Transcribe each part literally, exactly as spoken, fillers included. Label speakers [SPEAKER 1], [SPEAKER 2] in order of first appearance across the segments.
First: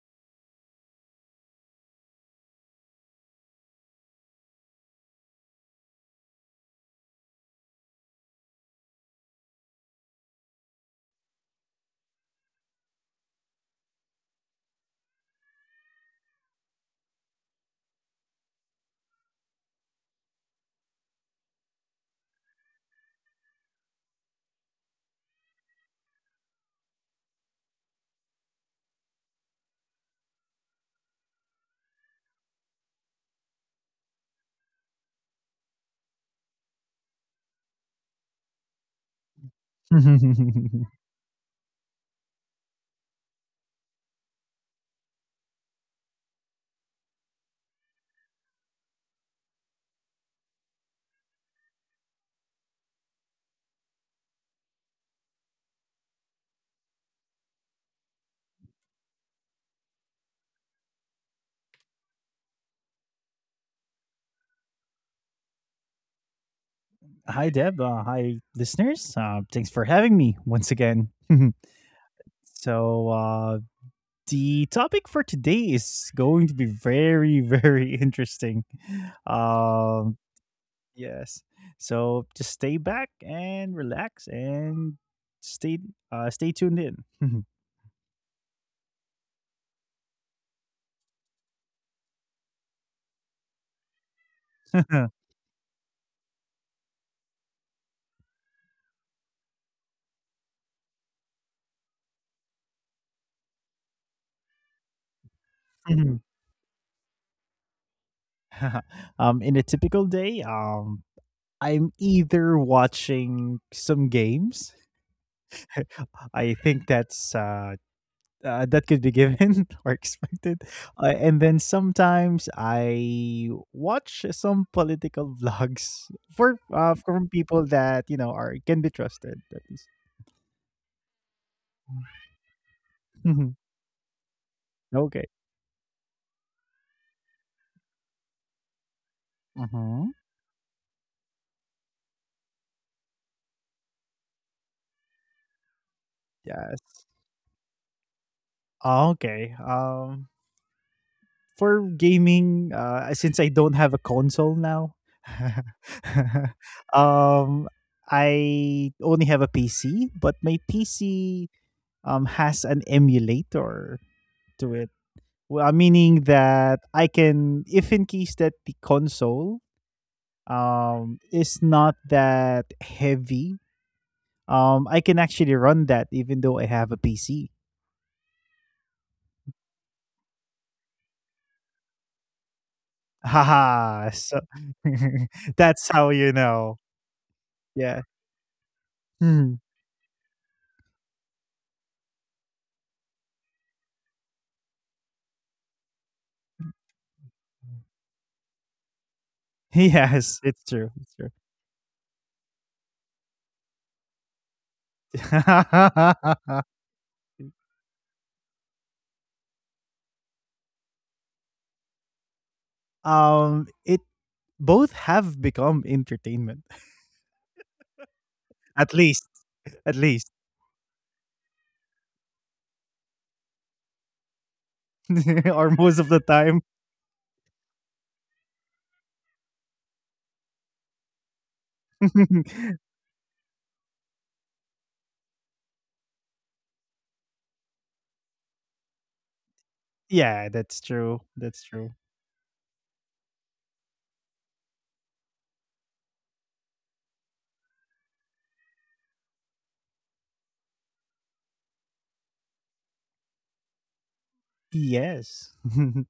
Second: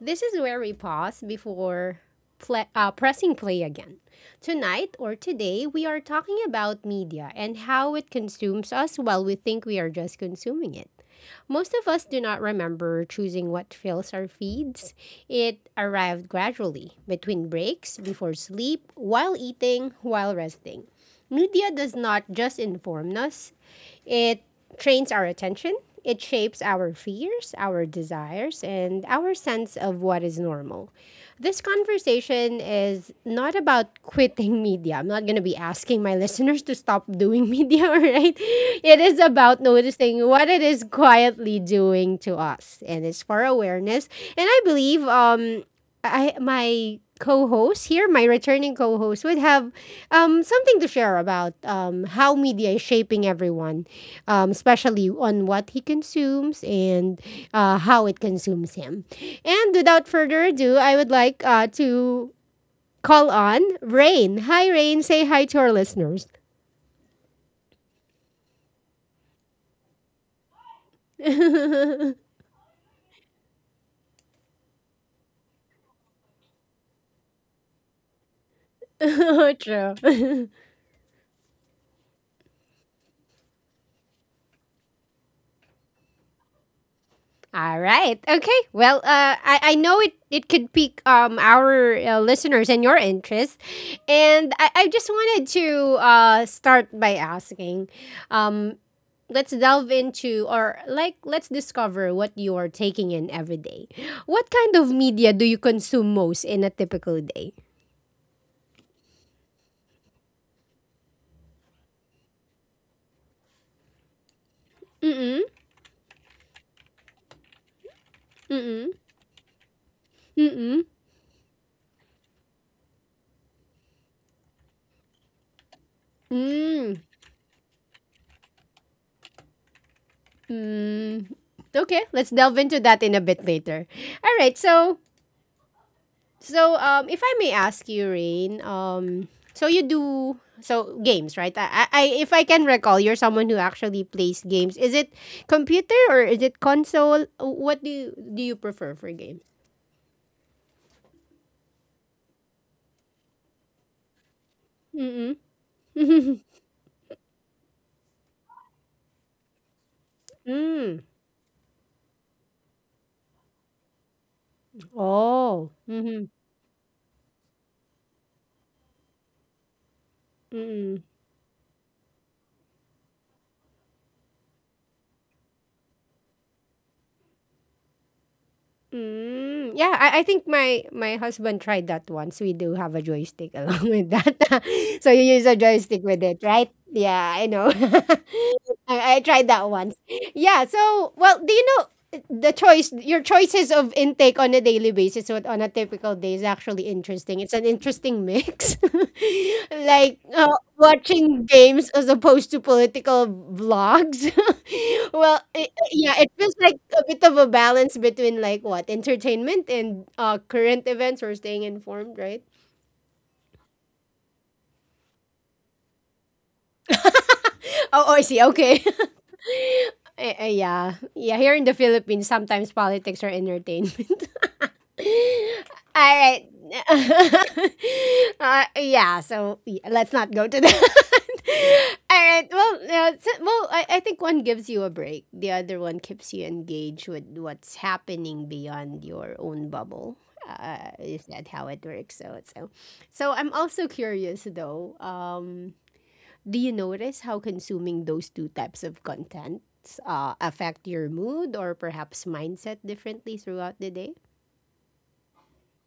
[SPEAKER 1] This is where we pause before pla uh, pressing play again. Tonight or today, we are talking about media and how it consumes us while we think we are just consuming it. Most of us do not remember choosing what fills our feeds. It arrived gradually, between breaks, before sleep, while eating, while resting. Media does not just inform us, it trains our attention, it shapes our fears, our desires, and our sense of what is normal. This conversation is not about quitting media. I'm not going to be asking my listeners to stop doing media, all right? It is about noticing what it is quietly doing to us, and it's for awareness. And I believe um I my co-host here, my returning co-host, would have um, something to share about um, how media is shaping everyone, um, especially on what he consumes and uh, how it consumes him. And without further ado, I would like uh, to call on Rain. Hi, Rain. Say hi to our listeners.
[SPEAKER 2] Hi, Deb. Uh, hi, listeners. Uh, thanks for having me once again. so, uh, the topic for today is going to be very, very interesting. Um,
[SPEAKER 1] True.
[SPEAKER 2] yes. So, just stay back and relax and stay uh, stay tuned in.
[SPEAKER 1] All right. Okay. Well, uh, I, I know it, it could pique um, our uh, listeners and your interest. And I, I just wanted to uh, start by asking um, let's delve into, or like, let's discover what you are taking in every day. What kind of media do you consume most in a typical day?
[SPEAKER 2] Um, in a typical day, um, I'm either watching some games.
[SPEAKER 1] Mm-mm.
[SPEAKER 2] I think that's uh, uh, that
[SPEAKER 1] Mm-mm.
[SPEAKER 2] could be given or expected.
[SPEAKER 1] Mm-mm.
[SPEAKER 2] Uh, and then sometimes I watch some political vlogs for uh,
[SPEAKER 1] Mm.
[SPEAKER 2] from people that you know are can be trusted. That is.
[SPEAKER 1] Mm. Okay, let's delve into that in a bit
[SPEAKER 2] Mhm.
[SPEAKER 1] later. All right, so.
[SPEAKER 2] Okay.
[SPEAKER 1] So, um, if I may ask you, Rain, um, so you
[SPEAKER 2] Mm-hmm.
[SPEAKER 1] do so games, right? I, I, if I can recall, you're someone who actually plays games. Is it computer or is it
[SPEAKER 2] Yes.
[SPEAKER 1] console? What do you, do you prefer
[SPEAKER 2] Ah,
[SPEAKER 1] for games?
[SPEAKER 2] okay. Um, for gaming, uh, since I don't have a console now,
[SPEAKER 1] Mm-mm.
[SPEAKER 2] um, I only have a P C, but my
[SPEAKER 1] Mm.
[SPEAKER 2] P C um has an emulator to it. Well,
[SPEAKER 1] Oh.
[SPEAKER 2] uh, meaning
[SPEAKER 1] Mm-hmm.
[SPEAKER 2] that I can, if in case that the console
[SPEAKER 1] Mm-mm.
[SPEAKER 2] um is not that heavy, um I can actually run that even though I have a P C.
[SPEAKER 1] Mm. Yeah, I, I think my my husband tried that once. We do have a joystick along
[SPEAKER 2] Haha.
[SPEAKER 1] with
[SPEAKER 2] So
[SPEAKER 1] that. So you use a
[SPEAKER 2] that's how
[SPEAKER 1] joystick
[SPEAKER 2] you
[SPEAKER 1] with it,
[SPEAKER 2] know.
[SPEAKER 1] right? Yeah, I know.
[SPEAKER 2] Yeah.
[SPEAKER 1] I, I
[SPEAKER 2] Hmm.
[SPEAKER 1] tried that once. Yeah. So, well, do you know uh, the choice, your choices of intake on a daily basis, what on a typical day is actually interesting. It's an interesting mix. Like
[SPEAKER 2] Yes, it's
[SPEAKER 1] uh,
[SPEAKER 2] true. It's true.
[SPEAKER 1] watching games as opposed to political vlogs. Well, it, yeah, it feels like a bit of a balance between like what entertainment and uh, current events or staying informed, right?
[SPEAKER 2] Um, it both have become entertainment.
[SPEAKER 1] Oh, I see.
[SPEAKER 2] At
[SPEAKER 1] Okay.
[SPEAKER 2] least, at least,
[SPEAKER 1] Eh, eh, yeah. Yeah, here in the Philippines, sometimes politics are entertainment.
[SPEAKER 2] or most of the
[SPEAKER 1] All
[SPEAKER 2] time.
[SPEAKER 1] right. Uh, yeah, so y- let's not go to that. All right. Well, uh, so- well, I, I think one gives you a break. The other one keeps you engaged with what's happening beyond your own bubble.
[SPEAKER 2] Yeah, that's
[SPEAKER 1] Uh,
[SPEAKER 2] true.
[SPEAKER 1] is
[SPEAKER 2] That's
[SPEAKER 1] that how
[SPEAKER 2] true.
[SPEAKER 1] it works? So, so, so I'm also curious though. Um, do you notice how consuming those two types of content uh, affect your mood or perhaps mindset differently throughout the day?
[SPEAKER 2] Yes.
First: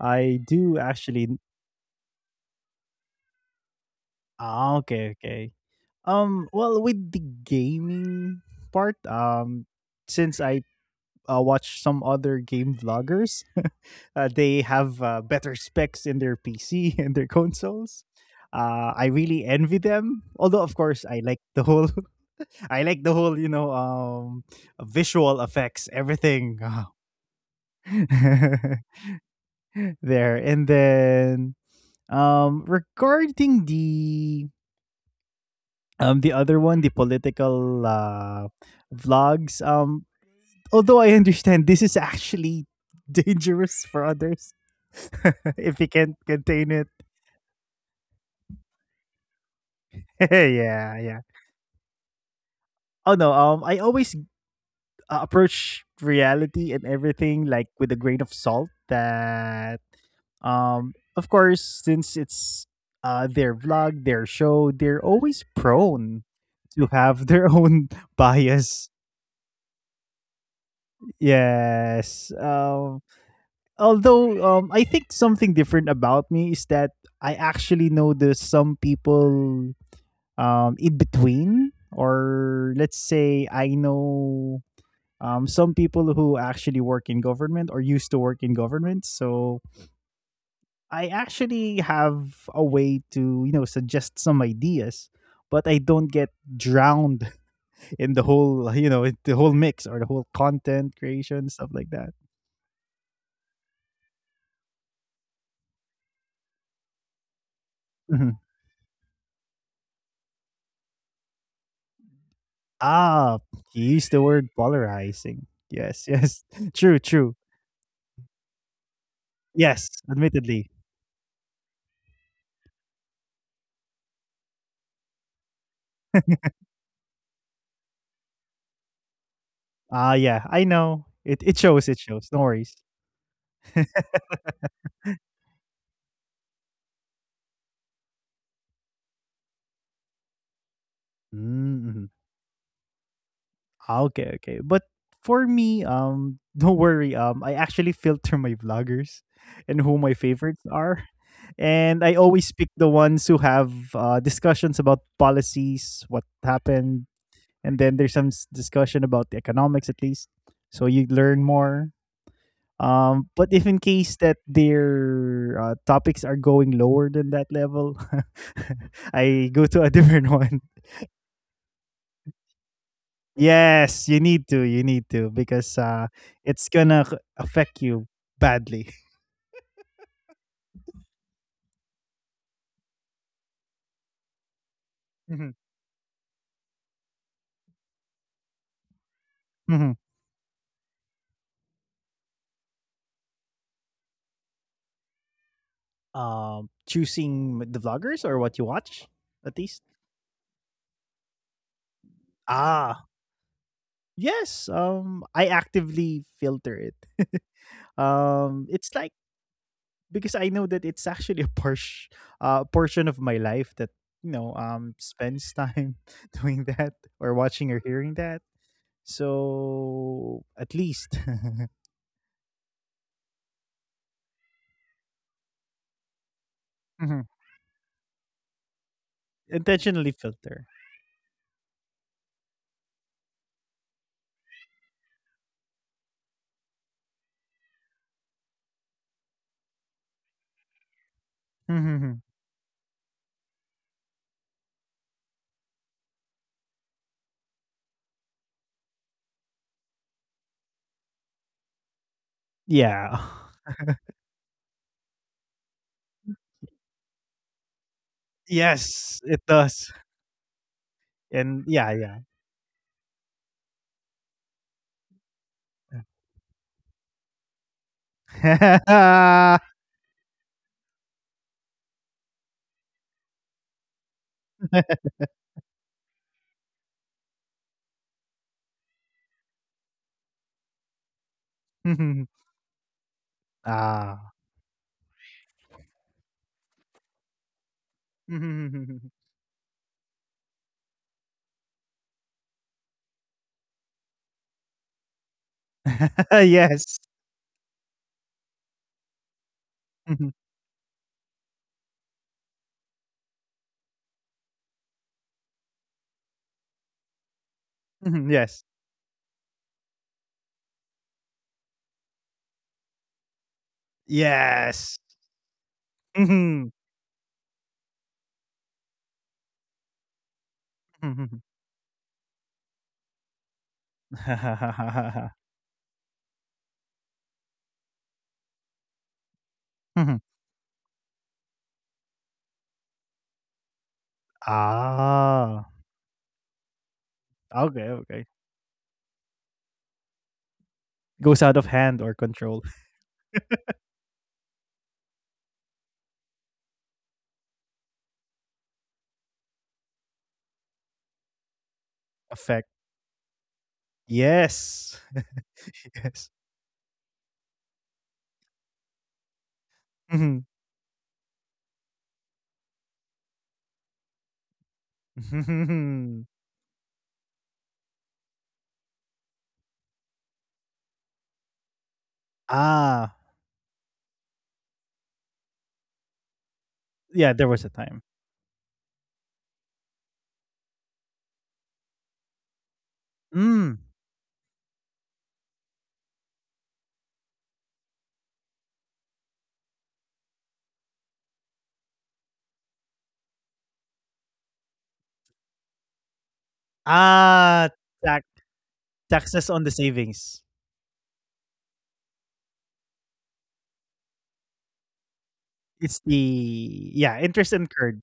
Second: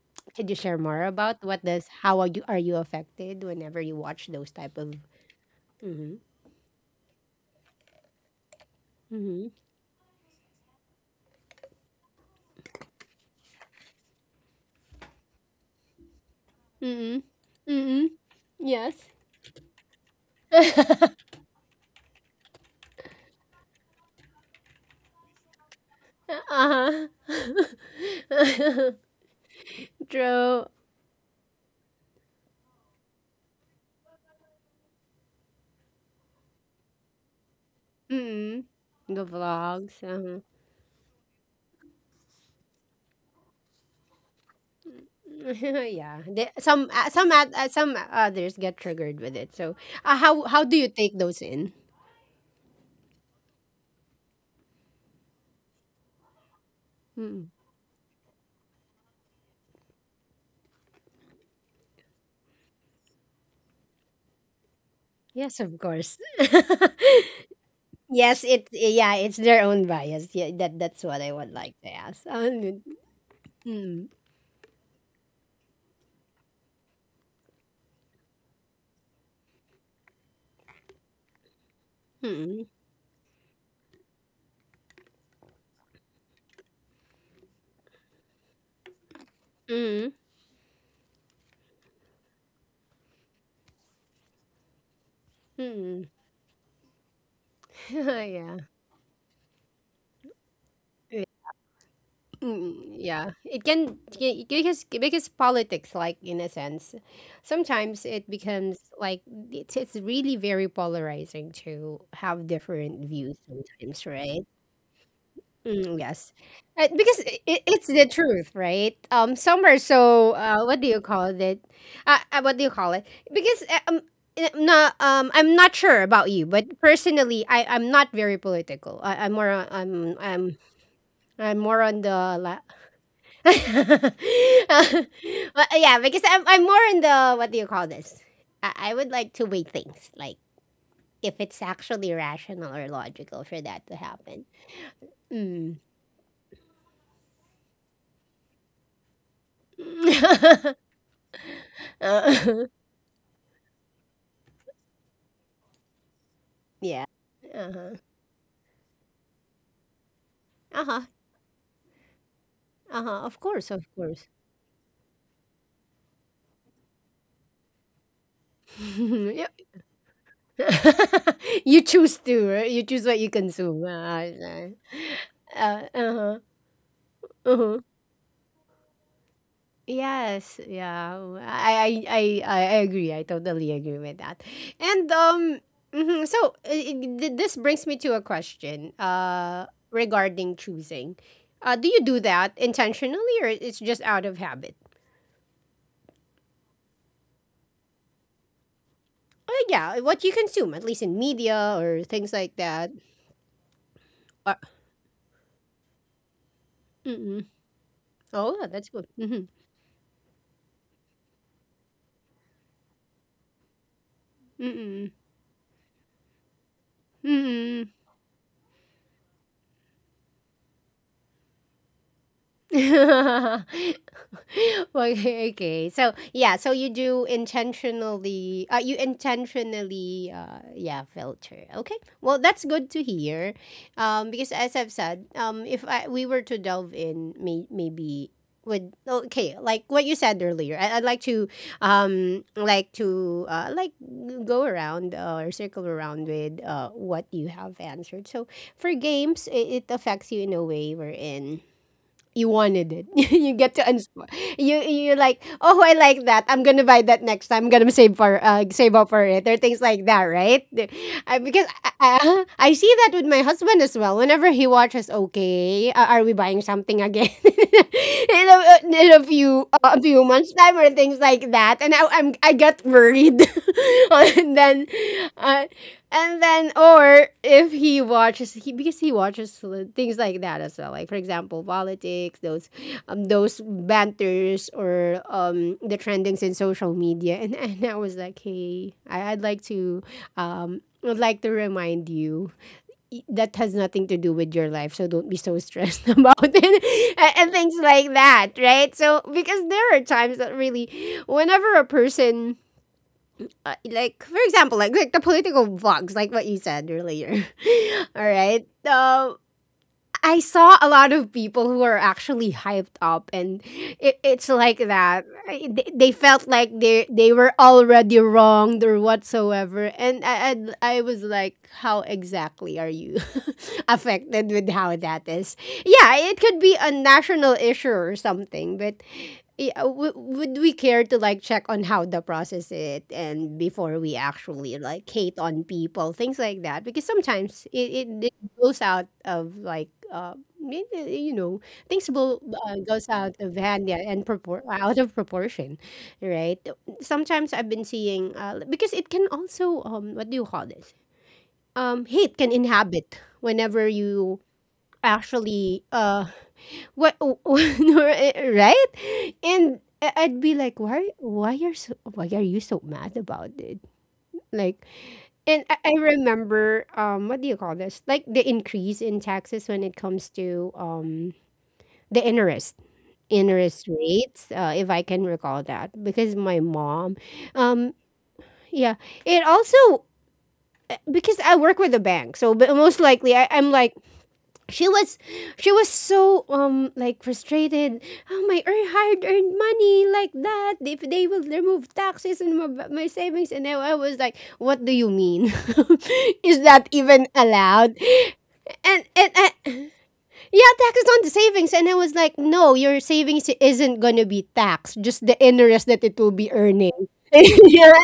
[SPEAKER 2] I
[SPEAKER 1] Could you
[SPEAKER 2] do
[SPEAKER 1] share more
[SPEAKER 2] actually.
[SPEAKER 1] about what does how are you are you affected whenever you watch those
[SPEAKER 2] Ah,
[SPEAKER 1] type of
[SPEAKER 2] okay, okay. Um well, with the gaming part,
[SPEAKER 1] mm-hmm.
[SPEAKER 2] um since I uh, watch some other game vloggers, uh, they have uh, better specs in their P C and
[SPEAKER 1] Mm-mm.
[SPEAKER 2] their consoles.
[SPEAKER 1] Mm-mm.
[SPEAKER 2] Uh,
[SPEAKER 1] Yes.
[SPEAKER 2] I really envy them. Although of course I like the whole I like the whole, you know, um visual effects, everything.
[SPEAKER 1] Uh-huh.
[SPEAKER 2] There. And
[SPEAKER 1] True.
[SPEAKER 2] then, Um, regarding the um the other one, the political uh
[SPEAKER 1] Mm-mm. The
[SPEAKER 2] vlogs.
[SPEAKER 1] vlogs.
[SPEAKER 2] Um,
[SPEAKER 1] Uh-huh.
[SPEAKER 2] although I understand this is actually dangerous for others if you can't
[SPEAKER 1] Yeah. The,
[SPEAKER 2] contain it.
[SPEAKER 1] some uh, some at, uh, some others get triggered with it. So, uh, how how do you
[SPEAKER 2] Yeah,
[SPEAKER 1] take
[SPEAKER 2] yeah.
[SPEAKER 1] those in?
[SPEAKER 2] Oh no. Um, I always uh, approach reality and everything
[SPEAKER 1] Mm.
[SPEAKER 2] like with a grain of salt. That, um, of course, since it's uh their vlog, their show, they're always
[SPEAKER 1] Yes, of course.
[SPEAKER 2] prone to have their own
[SPEAKER 1] Yes, it
[SPEAKER 2] bias.
[SPEAKER 1] yeah, it's their own bias. Yeah, that that's what I would like to ask.
[SPEAKER 2] Yes. Um,
[SPEAKER 1] Um,
[SPEAKER 2] although, um, I think something different about me is that I actually know there's some people um, in between,
[SPEAKER 1] mm,
[SPEAKER 2] or let's say I know um, some people who actually work in government or used to work in government. So
[SPEAKER 1] mm,
[SPEAKER 2] I actually have a way to you know suggest some ideas. But I
[SPEAKER 1] mm.
[SPEAKER 2] don't get drowned in the
[SPEAKER 1] Yeah.
[SPEAKER 2] whole, you know, the whole mix or the whole content
[SPEAKER 1] Yeah.
[SPEAKER 2] creation stuff like that.
[SPEAKER 1] Mm, yeah. It can y- because because politics, like in a sense, sometimes it
[SPEAKER 2] Mm-hmm.
[SPEAKER 1] becomes like it's it's really very polarizing to have different views
[SPEAKER 2] Ah, he
[SPEAKER 1] sometimes,
[SPEAKER 2] used the
[SPEAKER 1] right?
[SPEAKER 2] word polarizing.
[SPEAKER 1] Mm,
[SPEAKER 2] Yes,
[SPEAKER 1] yes,
[SPEAKER 2] yes.
[SPEAKER 1] uh,
[SPEAKER 2] True,
[SPEAKER 1] because
[SPEAKER 2] true.
[SPEAKER 1] it, it's the truth, right? Um, some are
[SPEAKER 2] Yes,
[SPEAKER 1] so uh,
[SPEAKER 2] admittedly.
[SPEAKER 1] what do you call it? Uh, uh, what do you call it? Because uh, um, uh, no, um, I'm not sure about you, but personally, I I'm not very political. I, I'm more on, I'm
[SPEAKER 2] Ah, yeah,
[SPEAKER 1] I'm
[SPEAKER 2] I know. It it
[SPEAKER 1] I'm more
[SPEAKER 2] shows, it
[SPEAKER 1] on
[SPEAKER 2] shows.
[SPEAKER 1] the
[SPEAKER 2] No
[SPEAKER 1] la-
[SPEAKER 2] worries.
[SPEAKER 1] But, uh, yeah, because I'm I'm more on the what do you call this? I, I would like to weigh things like if it's
[SPEAKER 2] Mm-hmm.
[SPEAKER 1] actually rational or logical for that to
[SPEAKER 2] Okay,
[SPEAKER 1] happen.
[SPEAKER 2] okay. But for
[SPEAKER 1] Mm.
[SPEAKER 2] me, um, don't worry. Um, I actually filter my vloggers and who my favorites are. And I always pick the ones who have uh, discussions about policies, what
[SPEAKER 1] Yeah.
[SPEAKER 2] happened, and then
[SPEAKER 1] Uh-huh.
[SPEAKER 2] there's some s- discussion about the economics, at least. So
[SPEAKER 1] Uh-huh.
[SPEAKER 2] you learn more.
[SPEAKER 1] Uh-huh.
[SPEAKER 2] Um,
[SPEAKER 1] Of
[SPEAKER 2] but if
[SPEAKER 1] course,
[SPEAKER 2] in
[SPEAKER 1] of
[SPEAKER 2] case
[SPEAKER 1] course.
[SPEAKER 2] that their uh, topics are going lower than that level, I go
[SPEAKER 1] Yep.
[SPEAKER 2] to a different one.
[SPEAKER 1] You choose to, right? You choose what you consume.
[SPEAKER 2] Yes, you
[SPEAKER 1] Uh,
[SPEAKER 2] need to. You need to because
[SPEAKER 1] uh,
[SPEAKER 2] uh,
[SPEAKER 1] uh-huh.
[SPEAKER 2] it's gonna c-
[SPEAKER 1] Uh-huh.
[SPEAKER 2] affect you badly.
[SPEAKER 1] Yes, yeah. I, I I I I agree. I totally agree with that. And um
[SPEAKER 2] Mhm,
[SPEAKER 1] mhm, so uh, th- this brings me to a question uh
[SPEAKER 2] mhm.
[SPEAKER 1] regarding choosing. Uh do you do that intentionally or it's just out of habit?
[SPEAKER 2] Um, choosing the vloggers or what you watch,
[SPEAKER 1] Uh,
[SPEAKER 2] at least.
[SPEAKER 1] yeah, what you consume, at least in media or things like that.
[SPEAKER 2] Ah,
[SPEAKER 1] Uh,
[SPEAKER 2] yes. Um, I actively filter it.
[SPEAKER 1] Mm. Oh, yeah,
[SPEAKER 2] Um,
[SPEAKER 1] that's good.
[SPEAKER 2] it's like,
[SPEAKER 1] Mhm.
[SPEAKER 2] because I know that it's actually a portion uh, portion of my life that you know
[SPEAKER 1] Mm.
[SPEAKER 2] um spends time doing that or
[SPEAKER 1] Mm.
[SPEAKER 2] watching or hearing that. So at least.
[SPEAKER 1] Okay, okay. So yeah, so you do
[SPEAKER 2] Mhm.
[SPEAKER 1] intentionally, uh, you intentionally,
[SPEAKER 2] Intentionally
[SPEAKER 1] uh,
[SPEAKER 2] filter.
[SPEAKER 1] yeah, filter. Okay, well that's good to hear, um, because as I've said, um, if I, we were to delve in, may, maybe would okay, like what you said earlier, I, I'd like to, um,
[SPEAKER 2] Mhm.
[SPEAKER 1] like to, uh, like go around uh, or circle around with uh, what you have answered. So for games, it, it affects you in a way wherein you wanted it. You
[SPEAKER 2] Yeah.
[SPEAKER 1] get to uns- you you're like, oh, I like that. I'm gonna buy that next time. I'm gonna save for uh, save up for it or
[SPEAKER 2] Yes,
[SPEAKER 1] things
[SPEAKER 2] it
[SPEAKER 1] like that,
[SPEAKER 2] does.
[SPEAKER 1] right? Uh, because I,
[SPEAKER 2] And yeah,
[SPEAKER 1] I
[SPEAKER 2] yeah.
[SPEAKER 1] I see that with my husband as well. Whenever he watches, okay, uh, are we buying something again in, a, in a few uh, a few months time or things things like that and I, I'm I got worried and then uh, and then or if he watches he because he watches things like that as well like for example politics those
[SPEAKER 2] Mhm.
[SPEAKER 1] um those banters
[SPEAKER 2] Ah.
[SPEAKER 1] or um the trendings in social media and, and I was like hey I, I'd like
[SPEAKER 2] Mhm.
[SPEAKER 1] to um I'd like to remind you y- that has nothing to do with your life so don't be so stressed about it and, and
[SPEAKER 2] Yes.
[SPEAKER 1] things like that right so because there are times that
[SPEAKER 2] Mhm.
[SPEAKER 1] really whenever a person uh, like for example like, like the political vlogs like what you said earlier all right
[SPEAKER 2] Mhm.
[SPEAKER 1] um
[SPEAKER 2] Yes.
[SPEAKER 1] I saw a lot of people who are actually hyped up, and it, it's like that. I-
[SPEAKER 2] Yes.
[SPEAKER 1] They, they felt like they they
[SPEAKER 2] Mhm.
[SPEAKER 1] were already wronged or whatsoever, and I I, I was like, how
[SPEAKER 2] Mhm.
[SPEAKER 1] exactly are you affected with how that is? Yeah, it could be a national issue or something, but. Yeah, w- would we care to like check on how the process it and before we actually like hate on people things like
[SPEAKER 2] Ah,
[SPEAKER 1] that because sometimes it, it goes
[SPEAKER 2] okay,
[SPEAKER 1] out
[SPEAKER 2] okay.
[SPEAKER 1] of like uh, y- y- you know things
[SPEAKER 2] Goes
[SPEAKER 1] will
[SPEAKER 2] out of
[SPEAKER 1] uh,
[SPEAKER 2] hand
[SPEAKER 1] goes
[SPEAKER 2] or
[SPEAKER 1] out of
[SPEAKER 2] control.
[SPEAKER 1] hand yeah, and propor- out of proportion right sometimes I've been seeing uh, because it can also um what do you call this um hate can inhabit
[SPEAKER 2] Effect.
[SPEAKER 1] whenever you
[SPEAKER 2] Yes.
[SPEAKER 1] actually uh
[SPEAKER 2] Yes.
[SPEAKER 1] what right and I- I'd be like
[SPEAKER 2] Mhm.
[SPEAKER 1] why why are so why are you so mad about it like and I, I remember um what do you call this? Like the increase in taxes when it comes to um the interest
[SPEAKER 2] Ah,
[SPEAKER 1] interest rates, uh, if I can recall that, because my mom,
[SPEAKER 2] yeah, there was a
[SPEAKER 1] um,
[SPEAKER 2] time.
[SPEAKER 1] yeah, it also eh, because I work with a bank, so but most likely I, I'm
[SPEAKER 2] Mm.
[SPEAKER 1] like she was she was so um like frustrated oh my earn hard earned money like that if they will remove taxes and my, my savings and I, I was like what do you mean is that even
[SPEAKER 2] Ah,
[SPEAKER 1] allowed
[SPEAKER 2] tax,
[SPEAKER 1] and and I,
[SPEAKER 2] taxes on the savings.
[SPEAKER 1] yeah taxes on the savings and I was like no your savings isn't gonna be taxed just the interest
[SPEAKER 2] It's
[SPEAKER 1] that it will be
[SPEAKER 2] the,
[SPEAKER 1] earning
[SPEAKER 2] yeah, interest
[SPEAKER 1] yeah
[SPEAKER 2] incurred.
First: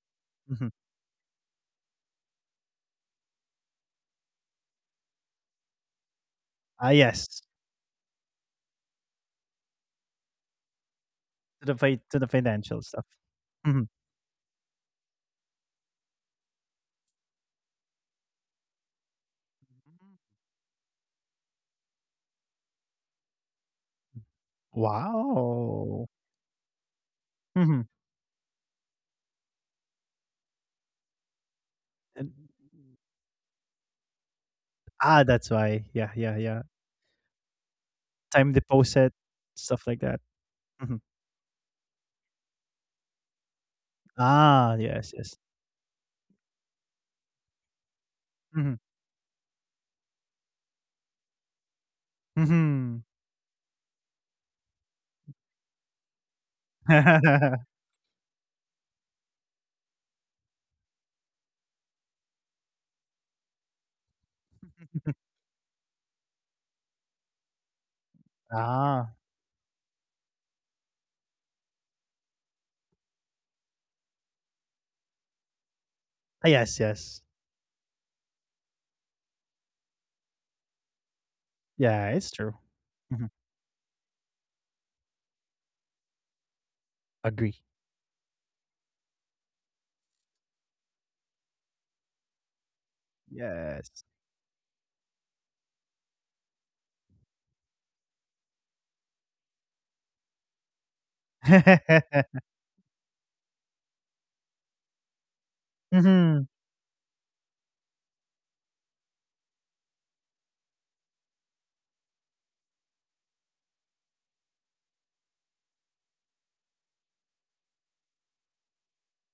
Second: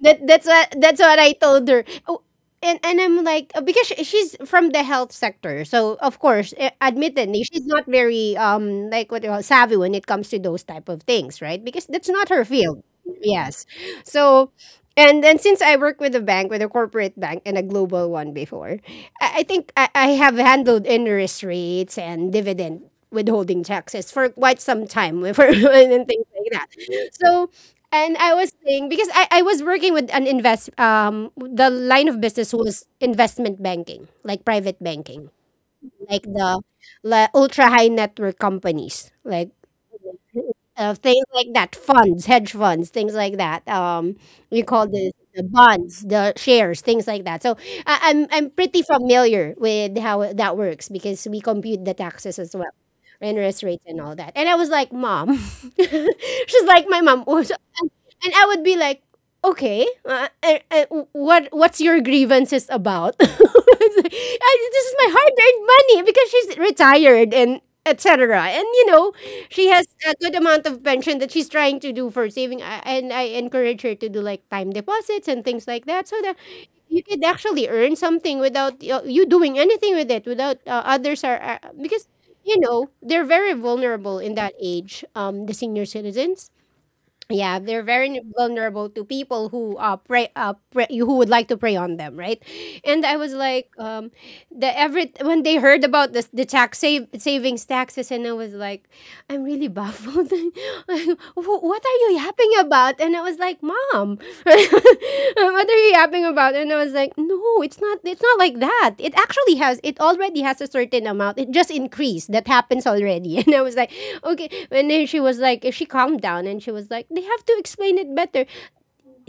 [SPEAKER 1] that that's
[SPEAKER 2] Mhm.
[SPEAKER 1] what that's what I told her. Oh, and and I'm like uh, because she, she's from the health sector, so of course, eh,
[SPEAKER 2] Ah,
[SPEAKER 1] admittedly,
[SPEAKER 2] yes.
[SPEAKER 1] she's not very um like what you call savvy when it comes to those type of things, right?
[SPEAKER 2] To the
[SPEAKER 1] Because
[SPEAKER 2] fi-
[SPEAKER 1] that's
[SPEAKER 2] to
[SPEAKER 1] not
[SPEAKER 2] the
[SPEAKER 1] her
[SPEAKER 2] financial
[SPEAKER 1] field.
[SPEAKER 2] stuff.
[SPEAKER 1] Yes,
[SPEAKER 2] Mhm.
[SPEAKER 1] so. And then since I work with a bank, with a corporate bank and a global one before, I, I think I, I have handled interest rates and dividend withholding taxes for quite some time for
[SPEAKER 2] Wow.
[SPEAKER 1] and things like that. So
[SPEAKER 2] Mhm.
[SPEAKER 1] and I was saying because I, I was working with an invest um the line of
[SPEAKER 2] And-
[SPEAKER 1] business was investment banking, like private
[SPEAKER 2] ah,
[SPEAKER 1] banking,
[SPEAKER 2] that's why. Yeah,
[SPEAKER 1] like
[SPEAKER 2] yeah, yeah.
[SPEAKER 1] the, the ultra high network
[SPEAKER 2] Time deposit,
[SPEAKER 1] companies, like
[SPEAKER 2] stuff like that. Mhm.
[SPEAKER 1] of things like that, funds, hedge funds, things like that. Um, we
[SPEAKER 2] Ah,
[SPEAKER 1] call
[SPEAKER 2] yes,
[SPEAKER 1] this
[SPEAKER 2] yes.
[SPEAKER 1] the bonds, the shares, things like that. So I, I'm I'm
[SPEAKER 2] Mhm,
[SPEAKER 1] pretty familiar with how that works because we compute the taxes as well,
[SPEAKER 2] mhm.
[SPEAKER 1] interest rates and all that. And I was like, Mom, she's like my mom, also, and, and I would be like, okay, uh, uh, uh, what what's your grievances about? I was like, "Ah, this is my hard-earned money because she's retired and et cetera. And you
[SPEAKER 2] Ah,
[SPEAKER 1] know, she has a good amount of pension that she's trying to do for saving, uh, and I encourage her to do like time deposits and things like that, so that
[SPEAKER 2] yes,
[SPEAKER 1] you
[SPEAKER 2] yes.
[SPEAKER 1] could actually earn something without uh, you doing anything with it, without uh, others are uh,
[SPEAKER 2] Yeah,
[SPEAKER 1] because
[SPEAKER 2] it's true.
[SPEAKER 1] you know
[SPEAKER 2] Mhm.
[SPEAKER 1] they're very vulnerable in that age, um, the senior citizens. Yeah,
[SPEAKER 2] Agree.
[SPEAKER 1] they're very vulnerable to people who uh prey uh prey, who would like to prey on them, right? And I was like,
[SPEAKER 2] Yes.
[SPEAKER 1] um, the every when they heard about this the tax save savings taxes, and I was like, I'm really baffled. Like, Wh- what are you yapping about? about? And I was like, Mom, what are you yapping
[SPEAKER 2] Mhm.
[SPEAKER 1] about? And I was like, No, it's not it's not like that. It actually has it already has a certain amount. It just increased. That happens already. And I was like, Okay. And then she was like, she calmed down and she was like, They have to explain it better,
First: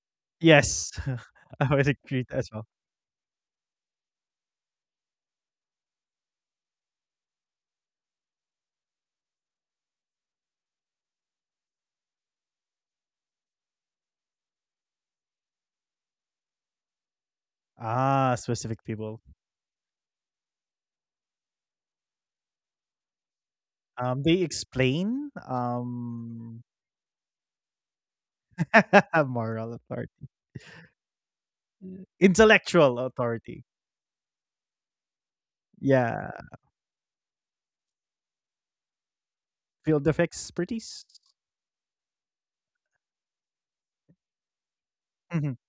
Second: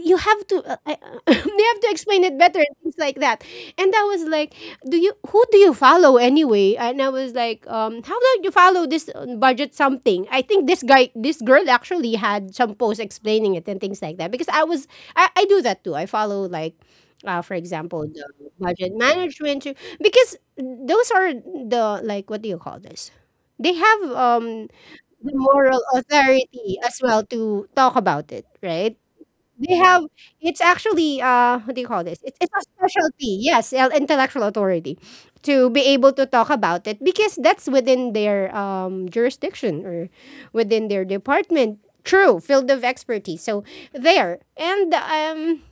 [SPEAKER 1] you have to uh,
[SPEAKER 2] Yes.
[SPEAKER 1] I, they have
[SPEAKER 2] I
[SPEAKER 1] to
[SPEAKER 2] would
[SPEAKER 1] explain
[SPEAKER 2] agree
[SPEAKER 1] it
[SPEAKER 2] as
[SPEAKER 1] better
[SPEAKER 2] well.
[SPEAKER 1] and things like that. And I was like, do you who do you follow anyway? And I was like, um how about you follow this uh, budget something? I think this guy this girl actually had some posts explaining it and things like that, because i was i, I do that too. I follow, like, uh, for example, the
[SPEAKER 2] Ah, specific
[SPEAKER 1] budget
[SPEAKER 2] people.
[SPEAKER 1] management too, because those are the like, what do you call this, they have
[SPEAKER 2] Um, they
[SPEAKER 1] um the
[SPEAKER 2] explain,
[SPEAKER 1] moral
[SPEAKER 2] um,
[SPEAKER 1] authority as well to talk about it, right? they
[SPEAKER 2] moral
[SPEAKER 1] have
[SPEAKER 2] authority,
[SPEAKER 1] It's actually uh what do you call this? It's it's a
[SPEAKER 2] intellectual
[SPEAKER 1] specialty,
[SPEAKER 2] authority.
[SPEAKER 1] yes, uh, intellectual authority to be able to
[SPEAKER 2] Yeah,
[SPEAKER 1] talk about it because that's within their um jurisdiction or
[SPEAKER 2] field of
[SPEAKER 1] within their
[SPEAKER 2] expertise.
[SPEAKER 1] department. True, field of expertise. So there. And
[SPEAKER 2] Mhm.
[SPEAKER 1] um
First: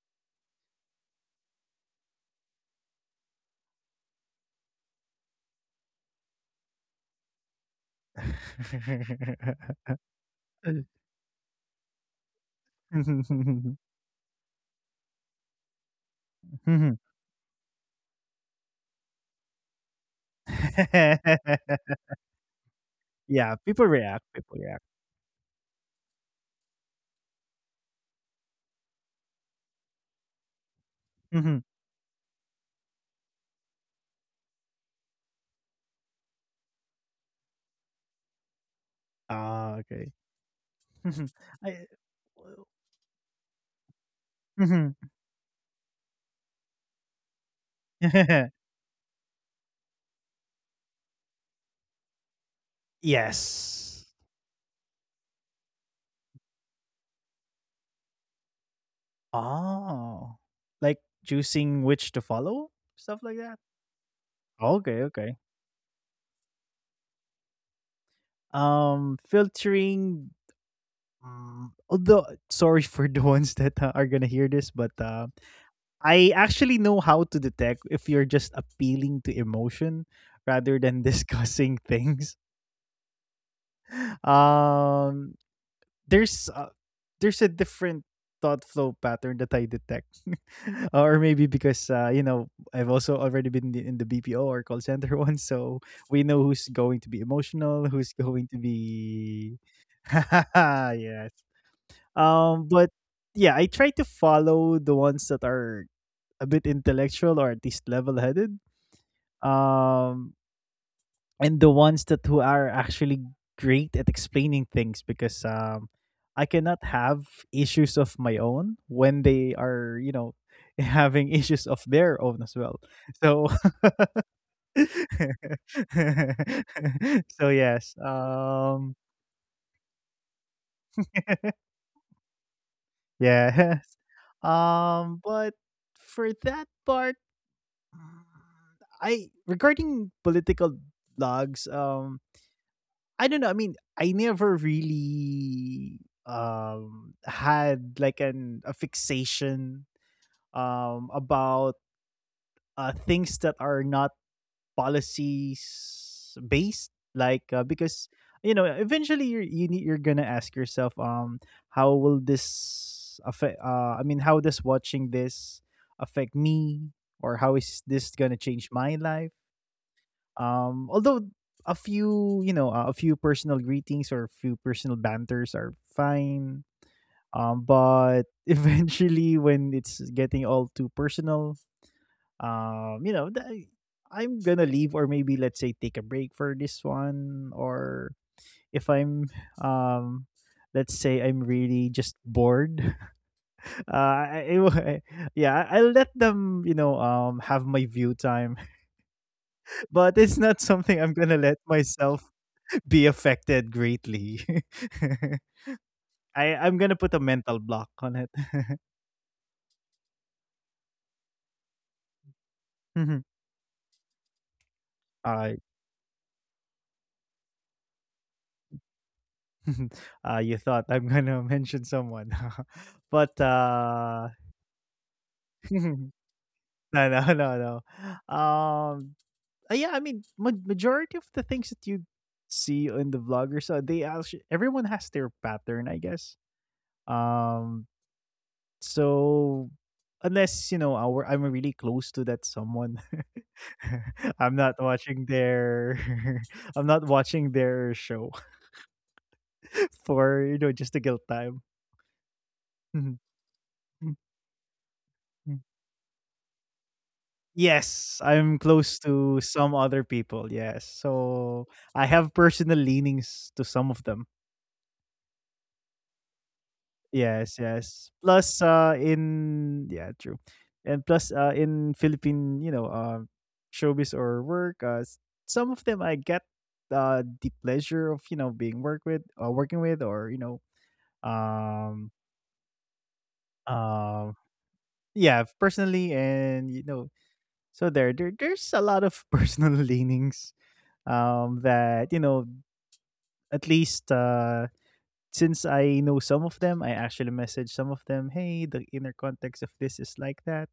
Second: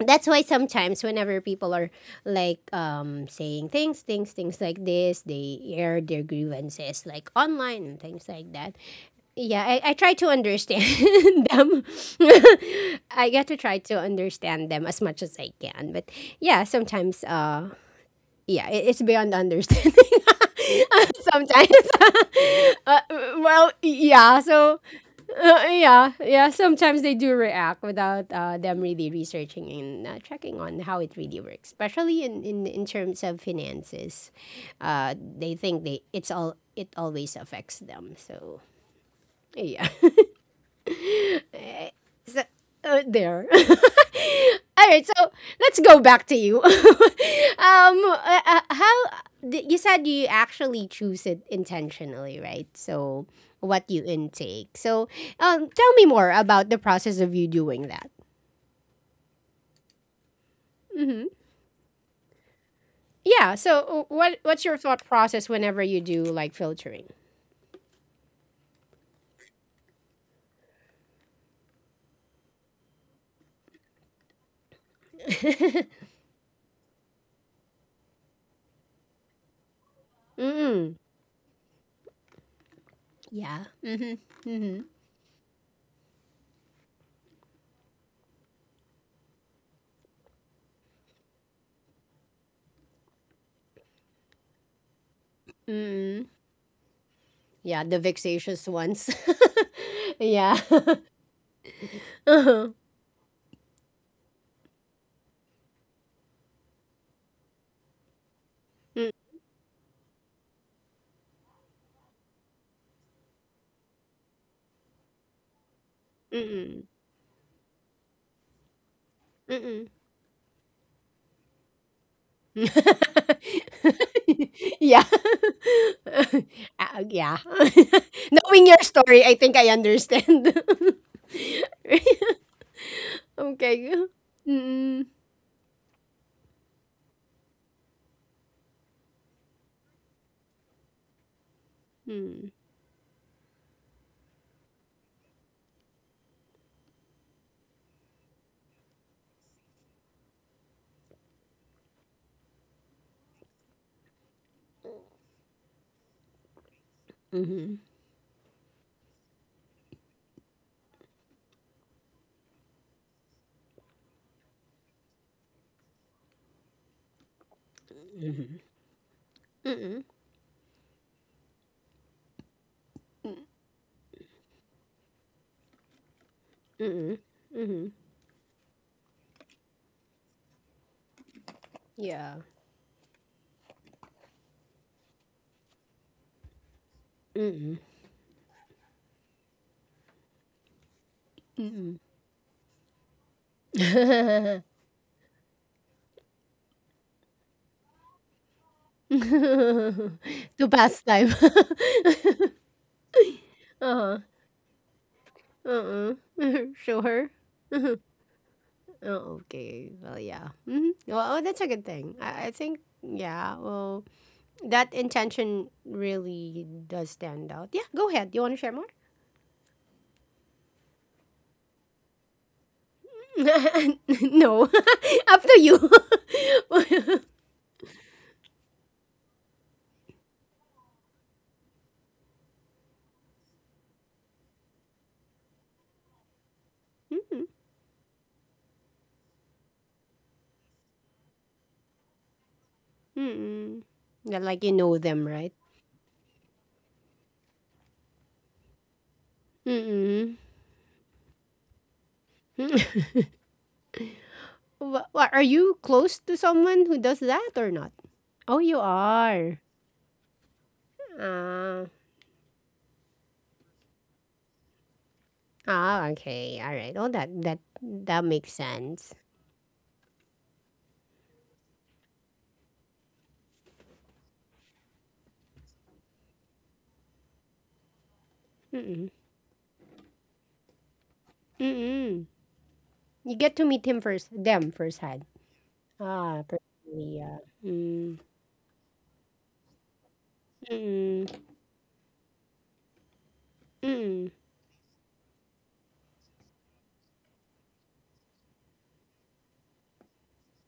[SPEAKER 1] that's why sometimes whenever people are like, um saying things things things like this, they air their grievances like online and things like that. Yeah, i, I try to understand them. I get to try to understand them as much as I can, but yeah,
[SPEAKER 2] Mhm.
[SPEAKER 1] sometimes uh yeah, it, it's beyond understanding sometimes. uh,
[SPEAKER 2] Yeah,
[SPEAKER 1] well,
[SPEAKER 2] people react,
[SPEAKER 1] yeah,
[SPEAKER 2] people
[SPEAKER 1] so,
[SPEAKER 2] react.
[SPEAKER 1] uh, yeah, yeah, sometimes they do react without uh, them really researching and uh, checking on how it really
[SPEAKER 2] Mhm.
[SPEAKER 1] works, especially in, in, in terms of finances. Uh, they think they it's all it always affects them. So
[SPEAKER 2] Ah,
[SPEAKER 1] yeah,
[SPEAKER 2] okay. Mhm. I Well.
[SPEAKER 1] uh, there. All
[SPEAKER 2] Mhm.
[SPEAKER 1] right, so let's go back to you. um, uh, uh, how d- you said you actually choose it intentionally, right? So what you
[SPEAKER 2] Yes.
[SPEAKER 1] intake. So um, tell me more about the process of you doing that.
[SPEAKER 2] Oh, like choosing which to follow? Stuff like
[SPEAKER 1] Yeah.
[SPEAKER 2] that?
[SPEAKER 1] So uh, what what's your
[SPEAKER 2] Okay,
[SPEAKER 1] thought
[SPEAKER 2] okay.
[SPEAKER 1] process whenever you do like filtering?
[SPEAKER 2] Um, filtering, mm, although sorry for the ones that uh, are gonna hear this, but uh, I actually know how to detect if you're just appealing to emotion rather
[SPEAKER 1] Mm.
[SPEAKER 2] than discussing things.
[SPEAKER 1] Yeah.
[SPEAKER 2] Um, there's uh, there's a different thought flow pattern that I detect, or maybe because uh, you know I've also already been in the, in the B P O or call center one, so we
[SPEAKER 1] Mm.
[SPEAKER 2] know who's going to be
[SPEAKER 1] Yeah,
[SPEAKER 2] emotional,
[SPEAKER 1] the
[SPEAKER 2] who's going to
[SPEAKER 1] vexatious ones.
[SPEAKER 2] be.
[SPEAKER 1] Yeah.
[SPEAKER 2] Yes. Um,
[SPEAKER 1] Uh-huh.
[SPEAKER 2] but yeah, I try to follow the ones that are a bit intellectual or at least level-headed. Um, and the ones that who are actually great at explaining things, because um I cannot
[SPEAKER 1] Mm-mm.
[SPEAKER 2] have issues of my own when they are, you know, having issues of their own as well. So.
[SPEAKER 1] Yeah. Ah, yeah.
[SPEAKER 2] So yes.
[SPEAKER 1] Knowing your
[SPEAKER 2] Um
[SPEAKER 1] story, I think I understand.
[SPEAKER 2] yeah,
[SPEAKER 1] Okay. Mm-mm.
[SPEAKER 2] Um but for that part, mm, I regarding political blogs, um
[SPEAKER 1] Mm.
[SPEAKER 2] I don't know. I mean, I never really um had like an a fixation um about uh things that are not policies based, like uh,
[SPEAKER 1] Mm-hmm.
[SPEAKER 2] because you know eventually you're you need, you're gonna ask yourself, um how will this affect, uh I mean, how does watching this affect me, or how is this gonna change my life?
[SPEAKER 1] Mm-mm.
[SPEAKER 2] Um, although a few, you know, uh, a few personal greetings or a few personal banters are fine. Um,
[SPEAKER 1] Mm-hmm.
[SPEAKER 2] but eventually, when it's getting all too personal,
[SPEAKER 1] Yeah.
[SPEAKER 2] um, you know, th- I'm gonna leave, or maybe let's say take a break for this one. Or if I'm, um, let's say I'm really just bored, uh, I, I, will- yeah, I- I'll let them, you know, um, have my view time. But it's not
[SPEAKER 1] To
[SPEAKER 2] something
[SPEAKER 1] pass
[SPEAKER 2] I'm
[SPEAKER 1] time.
[SPEAKER 2] gonna let myself be affected
[SPEAKER 1] Uh-huh.
[SPEAKER 2] greatly.
[SPEAKER 1] Uh-uh.
[SPEAKER 2] I I'm gonna put a
[SPEAKER 1] Sure.
[SPEAKER 2] mental block on it.
[SPEAKER 1] Oh, okay. Well, yeah. Mm-hmm. Well, oh, that's a good thing. I, I think, yeah, well, that
[SPEAKER 2] Alright.
[SPEAKER 1] intention really does stand out. Yeah, go ahead. You want to share more?
[SPEAKER 2] Uh, you thought I'm gonna mention someone, but uh,
[SPEAKER 1] No, up to you.
[SPEAKER 2] no, no, no, no. Um, uh, yeah, I mean, ma- majority of the things that you see in the vloggers, so they actually everyone has their pattern, I guess.
[SPEAKER 1] Mm-mm.
[SPEAKER 2] Um, so unless, you know, our I'm really close to that someone.
[SPEAKER 1] Mm-mm. Yeah,
[SPEAKER 2] I'm
[SPEAKER 1] like
[SPEAKER 2] not
[SPEAKER 1] you know
[SPEAKER 2] watching
[SPEAKER 1] them, right?
[SPEAKER 2] their I'm not watching their show
[SPEAKER 1] Mm-mm.
[SPEAKER 2] for, you know, just to kill time.
[SPEAKER 1] Wha- what, are you close to someone who does that or not?
[SPEAKER 2] Yes, I'm
[SPEAKER 1] Oh, you
[SPEAKER 2] close to
[SPEAKER 1] are.
[SPEAKER 2] some other people, yes. So
[SPEAKER 1] Ah,
[SPEAKER 2] I have personal leanings to some of them.
[SPEAKER 1] ah, okay, all right. Oh, that
[SPEAKER 2] Yes,
[SPEAKER 1] that
[SPEAKER 2] yes.
[SPEAKER 1] that makes
[SPEAKER 2] Plus, uh,
[SPEAKER 1] sense.
[SPEAKER 2] in, yeah, true, and plus, uh, in Philippine, you know, uh, showbiz or work, uh, s- some of them I get uh the pleasure of, you know being work
[SPEAKER 1] Mm-mm.
[SPEAKER 2] with, uh, working with, or you know, um,
[SPEAKER 1] Mm-mm. You get to meet him first,
[SPEAKER 2] Um,
[SPEAKER 1] them firsthand.
[SPEAKER 2] yeah, personally,
[SPEAKER 1] Ah,
[SPEAKER 2] and you know,
[SPEAKER 1] personally, yeah.
[SPEAKER 2] so there,
[SPEAKER 1] Mm.
[SPEAKER 2] there, there's a lot of personal leanings.
[SPEAKER 1] Mm-mm,
[SPEAKER 2] Um, that, you know, at least,
[SPEAKER 1] mm-mm,
[SPEAKER 2] uh, since I know some of them, I actually message some of them. Hey, the inner context of this is like that,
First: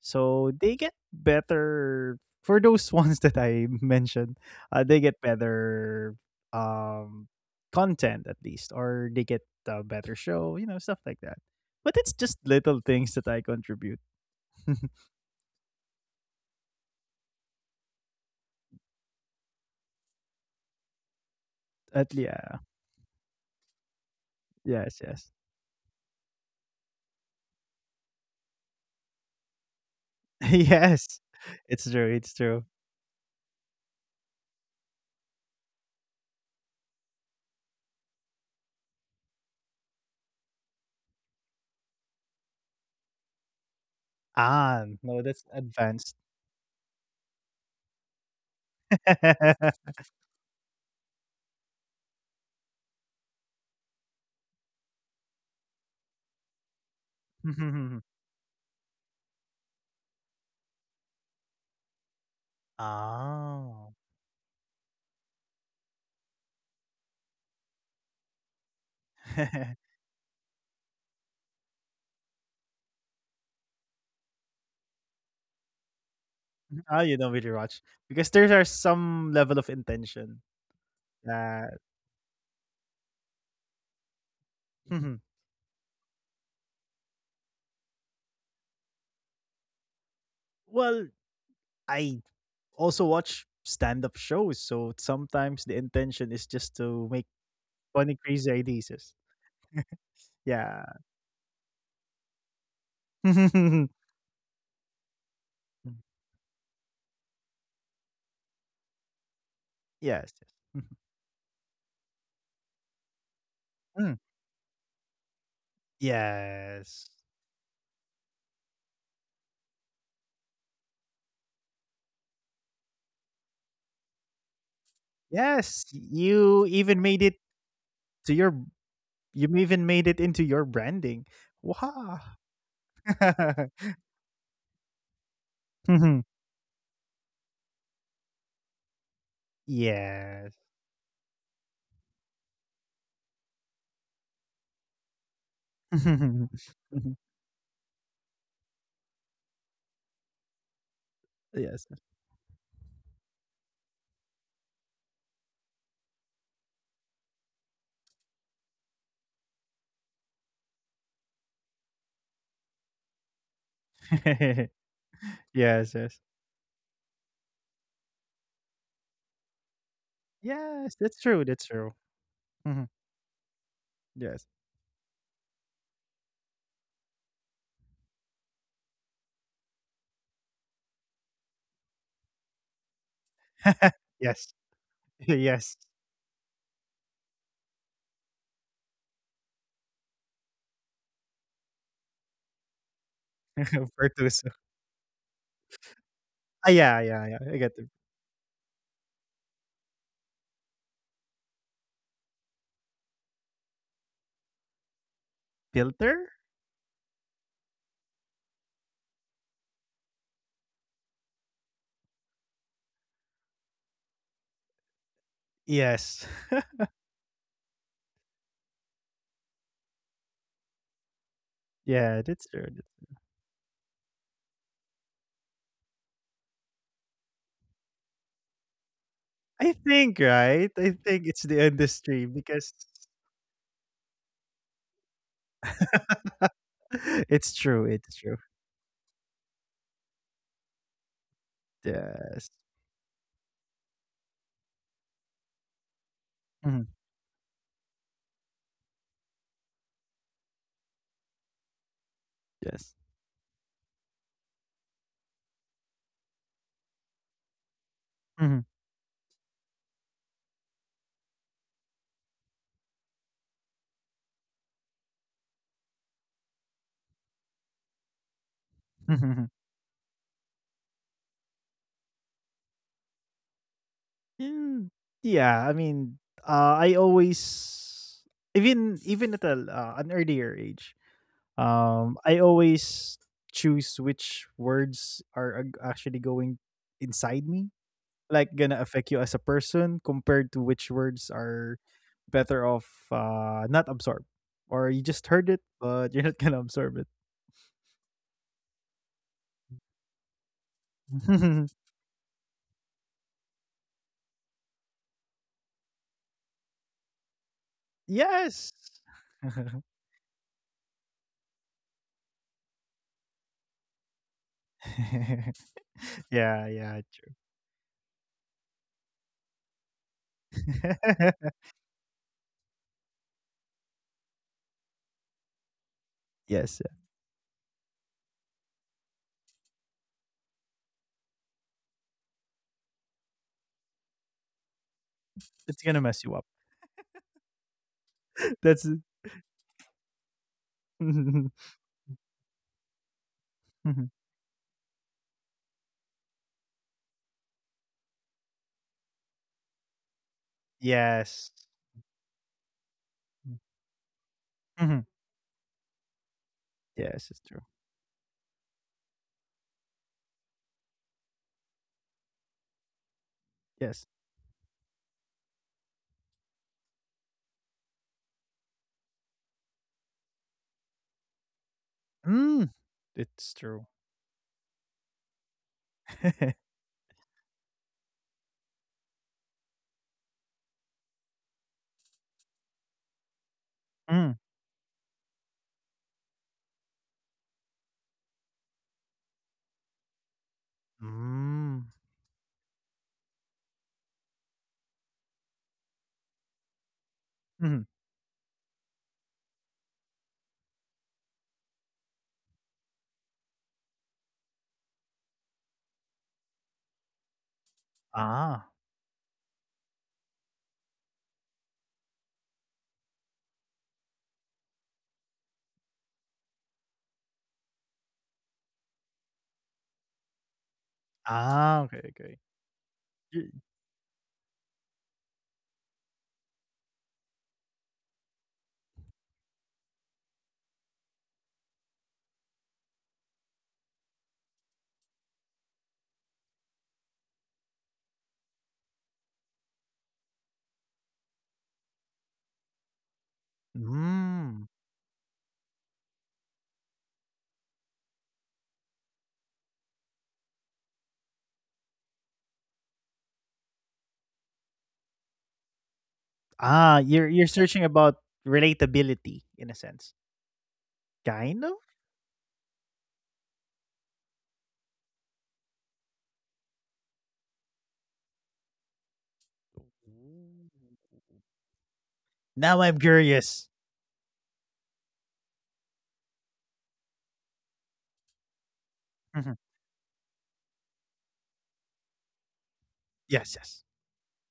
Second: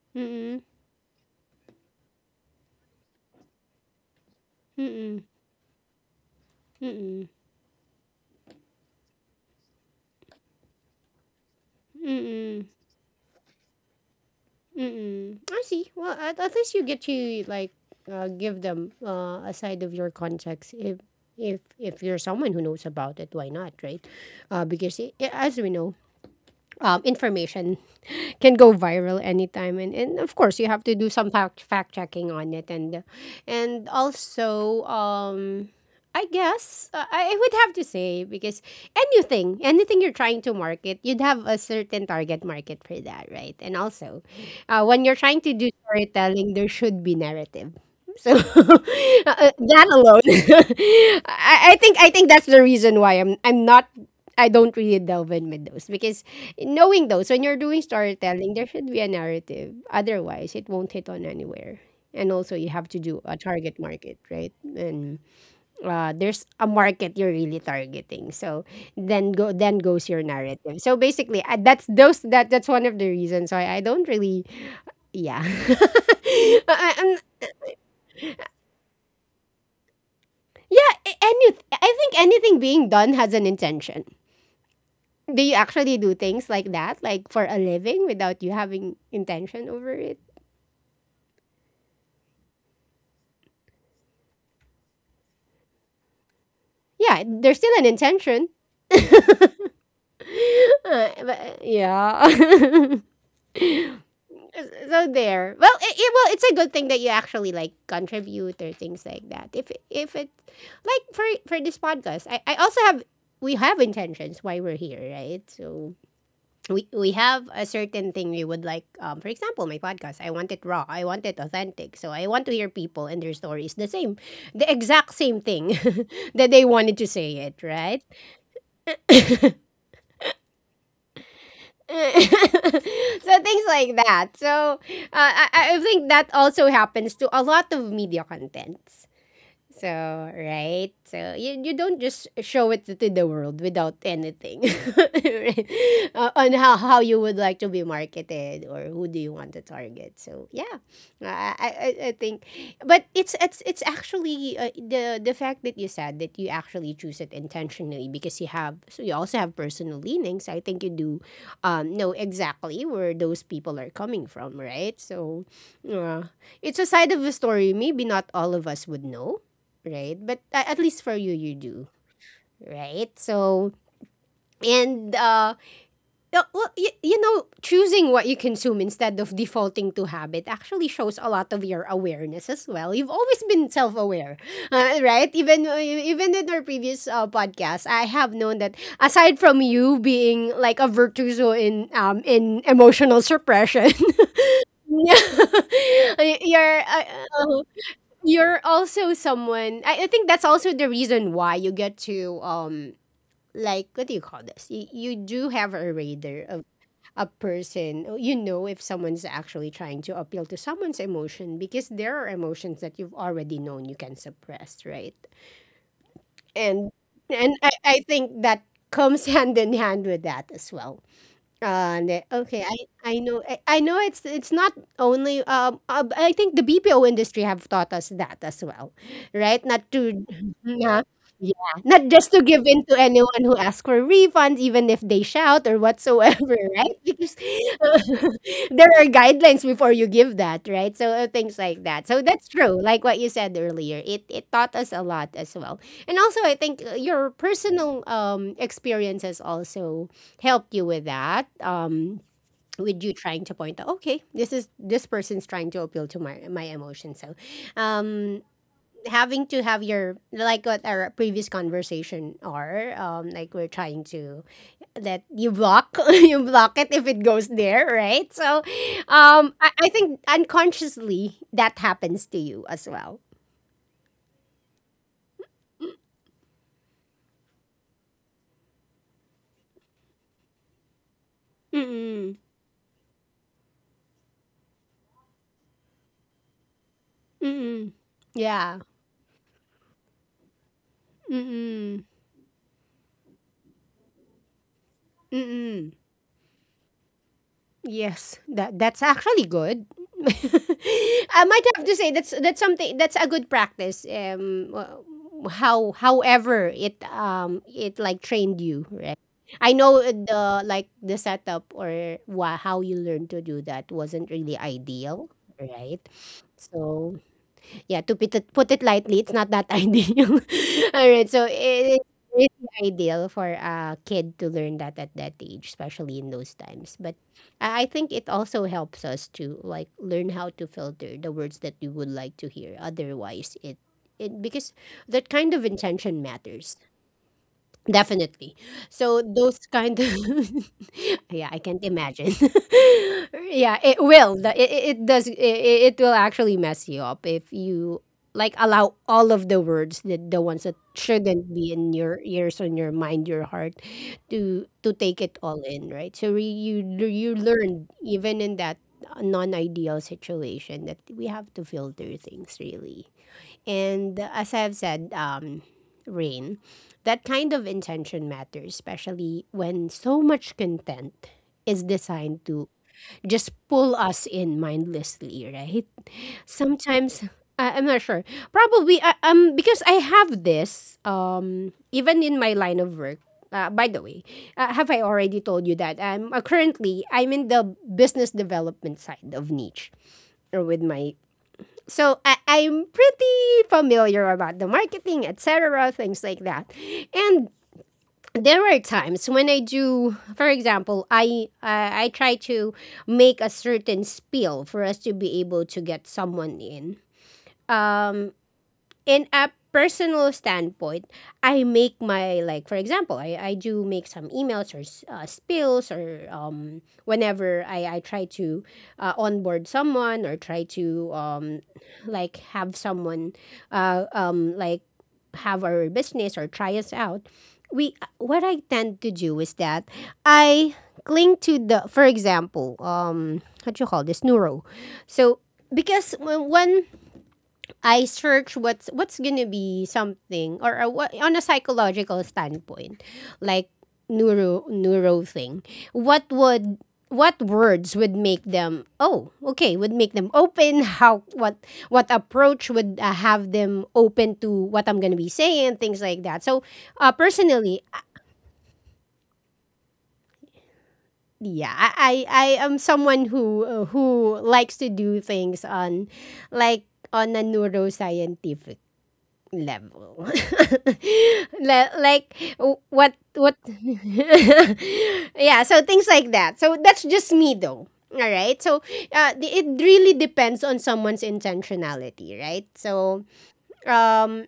[SPEAKER 2] so
[SPEAKER 1] mm-mm,
[SPEAKER 2] they get better for those ones that I mentioned. Uh, they get
[SPEAKER 1] mm-mm,
[SPEAKER 2] better um content, at least, or they get a better show. You know, stuff like that. But it's just little things that I contribute.
[SPEAKER 1] I see. Well, at, at least you get to, like, uh, give them, uh, a side of your context. If if if
[SPEAKER 2] At
[SPEAKER 1] you're someone
[SPEAKER 2] Yeah.
[SPEAKER 1] who knows about it, why not, right? Uh,
[SPEAKER 2] Yes,
[SPEAKER 1] because i
[SPEAKER 2] yes.
[SPEAKER 1] i- as we know, um, information can go viral anytime, and, and of course you have to do
[SPEAKER 2] Yes.
[SPEAKER 1] some fact
[SPEAKER 2] It's
[SPEAKER 1] fact
[SPEAKER 2] true,
[SPEAKER 1] checking
[SPEAKER 2] it's
[SPEAKER 1] on
[SPEAKER 2] true.
[SPEAKER 1] it, and and also, um I guess, uh, I I would have to say, because anything, anything you're trying to market, you'd have a certain target market for that, right? And also,
[SPEAKER 2] Ah,
[SPEAKER 1] uh, when you're
[SPEAKER 2] no,
[SPEAKER 1] trying
[SPEAKER 2] that's
[SPEAKER 1] to do
[SPEAKER 2] advanced.
[SPEAKER 1] storytelling, there should be narrative. So uh, that alone, I, I think I think that's the reason why I'm I'm not I don't really delve in with those, because knowing those, when you're doing storytelling, there should be a narrative. Otherwise, it won't hit on anywhere. And also, you have to do a target
[SPEAKER 2] Oh.
[SPEAKER 1] market, right? And uh, there's a market you're really targeting. So then go then goes your narrative. So basically, uh, that's those that that's one of the reasons why I don't really, yeah, I- I-
[SPEAKER 2] Oh, you don't
[SPEAKER 1] I'm-
[SPEAKER 2] really watch because there are some level of intention
[SPEAKER 1] yeah. a- Any
[SPEAKER 2] that.
[SPEAKER 1] I think anything being done has an intention.
[SPEAKER 2] Mhm.
[SPEAKER 1] Do you actually do things like that, like for a living, without you having intention over it?
[SPEAKER 2] Well, I also watch stand-up shows, so sometimes the intention is just to make
[SPEAKER 1] Yeah, there's still an
[SPEAKER 2] funny, crazy
[SPEAKER 1] intention.
[SPEAKER 2] ideas. Yes. Yeah.
[SPEAKER 1] Uh, but, yeah. So there. Well, it, it- well, it's a good thing that you actually like contribute or things like that. If if it,
[SPEAKER 2] Yes. Mhm.
[SPEAKER 1] like, for for this podcast, I I also have we have
[SPEAKER 2] Mm.
[SPEAKER 1] intentions why we're here, right? So we
[SPEAKER 2] Yes.
[SPEAKER 1] we have a certain thing we would like. Um, for example, my podcast, I want it raw, I want it authentic. So I want to hear people and their stories the same, the exact same thing
[SPEAKER 2] Yes,
[SPEAKER 1] that they
[SPEAKER 2] you
[SPEAKER 1] wanted
[SPEAKER 2] even
[SPEAKER 1] to
[SPEAKER 2] made it
[SPEAKER 1] say it, right?
[SPEAKER 2] to your you even made it into your branding. Wow.
[SPEAKER 1] So things like that. So uh, I, I think that also happens to a lot of media contents. So,
[SPEAKER 2] Yes.
[SPEAKER 1] right? So, you, you don't just show it to the world without anything, right? Uh, on how, how you would like to be marketed, or who do you want to target. So, yeah, I, I,
[SPEAKER 2] Yes.
[SPEAKER 1] I I think. But it's it's it's actually, uh, the the fact that you said that you actually choose it intentionally, because you have, so you also have personal leanings. I think you do, um, know exactly where those people are coming from, right? So,
[SPEAKER 2] Yes. Yes.
[SPEAKER 1] uh, it's a side of the story, maybe not all of us would know, right? But uh, at
[SPEAKER 2] Yes.
[SPEAKER 1] least for
[SPEAKER 2] That's
[SPEAKER 1] you,
[SPEAKER 2] true.
[SPEAKER 1] you
[SPEAKER 2] That's
[SPEAKER 1] do,
[SPEAKER 2] true. Mhm.
[SPEAKER 1] right? So,
[SPEAKER 2] Yes.
[SPEAKER 1] and uh, uh, well, you, you know, choosing what you consume instead of defaulting to habit actually shows a lot of your awareness as well. You've always been self-aware,
[SPEAKER 2] Yes.
[SPEAKER 1] uh, right? Even
[SPEAKER 2] Yes.
[SPEAKER 1] uh, e-, even in our previous uh, podcast, I have known that, aside from you being like a virtuoso in um in emotional suppression.
[SPEAKER 2] Pertuso.
[SPEAKER 1] Yeah.
[SPEAKER 2] Ah,
[SPEAKER 1] you're
[SPEAKER 2] yeah,
[SPEAKER 1] uh,
[SPEAKER 2] yeah, yeah. I
[SPEAKER 1] uh,
[SPEAKER 2] got the
[SPEAKER 1] you're also someone, I, I think that's also the reason why you get to um like, what do you call this, you, you do have a
[SPEAKER 2] filter.
[SPEAKER 1] radar of a person, or you know if someone's actually trying to appeal to someone's emotion, because there are emotions that you've already known you can suppress, right?
[SPEAKER 2] Yes.
[SPEAKER 1] And and i, I think that comes hand in hand with that as well. Uh,
[SPEAKER 2] Yeah,
[SPEAKER 1] ne-
[SPEAKER 2] that's true.
[SPEAKER 1] okay, I,
[SPEAKER 2] That's true.
[SPEAKER 1] I know I, I know it's it's not only, um uh, I think the B P O industry have taught us that as well, right?
[SPEAKER 2] I
[SPEAKER 1] Not
[SPEAKER 2] think,
[SPEAKER 1] to,
[SPEAKER 2] right. I
[SPEAKER 1] yeah,
[SPEAKER 2] think it's
[SPEAKER 1] yeah,
[SPEAKER 2] the
[SPEAKER 1] not
[SPEAKER 2] industry
[SPEAKER 1] just to give
[SPEAKER 2] because.
[SPEAKER 1] in to anyone who asks for refunds, even if they shout or whatsoever, right? Because
[SPEAKER 2] It's true.
[SPEAKER 1] uh,
[SPEAKER 2] It's true.
[SPEAKER 1] there are guidelines before you give that, right? So uh, things like that. So
[SPEAKER 2] Yes.
[SPEAKER 1] that's true, like what you said earlier. It it taught us a lot as well, and also I
[SPEAKER 2] Mhm.
[SPEAKER 1] think uh, your personal um experiences also helped you with that, um
[SPEAKER 2] Yes.
[SPEAKER 1] with you trying to point out, okay, this is, this person's trying to appeal to my my emotions, so um
[SPEAKER 2] Mhm.
[SPEAKER 1] having to have your, like what our previous conversation are, um like we're trying to, that you block you block it if it goes there, right? So um i, I think unconsciously that happens to you as well.
[SPEAKER 2] Mm, yeah, I mean, uh, I always, even even at a, uh, an earlier age,
[SPEAKER 1] Mm. Mm.
[SPEAKER 2] um, I always choose which words are ag- actually going inside me,
[SPEAKER 1] Mm.
[SPEAKER 2] like
[SPEAKER 1] Yeah.
[SPEAKER 2] gonna affect you as a person, compared to which words are
[SPEAKER 1] Mm.
[SPEAKER 2] better off uh, not absorb, or you just heard it
[SPEAKER 1] Mm.
[SPEAKER 2] but you're not gonna absorb it.
[SPEAKER 1] Yes, that that's actually good. I might have to say that's that's something that's a good practice. Um, wh- how however it um it like trained
[SPEAKER 2] Yes.
[SPEAKER 1] you, right? I know the like the setup, or wha- how you learned to do that wasn't really ideal, right?
[SPEAKER 2] Yeah, yeah,
[SPEAKER 1] So
[SPEAKER 2] true.
[SPEAKER 1] yeah, to put it, put it lightly, it's not that ideal. All right, so it, it's really ideal for a kid to learn that at that age, especially in those
[SPEAKER 2] Yes, yeah.
[SPEAKER 1] times. But I I think it also helps us to, like, learn how to filter the words that you would like to hear. Otherwise, it it because that kind of
[SPEAKER 2] It's gonna mess
[SPEAKER 1] intention
[SPEAKER 2] you up.
[SPEAKER 1] matters. Definitely.
[SPEAKER 2] That's
[SPEAKER 1] So those kind of,
[SPEAKER 2] Mhm, mhm,
[SPEAKER 1] yeah, I can't imagine. Yeah, it
[SPEAKER 2] mhm.
[SPEAKER 1] will. The- It, it it does. It, it will actually mess you up if you like allow all of the words that the ones that
[SPEAKER 2] Yes.
[SPEAKER 1] shouldn't be in your ears, on your mind, your heart, to to
[SPEAKER 2] Mhm.
[SPEAKER 1] take it all in, right? So re- you
[SPEAKER 2] Yes,
[SPEAKER 1] you
[SPEAKER 2] it's true.
[SPEAKER 1] learn even in that non-ideal situation that we have to filter things really.
[SPEAKER 2] Yes.
[SPEAKER 1] And as I've said, um, Rain, that kind of intention matters, especially when so much content is designed
[SPEAKER 2] Mm.
[SPEAKER 1] to
[SPEAKER 2] It's
[SPEAKER 1] just
[SPEAKER 2] true.
[SPEAKER 1] pull us in mindlessly, right? Sometimes I, I'm not sure. Probably I, um because I have this um even in my line of work. Uh, by the way,
[SPEAKER 2] Mm.
[SPEAKER 1] uh, have I already told you that I'm uh, currently I'm in the business development side of niche or with my,
[SPEAKER 2] Mm.
[SPEAKER 1] so I, I'm pretty familiar about the marketing, et cetera, things like that. And
[SPEAKER 2] Mhm.
[SPEAKER 1] there are times when I do, for example, I uh, I try to make a certain spiel for us to be able to get someone in. Um,
[SPEAKER 2] Ah.
[SPEAKER 1] in a personal standpoint, I make my like for example, I, I do make some emails or s- uh, spills, or um whenever I I try to uh, onboard someone or try to um
[SPEAKER 2] Ah, okay, okay.
[SPEAKER 1] like have someone
[SPEAKER 2] Y
[SPEAKER 1] uh um like have our business or try us out. We What I tend to do is that I cling to the, for example, um what you call this, neuro. So because when when I search what's what's gonna be something, or uh, what, on a psychological standpoint, like
[SPEAKER 2] mm.
[SPEAKER 1] neuro neuro thing. What would what words would make them, oh okay would make them open, how, what what approach would uh, have them open to what I'm going to be saying, things like that. So
[SPEAKER 2] Ah,
[SPEAKER 1] uh,
[SPEAKER 2] you're you're searching
[SPEAKER 1] personally,
[SPEAKER 2] about relatability in a sense. Kind of?
[SPEAKER 1] yeah, I, I i am someone who uh, who likes to do things on, like on a neuroscientific level.
[SPEAKER 2] Ooh.
[SPEAKER 1] Le- like
[SPEAKER 2] Now
[SPEAKER 1] w-
[SPEAKER 2] I'm
[SPEAKER 1] what what
[SPEAKER 2] curious.
[SPEAKER 1] Yeah, so things like that, so that's just me though. All right, so uh,
[SPEAKER 2] Mhm.
[SPEAKER 1] the- it really depends on someone's intentionality, right? So
[SPEAKER 2] Yes, yes.
[SPEAKER 1] um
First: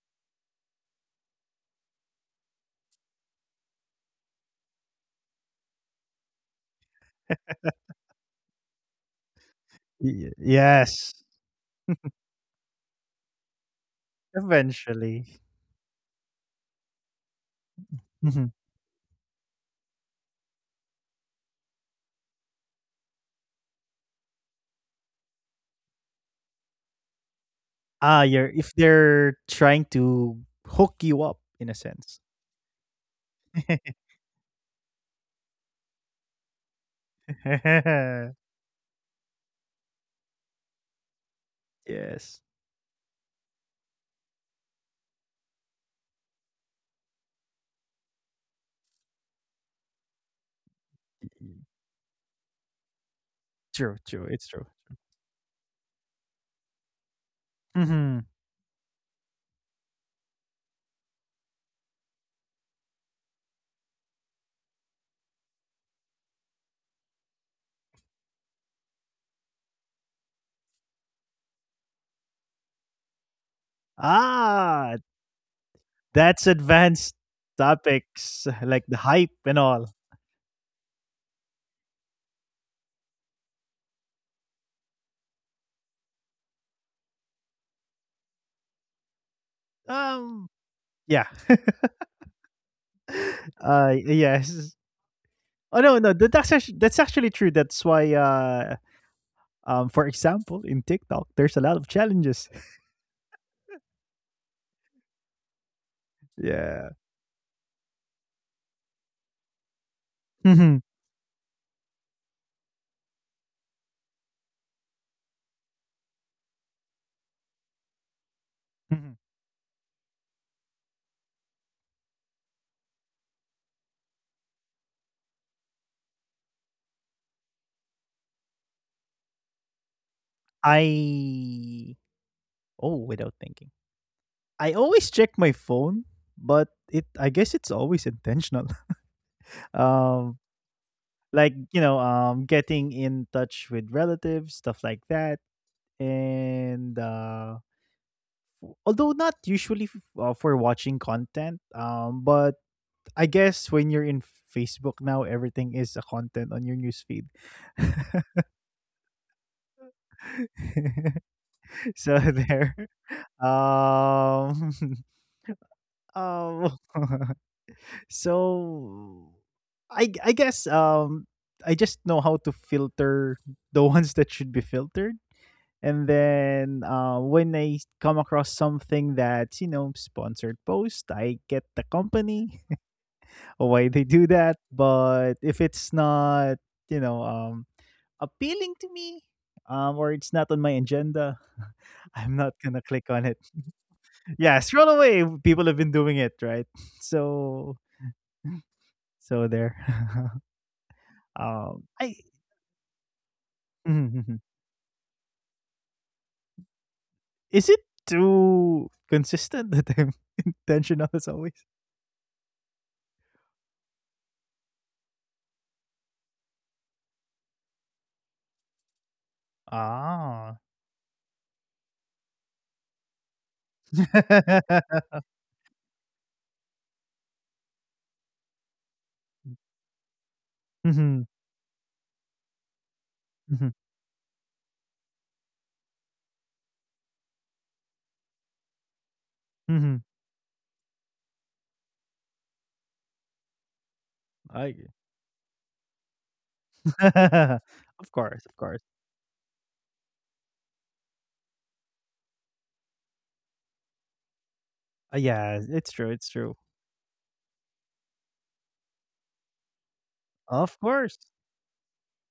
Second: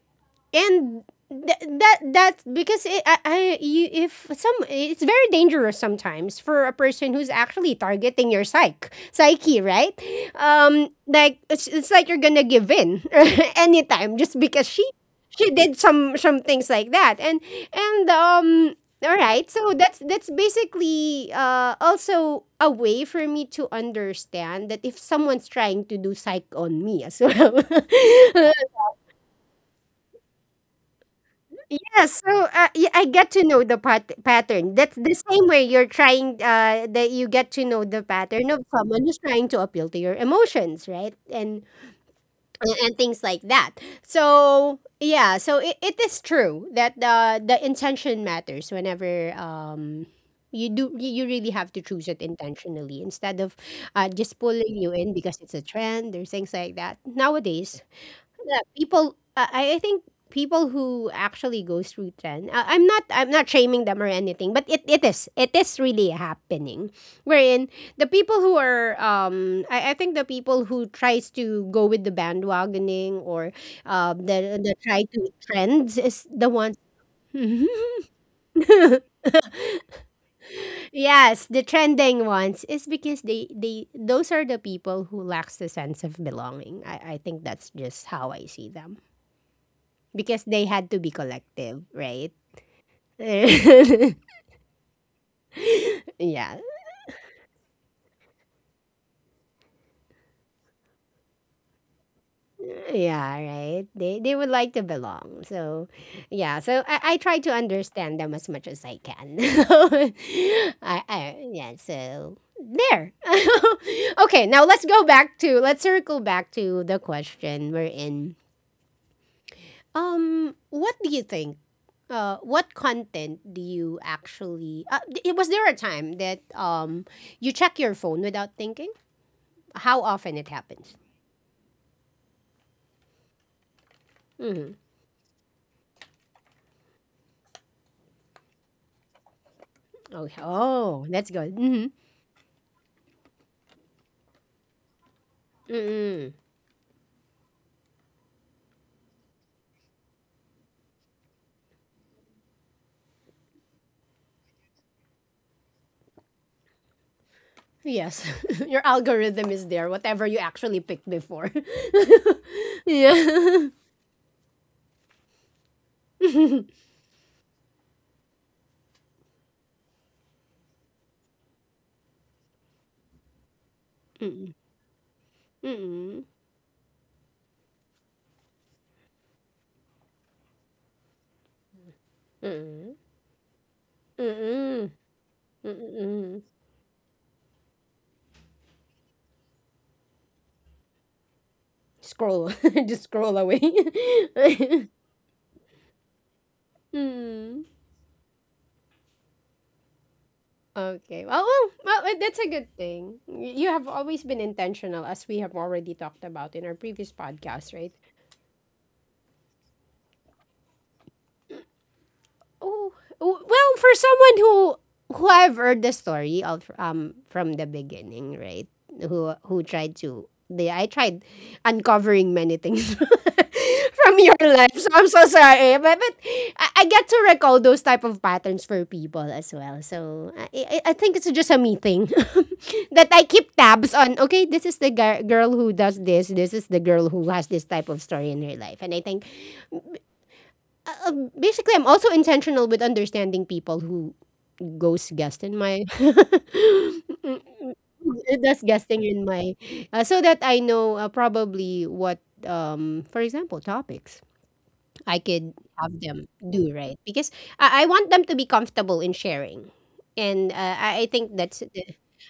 [SPEAKER 1] and th- that that's because it, I, I you, if some, it's very dangerous sometimes for a person who's actually targeting your psych psyche, right?
[SPEAKER 2] Y
[SPEAKER 1] Um
[SPEAKER 2] Yes.
[SPEAKER 1] like it's, it's like you're gonna give in anytime just because she
[SPEAKER 2] Eventually.
[SPEAKER 1] she did some some things like that, and and
[SPEAKER 2] Mhm.
[SPEAKER 1] um all right, so that's that's basically uh also a way for me to understand that if someone's trying to do psych on me as well.
[SPEAKER 2] Ah, you're if they're trying to hook you up in a sense.
[SPEAKER 1] Yes, so uh, y- I get to know the pat- pattern. That's the same way you're trying, uh, that you get to know the pattern of someone who's trying to appeal to your emotions, right? And
[SPEAKER 2] Yes.
[SPEAKER 1] and, and things like that. So yeah, so it, it is true that the the intention matters whenever um you do, you you really have to choose it intentionally instead of
[SPEAKER 2] True,
[SPEAKER 1] uh,
[SPEAKER 2] true.
[SPEAKER 1] just
[SPEAKER 2] It's true.
[SPEAKER 1] pulling you in because it's a trend or things like that. Nowadays,
[SPEAKER 2] hmm
[SPEAKER 1] that people, uh, I I think people who actually goes through trend, uh, I'm not, I'm not shaming them or anything, but it, it is, it is really happening wherein the people who are, um I, I think the people who tries to go with the bandwagoning, or um the the
[SPEAKER 2] Ah,
[SPEAKER 1] try to trends, is the
[SPEAKER 2] that's
[SPEAKER 1] ones,
[SPEAKER 2] advanced topics like the hype and all.
[SPEAKER 1] yes, the trending ones, is because they they those are the people who lacks the sense of belonging. I, I think that's just how I see them, because
[SPEAKER 2] Um,
[SPEAKER 1] they had to be
[SPEAKER 2] yeah.
[SPEAKER 1] collective, right?
[SPEAKER 2] Uh,
[SPEAKER 1] Yeah.
[SPEAKER 2] yes. Oh no, no. that- That's actually, that's actually true. That's why, uh, um, for example, in TikTok, there's a lot of challenges.
[SPEAKER 1] Yeah, right. They they would like to belong. So yeah, so
[SPEAKER 2] Yeah.
[SPEAKER 1] I, I try to understand them as much as I can.
[SPEAKER 2] Mhm,
[SPEAKER 1] I, I Yeah, so there. Okay, now let's go back to let's circle back to the question we're in.
[SPEAKER 2] mhm.
[SPEAKER 1] Um, what do you think? Uh what content do you actually uh, d- was there a time that um you check your phone without thinking? How often it happens?
[SPEAKER 2] I Oh, without thinking, I
[SPEAKER 1] Mm-hmm.
[SPEAKER 2] always check my phone, but it I guess it's always intentional. Um,
[SPEAKER 1] Okay. Oh, that's
[SPEAKER 2] like
[SPEAKER 1] good.
[SPEAKER 2] you
[SPEAKER 1] Mm-hmm.
[SPEAKER 2] know um getting in touch with relatives, stuff like that,
[SPEAKER 1] Mm-mm.
[SPEAKER 2] and uh w- although not usually f- uh, for watching content, um but i guess when you're in Facebook now, everything is a content on your newsfeed.
[SPEAKER 1] Yes. Your algorithm is there, whatever you actually picked before.
[SPEAKER 2] So there.
[SPEAKER 1] Yeah.
[SPEAKER 2] Um um so I I guess um I just know how to filter the ones that should be filtered. And
[SPEAKER 1] Mm-mm.
[SPEAKER 2] then uh, when I s- come across something that's, you know, sponsored post, I get the company
[SPEAKER 1] Mm-mm.
[SPEAKER 2] why they do that.
[SPEAKER 1] Mm-mm.
[SPEAKER 2] But if it's
[SPEAKER 1] Mm-mm.
[SPEAKER 2] not, you know, um, appealing to me, um, or it's not on my agenda, I'm
[SPEAKER 1] Scroll.
[SPEAKER 2] not going to
[SPEAKER 1] Just
[SPEAKER 2] click on
[SPEAKER 1] scroll
[SPEAKER 2] it.
[SPEAKER 1] away.
[SPEAKER 2] Yeah, scroll away. People have been doing it, right?
[SPEAKER 1] Mm.
[SPEAKER 2] So, so there.
[SPEAKER 1] Okay. Well, well,
[SPEAKER 2] um,
[SPEAKER 1] well,
[SPEAKER 2] I
[SPEAKER 1] eh, that's a good thing. Y- You have always been intentional, as we have already talked about in our previous
[SPEAKER 2] is
[SPEAKER 1] podcast,
[SPEAKER 2] it
[SPEAKER 1] right?
[SPEAKER 2] too consistent that I'm intentional as always?
[SPEAKER 1] Oh, w- well, for someone who who I've heard the story of um from the beginning, right? Who who tried to
[SPEAKER 2] Ah,
[SPEAKER 1] they I tried uncovering many things from your life. So I'm so sorry, but but I, I get to recall those type of patterns for people as well. So I I, I think
[SPEAKER 2] Mhm,
[SPEAKER 1] it's just a me thing that I keep
[SPEAKER 2] mhm,
[SPEAKER 1] tabs on. Okay, this is the gar- girl who does this. This is the girl who has this type of story in her life, and I think
[SPEAKER 2] mhm.
[SPEAKER 1] uh, basically I'm also intentional with understanding people who
[SPEAKER 2] I
[SPEAKER 1] goes guest in my
[SPEAKER 2] Of course, of
[SPEAKER 1] does
[SPEAKER 2] course.
[SPEAKER 1] guesting in my, uh, so that I know uh, probably what, um for example, topics
[SPEAKER 2] Uh,
[SPEAKER 1] I could
[SPEAKER 2] yeah, it's
[SPEAKER 1] have
[SPEAKER 2] true,
[SPEAKER 1] them
[SPEAKER 2] it's true.
[SPEAKER 1] do, right? Because I, I want them to be comfortable in sharing, and uh,
[SPEAKER 2] Of
[SPEAKER 1] I, I
[SPEAKER 2] course.
[SPEAKER 1] think that's,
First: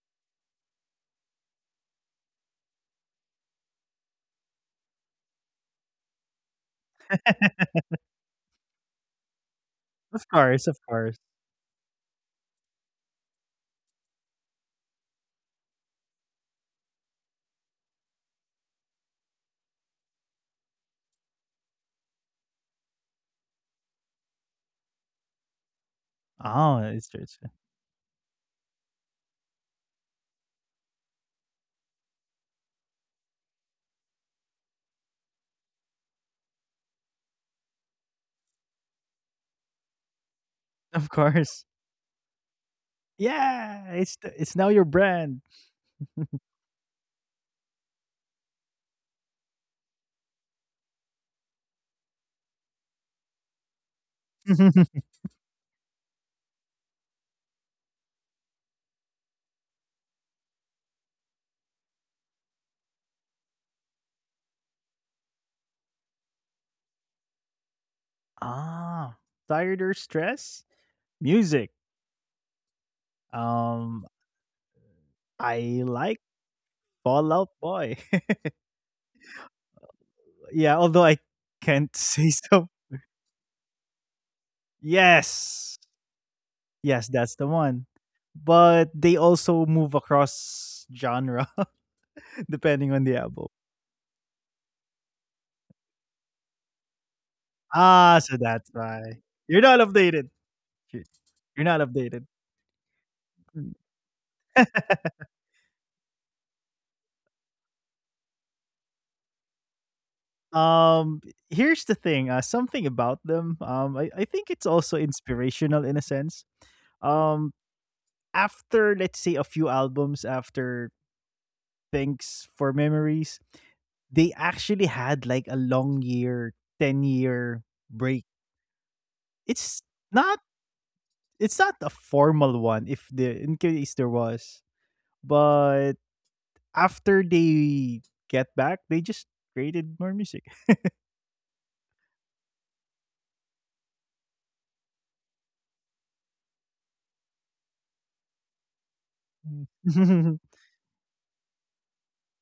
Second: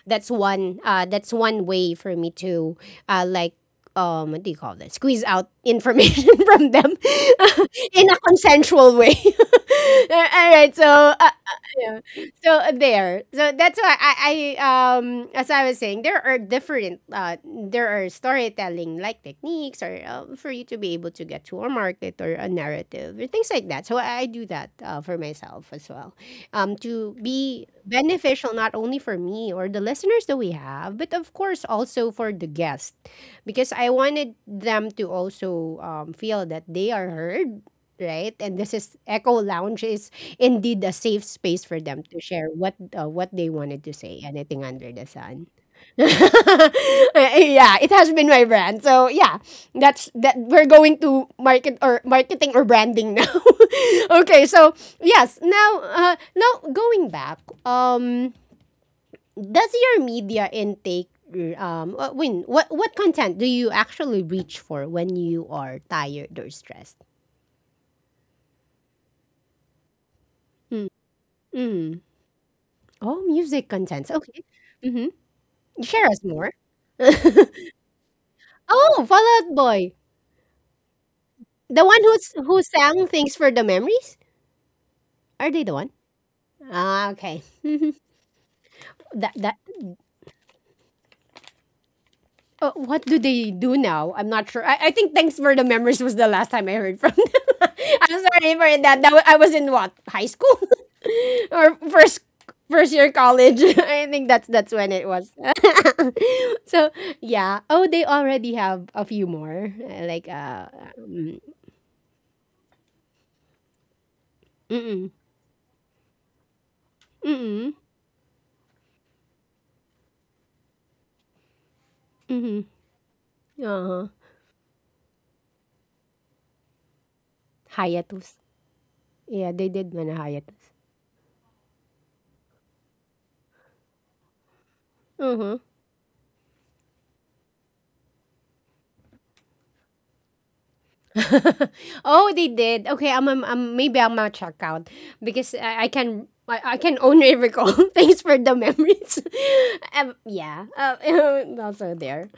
[SPEAKER 1] that's one uh, that's one way for me to uh, like um what do you call that, squeeze out information from them in a consensual way.
[SPEAKER 2] Of
[SPEAKER 1] All
[SPEAKER 2] course,
[SPEAKER 1] right,
[SPEAKER 2] of
[SPEAKER 1] so uh,
[SPEAKER 2] course.
[SPEAKER 1] uh, yeah, so uh, there, so that's why I, I um as I was saying, there are different uh there are storytelling like techniques, or uh, for you to be able to get to a market or a narrative or things like that, so i, I do that uh, for myself as well, um
[SPEAKER 2] Oh, it's
[SPEAKER 1] to
[SPEAKER 2] true, it's true.
[SPEAKER 1] be beneficial not only for me or the listeners that we have, but of course also for the guest, because I wanted them to also, um, feel that they are heard, right? And this is, Echo Lounge is indeed a
[SPEAKER 2] Of
[SPEAKER 1] safe space
[SPEAKER 2] course.
[SPEAKER 1] for them to share what, uh, what they wanted to
[SPEAKER 2] Yeah, it's
[SPEAKER 1] say,
[SPEAKER 2] the it's
[SPEAKER 1] anything
[SPEAKER 2] now your
[SPEAKER 1] under the
[SPEAKER 2] brand.
[SPEAKER 1] sun. Yeah, it has been my brand. So yeah, that's that. We're going to market, or marketing, or branding now. Okay, so yes, now uh, now going back, um, does your media intake um uh, when what what content do you actually reach for when you are tired or stressed?
[SPEAKER 2] Ah, tired or stress? Music.
[SPEAKER 1] Mm. Oh, music
[SPEAKER 2] Um,
[SPEAKER 1] contents, okay. Mhm.
[SPEAKER 2] I
[SPEAKER 1] Share
[SPEAKER 2] like
[SPEAKER 1] us more.
[SPEAKER 2] Fallout Boy.
[SPEAKER 1] Oh, Fall Out Boy.
[SPEAKER 2] Yeah, although I
[SPEAKER 1] The
[SPEAKER 2] can't
[SPEAKER 1] one who's
[SPEAKER 2] say
[SPEAKER 1] who
[SPEAKER 2] so.
[SPEAKER 1] sang "Thanks for the Memories"? Are they the
[SPEAKER 2] Yes.
[SPEAKER 1] one?
[SPEAKER 2] Yes,
[SPEAKER 1] Ah,
[SPEAKER 2] that's
[SPEAKER 1] okay.
[SPEAKER 2] the one. But they
[SPEAKER 1] That that.
[SPEAKER 2] also move across genre
[SPEAKER 1] Uh,
[SPEAKER 2] depending on
[SPEAKER 1] what
[SPEAKER 2] the
[SPEAKER 1] do
[SPEAKER 2] album.
[SPEAKER 1] they do now? I'm not sure. I, I think "Thanks for the Memories" was the last time I heard from them.
[SPEAKER 2] Ah,
[SPEAKER 1] I'm
[SPEAKER 2] so
[SPEAKER 1] sorry for
[SPEAKER 2] that's why.
[SPEAKER 1] that. That wa- I was
[SPEAKER 2] You're
[SPEAKER 1] in
[SPEAKER 2] not
[SPEAKER 1] what, high
[SPEAKER 2] updated.
[SPEAKER 1] school
[SPEAKER 2] You- You're
[SPEAKER 1] or
[SPEAKER 2] not
[SPEAKER 1] first
[SPEAKER 2] updated.
[SPEAKER 1] first year college. I think that's that's when it was. So yeah. Oh, they already have a few more. uh, Like uh,
[SPEAKER 2] Um Here's the thing, uh, something about them. Um I, I think it's also
[SPEAKER 1] mm,
[SPEAKER 2] inspirational in a sense. Um,
[SPEAKER 1] mm,
[SPEAKER 2] after let's say a few albums after Thanks
[SPEAKER 1] mhm,
[SPEAKER 2] for Memories,
[SPEAKER 1] oo,
[SPEAKER 2] they actually had like a long year, ten year break.
[SPEAKER 1] hiatus. Yeah, they
[SPEAKER 2] It's
[SPEAKER 1] did man a
[SPEAKER 2] not
[SPEAKER 1] hiatus,
[SPEAKER 2] it's not a formal one if the in case there was,
[SPEAKER 1] mhm.
[SPEAKER 2] but after they get back, they just created more music.
[SPEAKER 1] Oh, they did. Okay, I'm, I'm, I'm- maybe I'm gonna check out, because I, I can I, I can only recall Thanks for the memories. Um,
[SPEAKER 2] Mm.
[SPEAKER 1] yeah, um, also there.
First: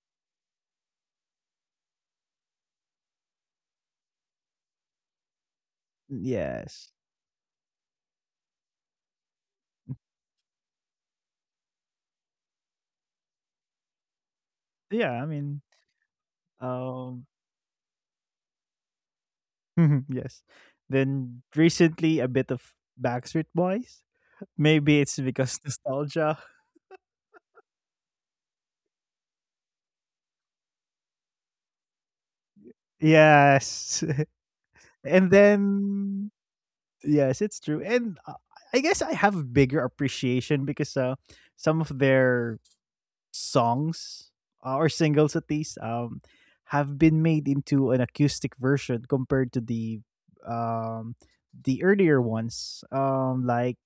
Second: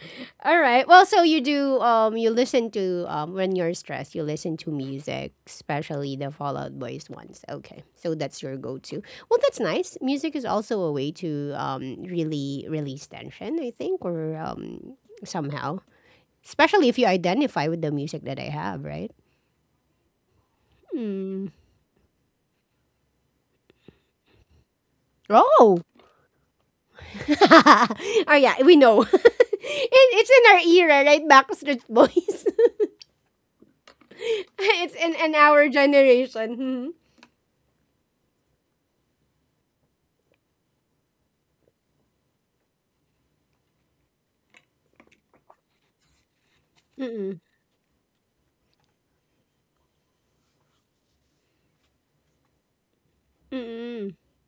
[SPEAKER 1] All right. Well, so you do um you listen to um when you're stressed you listen to music, especially the Fallout
[SPEAKER 2] Yes,
[SPEAKER 1] Boys ones. Okay, so that's your go-to. Well, that's nice. Music is also a way to um really release tension, I think, or um
[SPEAKER 2] yeah, i mean,
[SPEAKER 1] somehow. Especially if you
[SPEAKER 2] um,
[SPEAKER 1] identify with the music that I have, right?
[SPEAKER 2] yes, then recently a bit of Backstreet Boys, maybe it's because
[SPEAKER 1] Oh!
[SPEAKER 2] nostalgia.
[SPEAKER 1] Oh yeah, we know. It- it's in our era, right? Backstreet Boys.
[SPEAKER 2] Yes.
[SPEAKER 1] It's in,
[SPEAKER 2] And
[SPEAKER 1] in our
[SPEAKER 2] then
[SPEAKER 1] generation.
[SPEAKER 2] yes, it's true, and uh, i guess i have bigger appreciation because uh, some of their songs, uh, or singles at least, um
[SPEAKER 1] Hmm. Mm-mm.
[SPEAKER 2] have been made into an acoustic version compared to the um the earlier ones, um,
[SPEAKER 1] Mm-mm.
[SPEAKER 2] like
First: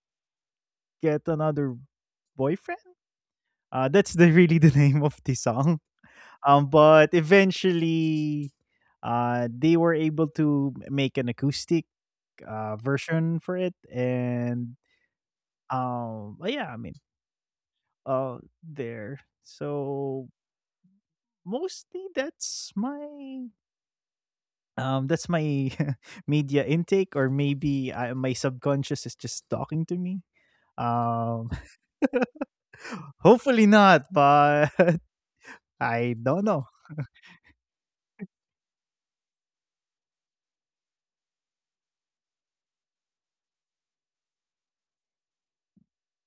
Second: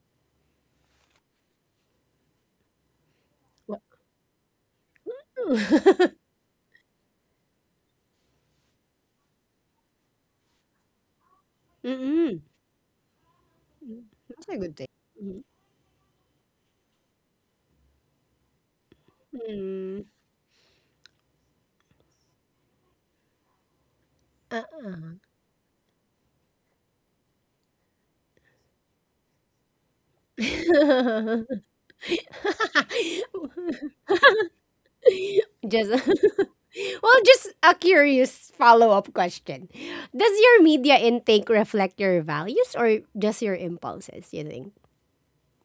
[SPEAKER 2] Get Another Boyfriend, uh
[SPEAKER 1] What?
[SPEAKER 2] that's the really the name of the song. Um but eventually, uh they were able to make an acoustic uh
[SPEAKER 1] Mm-mm.
[SPEAKER 2] version for it. And
[SPEAKER 1] That's a good thing.
[SPEAKER 2] um but yeah, i mean, uh there, so
[SPEAKER 1] Mm-mm.
[SPEAKER 2] mostly that's my, um, that's my
[SPEAKER 1] Uh-uh.
[SPEAKER 2] media intake, or maybe I, my subconscious is just talking to me. Um, hopefully not, but I don't
[SPEAKER 1] Just
[SPEAKER 2] know.
[SPEAKER 1] well, just a curious follow-up question. Does your media intake reflect your values, or just your impulses, you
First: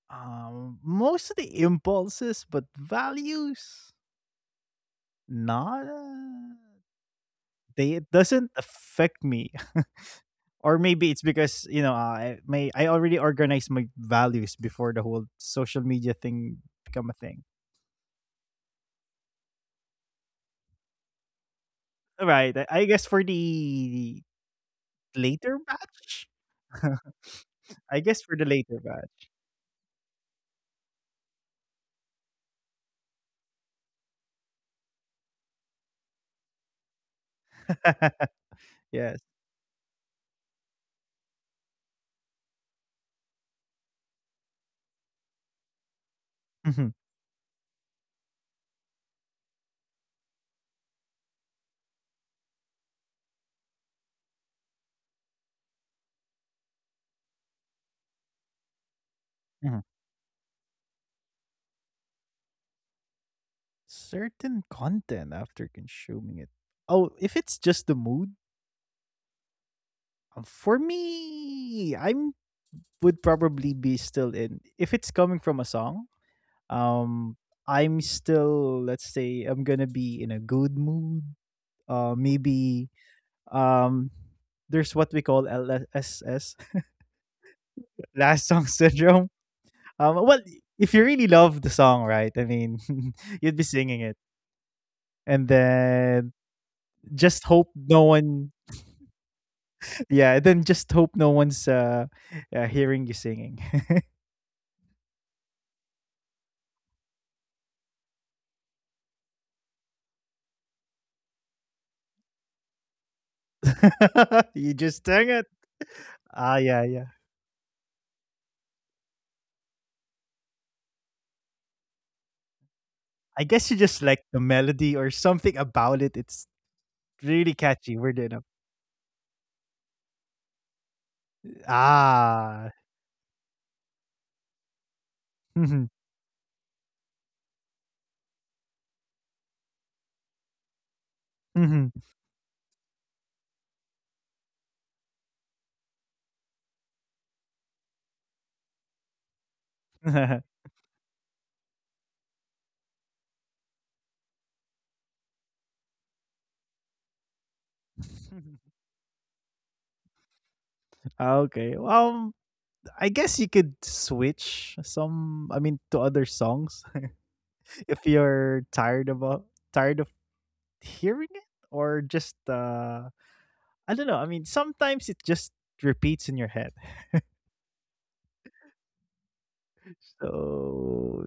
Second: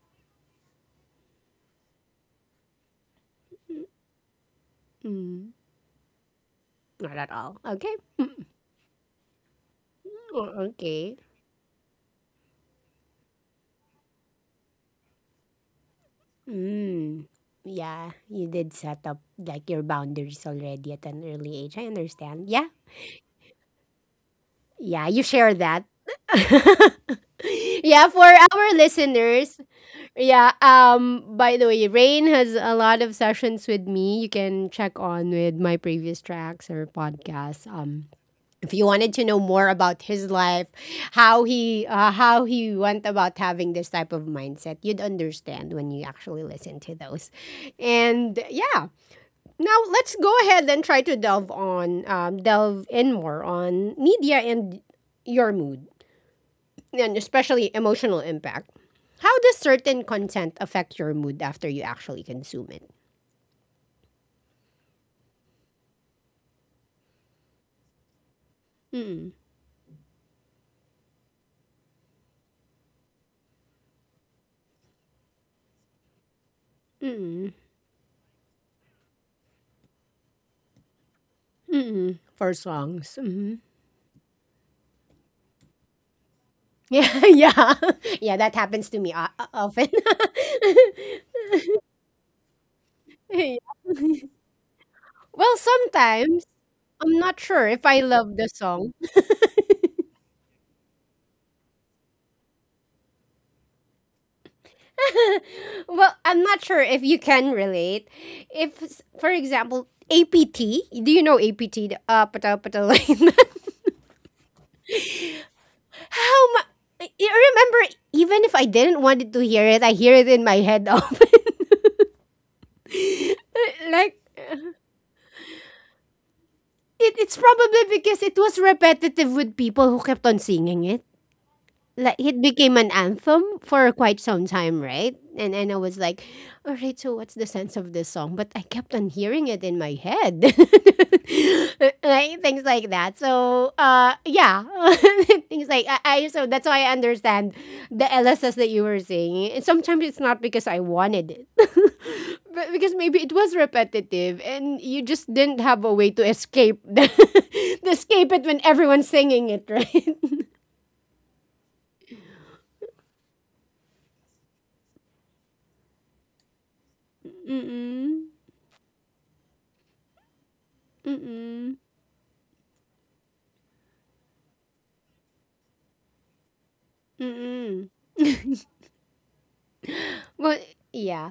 [SPEAKER 2] Um, most of the impulses, but values,
[SPEAKER 1] think?
[SPEAKER 2] not. Uh,
[SPEAKER 1] Not at all. Okay.
[SPEAKER 2] they it doesn't affect me,
[SPEAKER 1] Oh,
[SPEAKER 2] or maybe
[SPEAKER 1] okay.
[SPEAKER 2] it's because, you know, I may I already organized my values before the whole social media thing become a
[SPEAKER 1] Mm.
[SPEAKER 2] thing.
[SPEAKER 1] Yeah, you did set up like your boundaries already at an early age. I understand.
[SPEAKER 2] Right.
[SPEAKER 1] Yeah.
[SPEAKER 2] I I guess for the
[SPEAKER 1] Yeah, you share
[SPEAKER 2] later
[SPEAKER 1] that.
[SPEAKER 2] batch? I
[SPEAKER 1] Yeah, for
[SPEAKER 2] guess for the
[SPEAKER 1] our
[SPEAKER 2] later batch.
[SPEAKER 1] listeners, yeah, um by the way, Rain has a lot of sessions with me. You can check on with my previous tracks or podcasts. Um if you wanted to
[SPEAKER 2] Yes.
[SPEAKER 1] know more about his life, how he uh, how he went about having this type of mindset, you'd understand when you actually listen to
[SPEAKER 2] Mhm,
[SPEAKER 1] those. And yeah, now let's go ahead and try to delve on, um, delve in more on media and your mood, and especially emotional impact. How does
[SPEAKER 2] mhm.
[SPEAKER 1] certain content affect your mood after you actually consume it?
[SPEAKER 2] Certain content after consuming it. Oh, if it's just the mood,
[SPEAKER 1] Mm-mm,
[SPEAKER 2] uh, for me, I'm would probably be still in, if it's coming from a song, um,
[SPEAKER 1] mm-mm,
[SPEAKER 2] I'm still, let's say, I'm gonna be in a good mood. Uh,
[SPEAKER 1] mm-mm, for
[SPEAKER 2] maybe,
[SPEAKER 1] songs. Mhm.
[SPEAKER 2] um, there's what we call L S S,
[SPEAKER 1] Yeah, yeah. Yeah,
[SPEAKER 2] last
[SPEAKER 1] that
[SPEAKER 2] song
[SPEAKER 1] happens to me o-
[SPEAKER 2] syndrome.
[SPEAKER 1] o- often.
[SPEAKER 2] Um, well, if you really love the song, right? I mean,
[SPEAKER 1] Yeah.
[SPEAKER 2] you'd be singing it, and
[SPEAKER 1] Well,
[SPEAKER 2] then
[SPEAKER 1] sometimes I'm not
[SPEAKER 2] just
[SPEAKER 1] sure
[SPEAKER 2] hope
[SPEAKER 1] if I
[SPEAKER 2] no
[SPEAKER 1] love the
[SPEAKER 2] one,
[SPEAKER 1] song.
[SPEAKER 2] yeah, and then just hope no one's uh, uh hearing you singing.
[SPEAKER 1] Well, I'm not sure if you can relate. If, s- For example, A P T, do you know A P T? The Uh, pata pata line.
[SPEAKER 2] You just sang it.
[SPEAKER 1] How
[SPEAKER 2] Ah,
[SPEAKER 1] much?
[SPEAKER 2] yeah, yeah.
[SPEAKER 1] You remember, even if I didn't wanted to hear it, I hear it in my head often.
[SPEAKER 2] I guess you just
[SPEAKER 1] Like,
[SPEAKER 2] like the melody or something about it. It's
[SPEAKER 1] it, it's
[SPEAKER 2] really
[SPEAKER 1] probably
[SPEAKER 2] catchy. We're
[SPEAKER 1] because it
[SPEAKER 2] doing
[SPEAKER 1] was repetitive with people who kept on singing it. Like it
[SPEAKER 2] Ah.
[SPEAKER 1] became an anthem for quite some time, right? And and I
[SPEAKER 2] Mhm,
[SPEAKER 1] was like, all right, so what's the sense of this song? But I kept on hearing it in my head,
[SPEAKER 2] mhm.
[SPEAKER 1] right? Things like that. So uh, yeah, things like I, I so that's why I understand the L S S that you were saying. And sometimes it's not because I wanted it, but because maybe it was repetitive and you just didn't have a way to escape the, escape it when everyone's singing it, right?
[SPEAKER 2] Okay. Um, I guess you could switch some. I mean, to other songs. if
[SPEAKER 1] Mm-mm.
[SPEAKER 2] you're tired about tired of hearing it,
[SPEAKER 1] Mm-mm.
[SPEAKER 2] or just, uh, I don't know. I mean, sometimes it just repeats in your head.
[SPEAKER 1] Mm-mm. Well,
[SPEAKER 2] So
[SPEAKER 1] yeah.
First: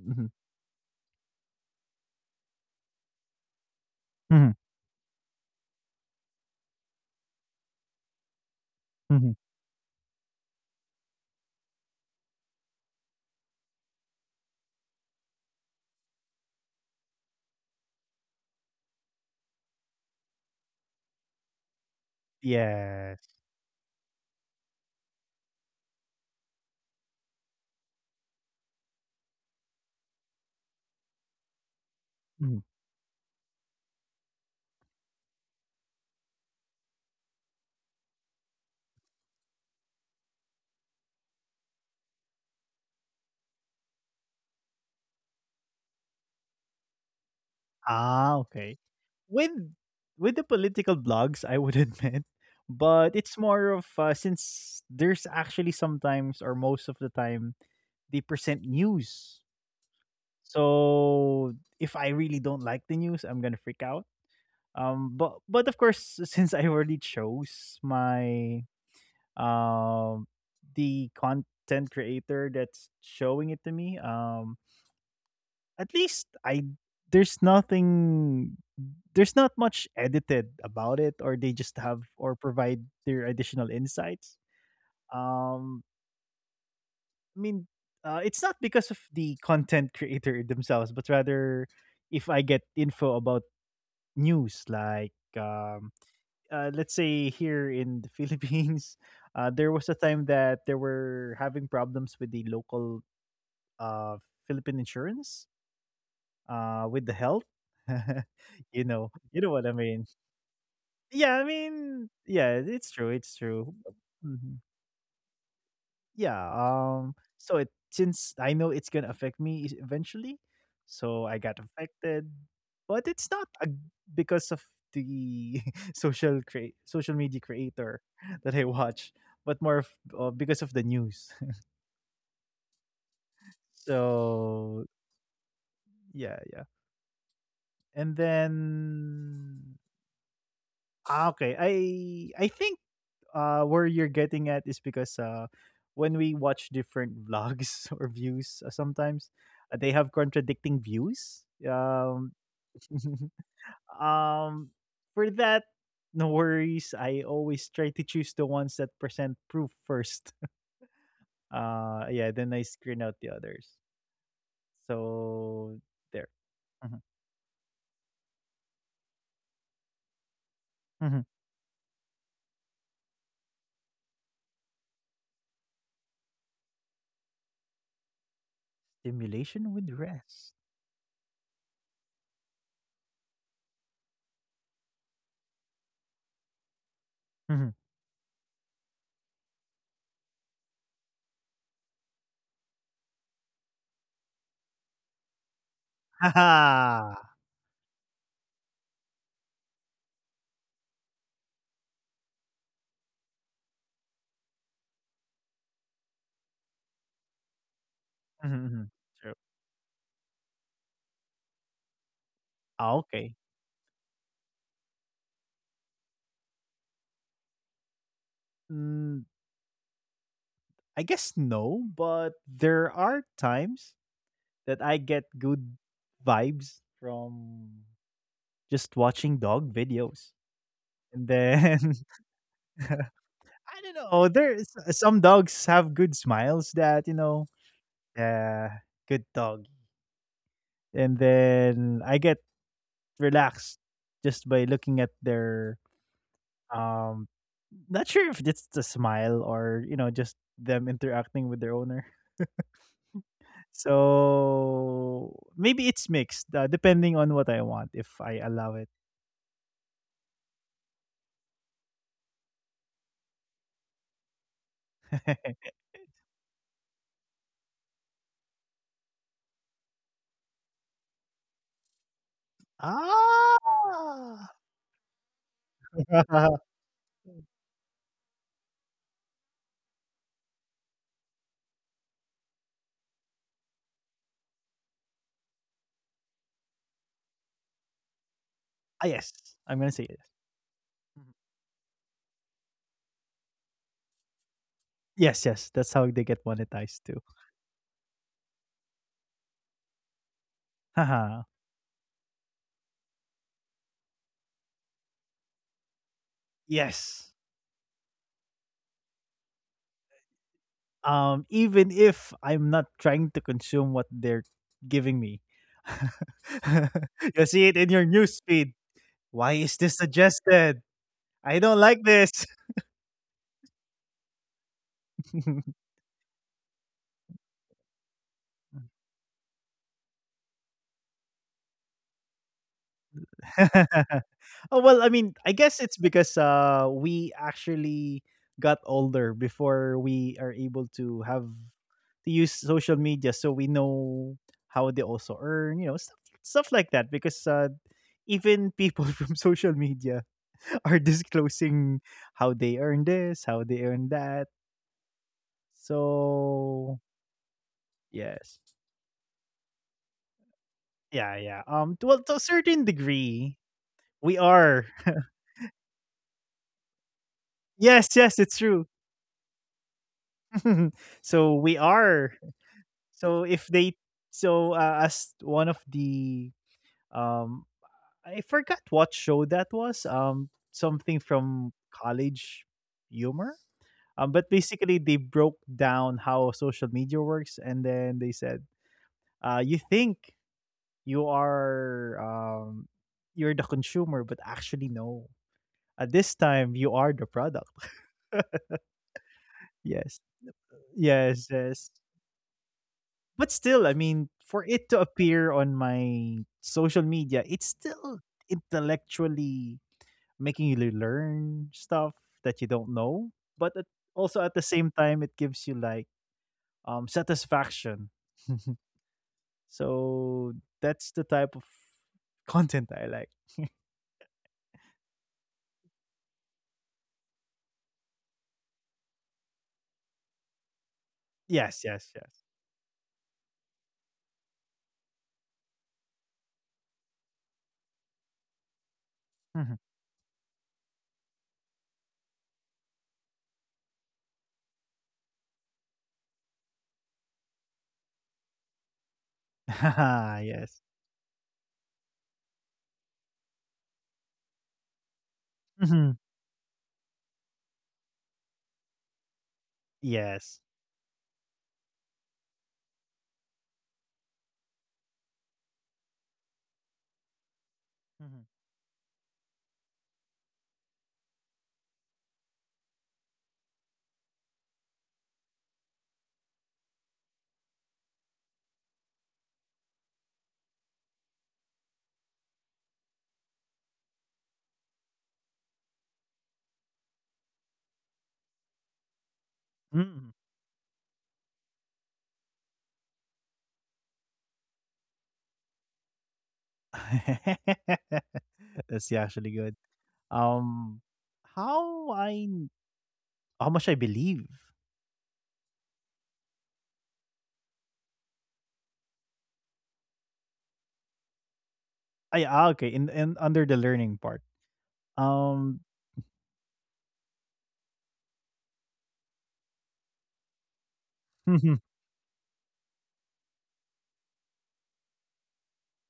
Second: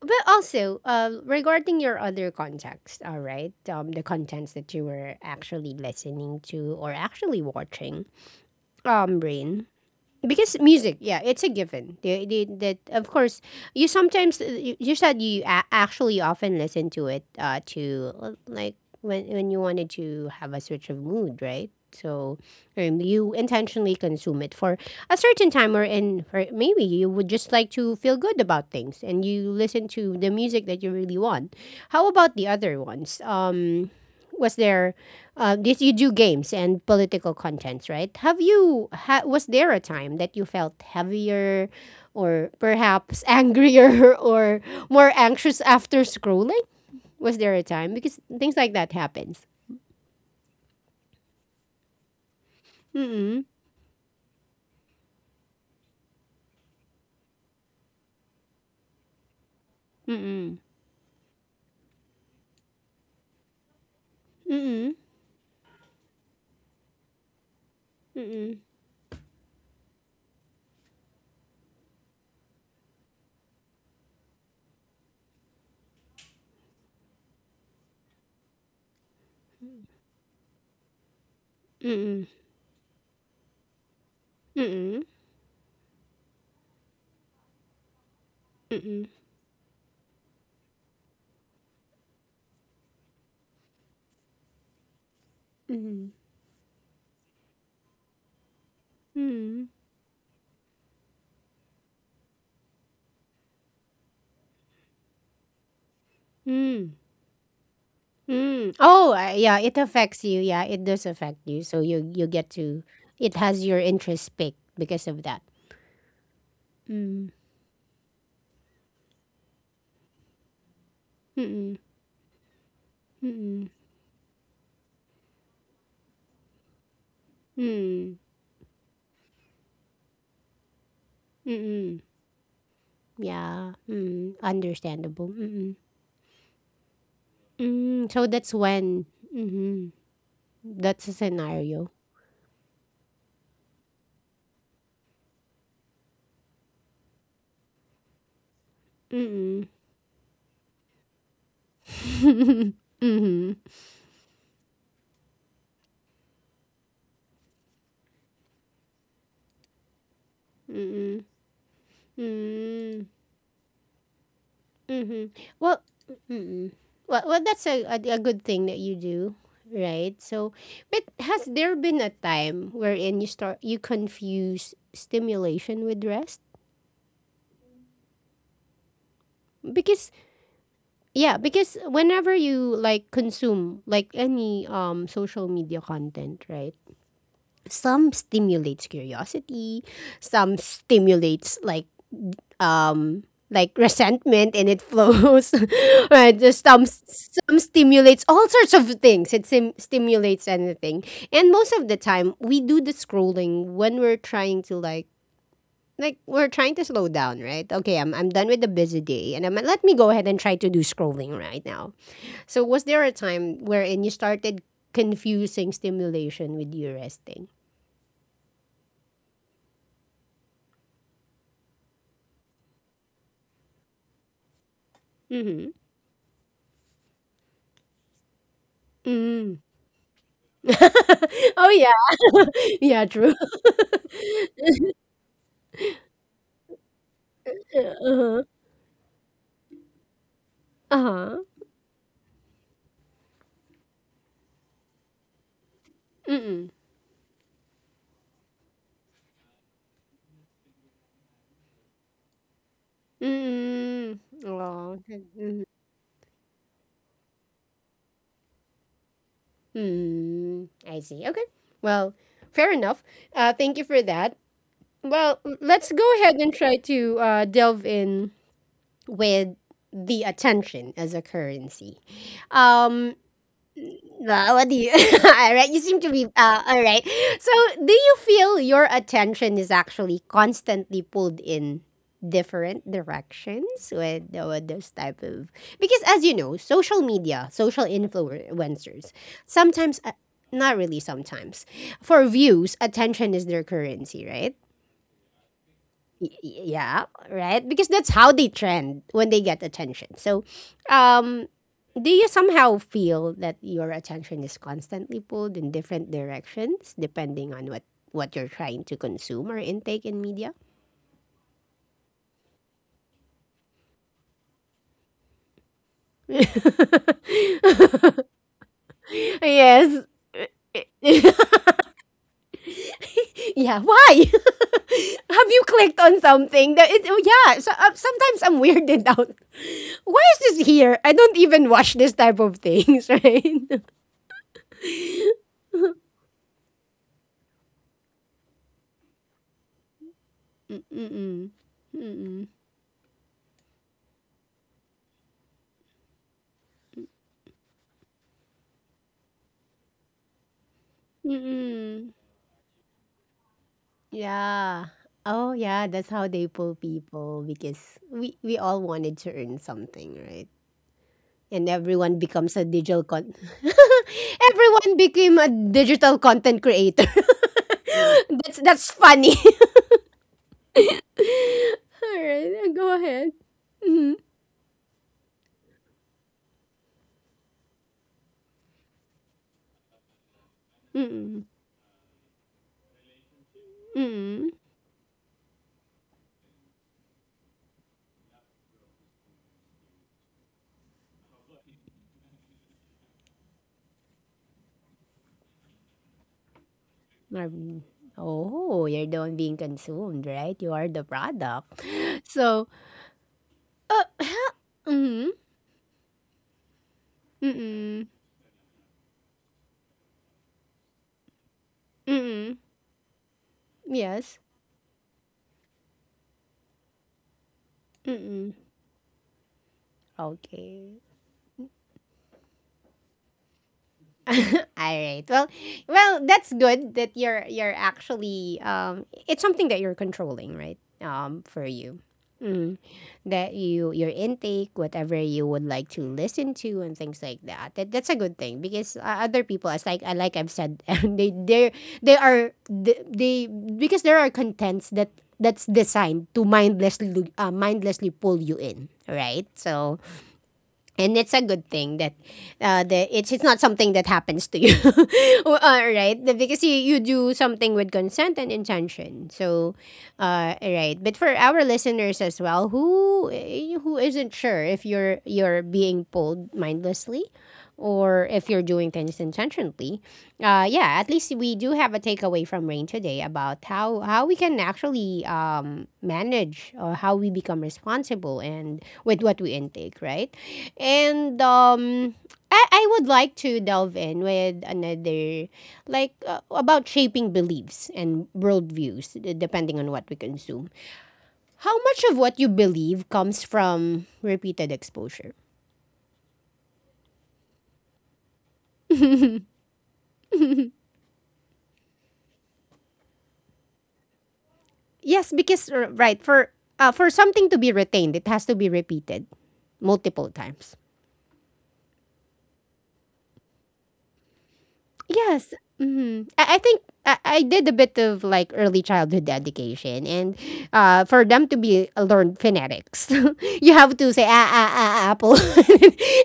[SPEAKER 1] But also, uh, regarding your other context, all right, um, the
[SPEAKER 2] hmm
[SPEAKER 1] contents that you were actually listening to or actually watching, um,
[SPEAKER 2] hmm
[SPEAKER 1] Rain, because music, yeah, it's a given they, they, that of course you sometimes uh, you you said you a- actually often listen to it uh to uh, like when when you wanted to have a switch of mood, right? So um,
[SPEAKER 2] yes.
[SPEAKER 1] you intentionally consume it for a certain time, or in, or maybe you would just like to feel good about things and you listen to the music that you really want. How about the
[SPEAKER 2] Hmm.
[SPEAKER 1] other ones? Um was there uh, this, you do games and political contents, right? Have you ha- was there a time that you felt heavier, or perhaps angrier, or more anxious after scrolling? Was there a time, because
[SPEAKER 2] Ah,
[SPEAKER 1] things like
[SPEAKER 2] okay.
[SPEAKER 1] that happens?
[SPEAKER 2] With with the political blogs, I would admit, but it's
[SPEAKER 1] Mm
[SPEAKER 2] more of, uh, since there's actually sometimes or most of the time they present news.
[SPEAKER 1] mm
[SPEAKER 2] So if I really don't like the news, I'm gonna freak out.
[SPEAKER 1] mm
[SPEAKER 2] Um, but but of course, since I already chose
[SPEAKER 1] mm
[SPEAKER 2] my, um, the content creator that's showing it to me, um, at least I there's nothing there's not much edited about it, or they just have
[SPEAKER 1] mm
[SPEAKER 2] or provide their additional insights.
[SPEAKER 1] mm mm
[SPEAKER 2] Um, I mean, uh, it's not because of
[SPEAKER 1] mm
[SPEAKER 2] the content creator themselves, but rather if I get info about news, like um,
[SPEAKER 1] mm
[SPEAKER 2] uh, let's say here in the Philippines, uh,
[SPEAKER 1] mm
[SPEAKER 2] there was a time that they were having problems with the local, uh, Philippine insurance, uh, with the health.
[SPEAKER 1] mm.
[SPEAKER 2] You know,
[SPEAKER 1] Oh uh,
[SPEAKER 2] you know
[SPEAKER 1] yeah,
[SPEAKER 2] what I
[SPEAKER 1] it
[SPEAKER 2] mean.
[SPEAKER 1] affects you. Yeah, it does
[SPEAKER 2] Yeah,
[SPEAKER 1] affect
[SPEAKER 2] I
[SPEAKER 1] you. So
[SPEAKER 2] mean,
[SPEAKER 1] you you get
[SPEAKER 2] yeah,
[SPEAKER 1] to,
[SPEAKER 2] it's true,
[SPEAKER 1] it
[SPEAKER 2] it's
[SPEAKER 1] has
[SPEAKER 2] true.
[SPEAKER 1] your interest
[SPEAKER 2] Mm-hmm.
[SPEAKER 1] picked because of that.
[SPEAKER 2] Yeah, um,
[SPEAKER 1] Mm
[SPEAKER 2] so it, since I know it's gonna affect me is- eventually, so I got
[SPEAKER 1] mm
[SPEAKER 2] affected, but it's not
[SPEAKER 1] mm,
[SPEAKER 2] a, because of the social create social media creator
[SPEAKER 1] mm,
[SPEAKER 2] that I watch, but more of, uh, because of the news.
[SPEAKER 1] mm. Yeah, mm,
[SPEAKER 2] So
[SPEAKER 1] understandable, mm.
[SPEAKER 2] yeah, yeah,
[SPEAKER 1] Mm,
[SPEAKER 2] and
[SPEAKER 1] so that's when,
[SPEAKER 2] then
[SPEAKER 1] mhm, that's a
[SPEAKER 2] ah, okay, I
[SPEAKER 1] scenario.
[SPEAKER 2] I think, uh, where you're getting at is because, uh, when we watch different vlogs or views, uh, sometimes,
[SPEAKER 1] Mm.
[SPEAKER 2] uh, they have contradicting views. Um,
[SPEAKER 1] Mhm, mm,
[SPEAKER 2] um, for that, no worries. I always try to choose the ones that present proof first. Uh, yeah, then I screen
[SPEAKER 1] mm,
[SPEAKER 2] out the others.
[SPEAKER 1] mhm. Well,
[SPEAKER 2] So there.
[SPEAKER 1] mm.
[SPEAKER 2] Mhm,
[SPEAKER 1] Well, well, that's a a a good thing that you do, right? So, but
[SPEAKER 2] mhm.
[SPEAKER 1] has there been a time wherein you start you confuse stimulation with rest?
[SPEAKER 2] Stimulation with
[SPEAKER 1] Because,
[SPEAKER 2] rest.
[SPEAKER 1] yeah, because whenever you like consume like any um social media content, right?
[SPEAKER 2] Mhm.
[SPEAKER 1] Some stimulates curiosity, some stimulates like, um like resentment, and it flows. Right? Just some
[SPEAKER 2] Haha.
[SPEAKER 1] some stimulates all sorts of things. It sim- stimulates anything. And most of the time we do the scrolling when we're trying to like like we're trying to slow down, right? Okay, I'm I'm done with the
[SPEAKER 2] Mhm,
[SPEAKER 1] busy day,
[SPEAKER 2] mhm.
[SPEAKER 1] and I'm,
[SPEAKER 2] True.
[SPEAKER 1] let me go ahead and try to do scrolling right now. So was there a
[SPEAKER 2] Ah,
[SPEAKER 1] time
[SPEAKER 2] okay.
[SPEAKER 1] wherein you started confusing stimulation with you resting?
[SPEAKER 2] Mm, I guess no, but there are times that I
[SPEAKER 1] Mm-hmm.
[SPEAKER 2] get good vibes from
[SPEAKER 1] Mm.
[SPEAKER 2] just watching dog videos.
[SPEAKER 1] Oh
[SPEAKER 2] And
[SPEAKER 1] yeah.
[SPEAKER 2] then
[SPEAKER 1] Yeah, true.
[SPEAKER 2] I don't know, there's some dogs have good smiles that, you know,
[SPEAKER 1] Uh-huh.
[SPEAKER 2] yeah, good dog.
[SPEAKER 1] Uh-huh.
[SPEAKER 2] And then I get relaxed just by looking at their, um, not sure if it's the smile or, you know, just them interacting with their owner.
[SPEAKER 1] Mm. Oh. Mm.
[SPEAKER 2] So maybe it's mixed, uh, depending on what I want if I allow it.
[SPEAKER 1] Mm. I see. Okay. Well, fair enough. Uh, thank you for that. Well, let's go ahead and try to uh delve in with the attention as a currency. Um Well, what do you?
[SPEAKER 2] Ah!
[SPEAKER 1] All right, you seem to be uh, all right.
[SPEAKER 2] Ah,
[SPEAKER 1] So, do you feel your attention is actually constantly pulled in different directions with, with this type of? Because, as you know, social media, social influencers, sometimes,
[SPEAKER 2] yes,
[SPEAKER 1] uh,
[SPEAKER 2] I'm gonna say
[SPEAKER 1] not
[SPEAKER 2] yes.
[SPEAKER 1] really sometimes,
[SPEAKER 2] Mhm.
[SPEAKER 1] for views, attention is their currency, right?
[SPEAKER 2] Yes,
[SPEAKER 1] Y-
[SPEAKER 2] yes, that's
[SPEAKER 1] y-
[SPEAKER 2] how they
[SPEAKER 1] yeah,
[SPEAKER 2] get
[SPEAKER 1] right?
[SPEAKER 2] monetized too.
[SPEAKER 1] Because that's how they trend when they get attention. So, um, do
[SPEAKER 2] Haha.
[SPEAKER 1] you somehow feel that your attention is constantly pulled in different directions depending on what
[SPEAKER 2] Yes.
[SPEAKER 1] what you're trying to consume or intake in media?
[SPEAKER 2] Um, even if I'm not trying to consume what they're giving me, you see it in your news feed. Why
[SPEAKER 1] Yes.
[SPEAKER 2] is this suggested? I don't like this.
[SPEAKER 1] Yeah. Why? Have you clicked on something that it? Oh, yeah. So, uh, sometimes I'm weirded out. Why is this here? I don't even watch this type of things, right?
[SPEAKER 2] Oh well, I mean, I guess it's because, uh, we actually got older before we are able to have
[SPEAKER 1] Mm-mm.
[SPEAKER 2] to use social media, so we know how they also earn, you know, stuff stuff like that. Because, uh, even people from social media are disclosing how they earn this, how they earn that.
[SPEAKER 1] Yeah. Oh yeah, that's how they pull
[SPEAKER 2] So
[SPEAKER 1] people, because we
[SPEAKER 2] yes.
[SPEAKER 1] we all wanted to earn something, right?
[SPEAKER 2] Yeah, yeah.
[SPEAKER 1] And
[SPEAKER 2] Um, t-
[SPEAKER 1] everyone
[SPEAKER 2] well, to a
[SPEAKER 1] becomes a
[SPEAKER 2] certain
[SPEAKER 1] digital con
[SPEAKER 2] degree, we are.
[SPEAKER 1] everyone became a digital content creator.
[SPEAKER 2] Yes, yes, it's
[SPEAKER 1] that's
[SPEAKER 2] true.
[SPEAKER 1] that's funny.
[SPEAKER 2] So we
[SPEAKER 1] All
[SPEAKER 2] are.
[SPEAKER 1] right, go ahead.
[SPEAKER 2] So if they, so uh, as one of the, um, I forgot what show that was. Um, something
[SPEAKER 1] Mm-mm.
[SPEAKER 2] from College Humor. Um, but
[SPEAKER 1] Mm-mm.
[SPEAKER 2] basically they broke down how social media works, and then they said, uh, you think you are, um, you're the consumer, but actually no. At this time, you are the product.
[SPEAKER 1] Um, oh, you're the one being
[SPEAKER 2] Yes.
[SPEAKER 1] consumed, right? You are the
[SPEAKER 2] Yes,
[SPEAKER 1] product.
[SPEAKER 2] yes.
[SPEAKER 1] So,
[SPEAKER 2] But still, I
[SPEAKER 1] uh,
[SPEAKER 2] mean,
[SPEAKER 1] huh?
[SPEAKER 2] for it to
[SPEAKER 1] Mm-mm,
[SPEAKER 2] appear on my social media, it's
[SPEAKER 1] mm-mm,
[SPEAKER 2] still intellectually making you learn stuff
[SPEAKER 1] mm-mm.
[SPEAKER 2] that you don't know, but at,
[SPEAKER 1] Yes.
[SPEAKER 2] also at the same time it gives you like, um, satisfaction.
[SPEAKER 1] Mm-mm.
[SPEAKER 2] So
[SPEAKER 1] Okay.
[SPEAKER 2] that's the type of content I like.
[SPEAKER 1] All right. Well, well, that's good that you're you're actually, um it's something that you're controlling, right? Um for
[SPEAKER 2] Yes,
[SPEAKER 1] you.
[SPEAKER 2] yes, yes.
[SPEAKER 1] That you, your intake, whatever you would like to listen to and things like that. That that's a good thing because, uh, other people,
[SPEAKER 2] Mhm.
[SPEAKER 1] as like I, like I've said, they they they are they, they because there are contents that that's designed to mindlessly lu- uh, mindlessly pull you in, right? So,
[SPEAKER 2] Yes.
[SPEAKER 1] and it's a good thing that uh, the, it's it's not something that happens to you, well, uh,
[SPEAKER 2] Mhm.
[SPEAKER 1] right? Because you, you do something with consent and intention. So, uh,
[SPEAKER 2] Yes.
[SPEAKER 1] right. But for our listeners as well, who, eh, who isn't sure if you're, you're being pulled mindlessly, or
[SPEAKER 2] Mhm.
[SPEAKER 1] if you're doing things intentionally. Uh, yeah, at least we do have a takeaway from Rain today about how, how we can actually um, manage, or how we become responsible and with what we intake, right? And um, I, I would like to delve in with another, like uh, about shaping beliefs and worldviews d- depending on what we
[SPEAKER 2] Mm.
[SPEAKER 1] consume. How much of what you believe comes from repeated exposure?
[SPEAKER 2] That's actually good. Um, how I how much I believe.
[SPEAKER 1] Yes, because r- right, for uh, for something to be retained, it has to be repeated multiple times.
[SPEAKER 2] Ay, ah, okay, in in under the learning part.
[SPEAKER 1] Yes,
[SPEAKER 2] Um,
[SPEAKER 1] hmm, I, I think I, I did a bit of like early childhood education, and uh, for them to be uh, learned phonetics, you have to say ah ah ah ah, apple,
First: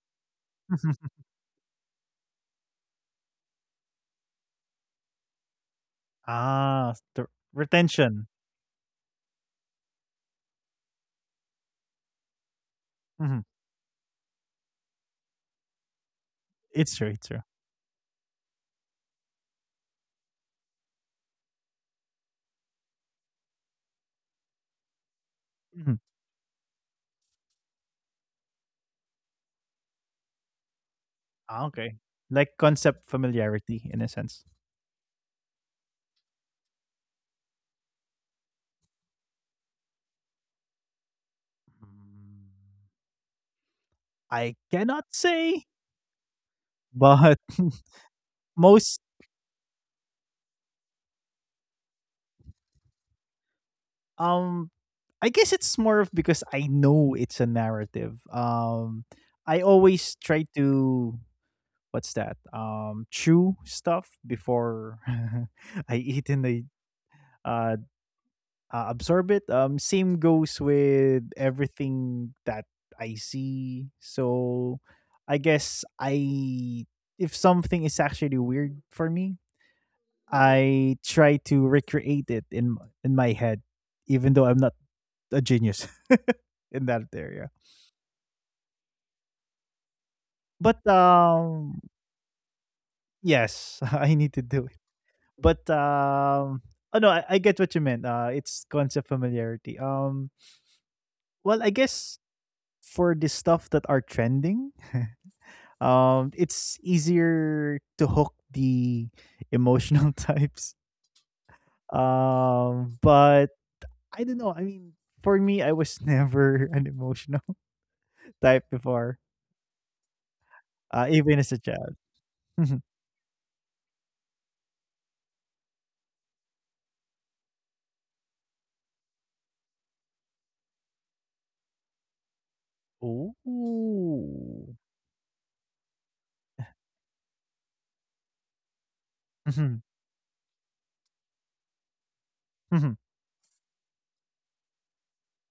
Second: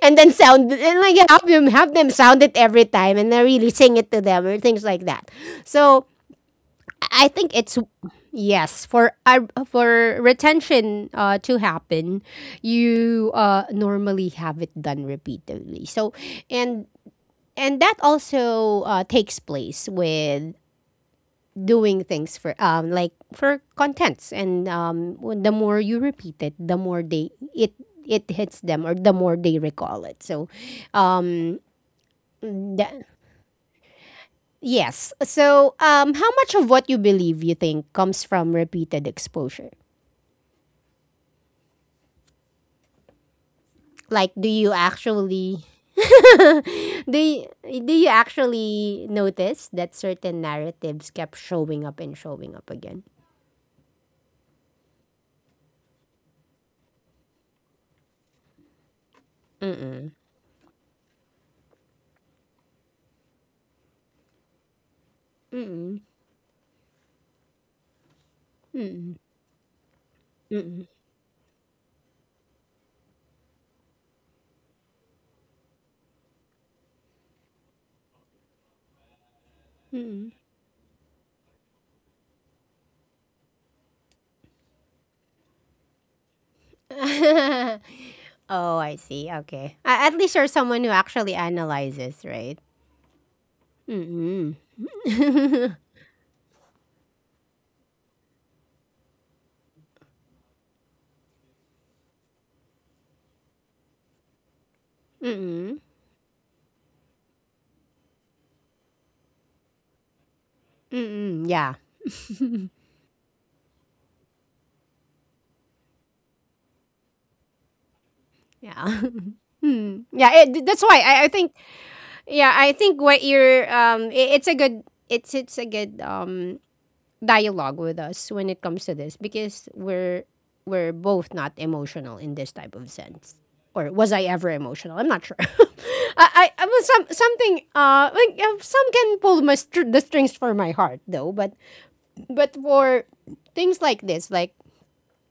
[SPEAKER 1] and then sound, and like have them, have them sound it every time, and then really sing it to them or things like that. So
[SPEAKER 2] ah,
[SPEAKER 1] I
[SPEAKER 2] the
[SPEAKER 1] think it's
[SPEAKER 2] retention.
[SPEAKER 1] yes, for uh, for retention uh, to happen, you
[SPEAKER 2] Mhm.
[SPEAKER 1] uh, normally have it done repeatedly. So and
[SPEAKER 2] It's true. It's true.
[SPEAKER 1] and that also uh, takes place with doing things for um like for contents, and um when, the more you
[SPEAKER 2] Mhm.
[SPEAKER 1] repeat it, the more they, it it hits them, or the more they recall it. So um
[SPEAKER 2] Ah, okay. Like
[SPEAKER 1] that,
[SPEAKER 2] concept familiarity in a sense.
[SPEAKER 1] yes. So um how much of what you believe you think comes from repeated exposure?
[SPEAKER 2] Mm,
[SPEAKER 1] Like, do you
[SPEAKER 2] I cannot
[SPEAKER 1] actually
[SPEAKER 2] say,
[SPEAKER 1] do you,
[SPEAKER 2] but
[SPEAKER 1] do you actually
[SPEAKER 2] most,
[SPEAKER 1] notice that certain narratives kept showing up and showing up again?
[SPEAKER 2] um, I guess it's more of because I know it's a narrative. Um, I always try to, what's that? Um, chew stuff before I eat and I uh, uh, absorb it. Um, same goes with everything that I see. So I guess I if something is actually weird for me, I try to recreate it in in my head, even though I'm not a genius in that area.
[SPEAKER 1] Oh, I see. Okay. A- at least you're
[SPEAKER 2] But
[SPEAKER 1] someone who actually
[SPEAKER 2] um,
[SPEAKER 1] analyzes, right?
[SPEAKER 2] yes, I need to do,
[SPEAKER 1] Mm.
[SPEAKER 2] but um, oh no, I, I get what you meant, uh, it's concept familiarity. Um, well, i guess for the stuff that are trending, um, it's easier to hook the emotional types.
[SPEAKER 1] Mm-mm, yeah.
[SPEAKER 2] Um, but i don't know, I mean, for me, i was never an emotional type
[SPEAKER 1] Yeah,
[SPEAKER 2] before,
[SPEAKER 1] mm. Yeah, it, that's
[SPEAKER 2] uh
[SPEAKER 1] why
[SPEAKER 2] even
[SPEAKER 1] I, I
[SPEAKER 2] as a
[SPEAKER 1] think,
[SPEAKER 2] child.
[SPEAKER 1] yeah, I think what you're, um i- it's a good, it's it's a good um dialogue with us when it comes to this, because we're we're both not emotional in this type of
[SPEAKER 2] Ooh.
[SPEAKER 1] sense. Or was I ever emotional? I'm not sure. I, I, I was some something uh like, uh, some can pull my
[SPEAKER 2] Mhm,
[SPEAKER 1] str- the strings for my heart, though, but but
[SPEAKER 2] mhm.
[SPEAKER 1] for things like this, like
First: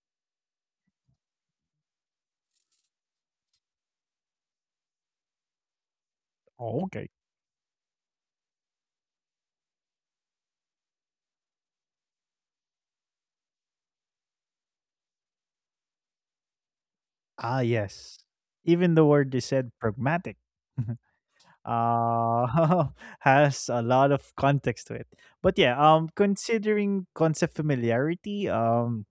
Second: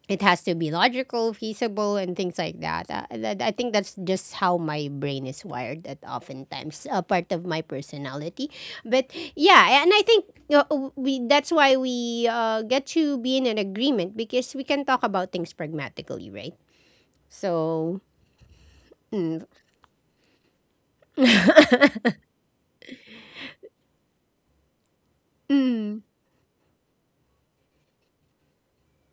[SPEAKER 1] it has to be logical, feasible, and things like that. Uh, that, I think that's just how my brain is wired. That oftentimes, a
[SPEAKER 2] Okay.
[SPEAKER 1] part of my personality, but yeah, and I think, uh, we, that's why we uh, get to be in an agreement because we can talk about things pragmatically, right?
[SPEAKER 2] Ah,
[SPEAKER 1] So,
[SPEAKER 2] yes, even the word you said, pragmatic, uh has a lot of context to it. But yeah, um considering concept familiarity, um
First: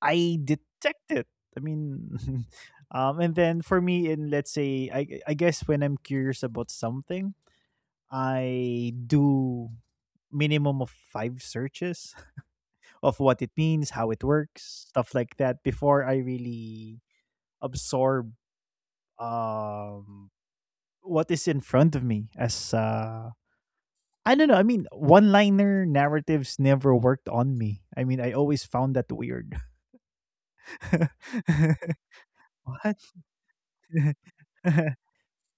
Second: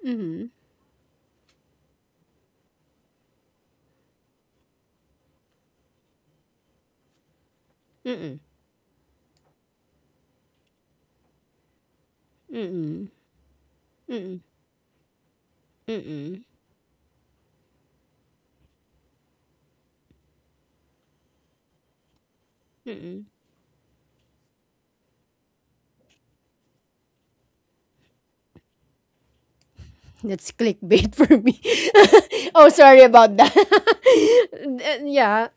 [SPEAKER 2] I
[SPEAKER 1] mm-hmm,
[SPEAKER 2] detect it. I mean um and then for me, in let's say I I guess, when I'm curious about something, I do minimum of five searches.
[SPEAKER 1] mm-mm,
[SPEAKER 2] Of what it means, how it
[SPEAKER 1] mm-mm,
[SPEAKER 2] works, stuff like that before I
[SPEAKER 1] mm-mm,
[SPEAKER 2] really absorb um what is in front of me as
[SPEAKER 1] mm-mm.
[SPEAKER 2] uh I don't know. I mean, one-liner narratives never worked on me. I mean, I always found that weird.
[SPEAKER 1] That's clickbait for me. Oh,
[SPEAKER 2] What?
[SPEAKER 1] sorry about that. Yeah.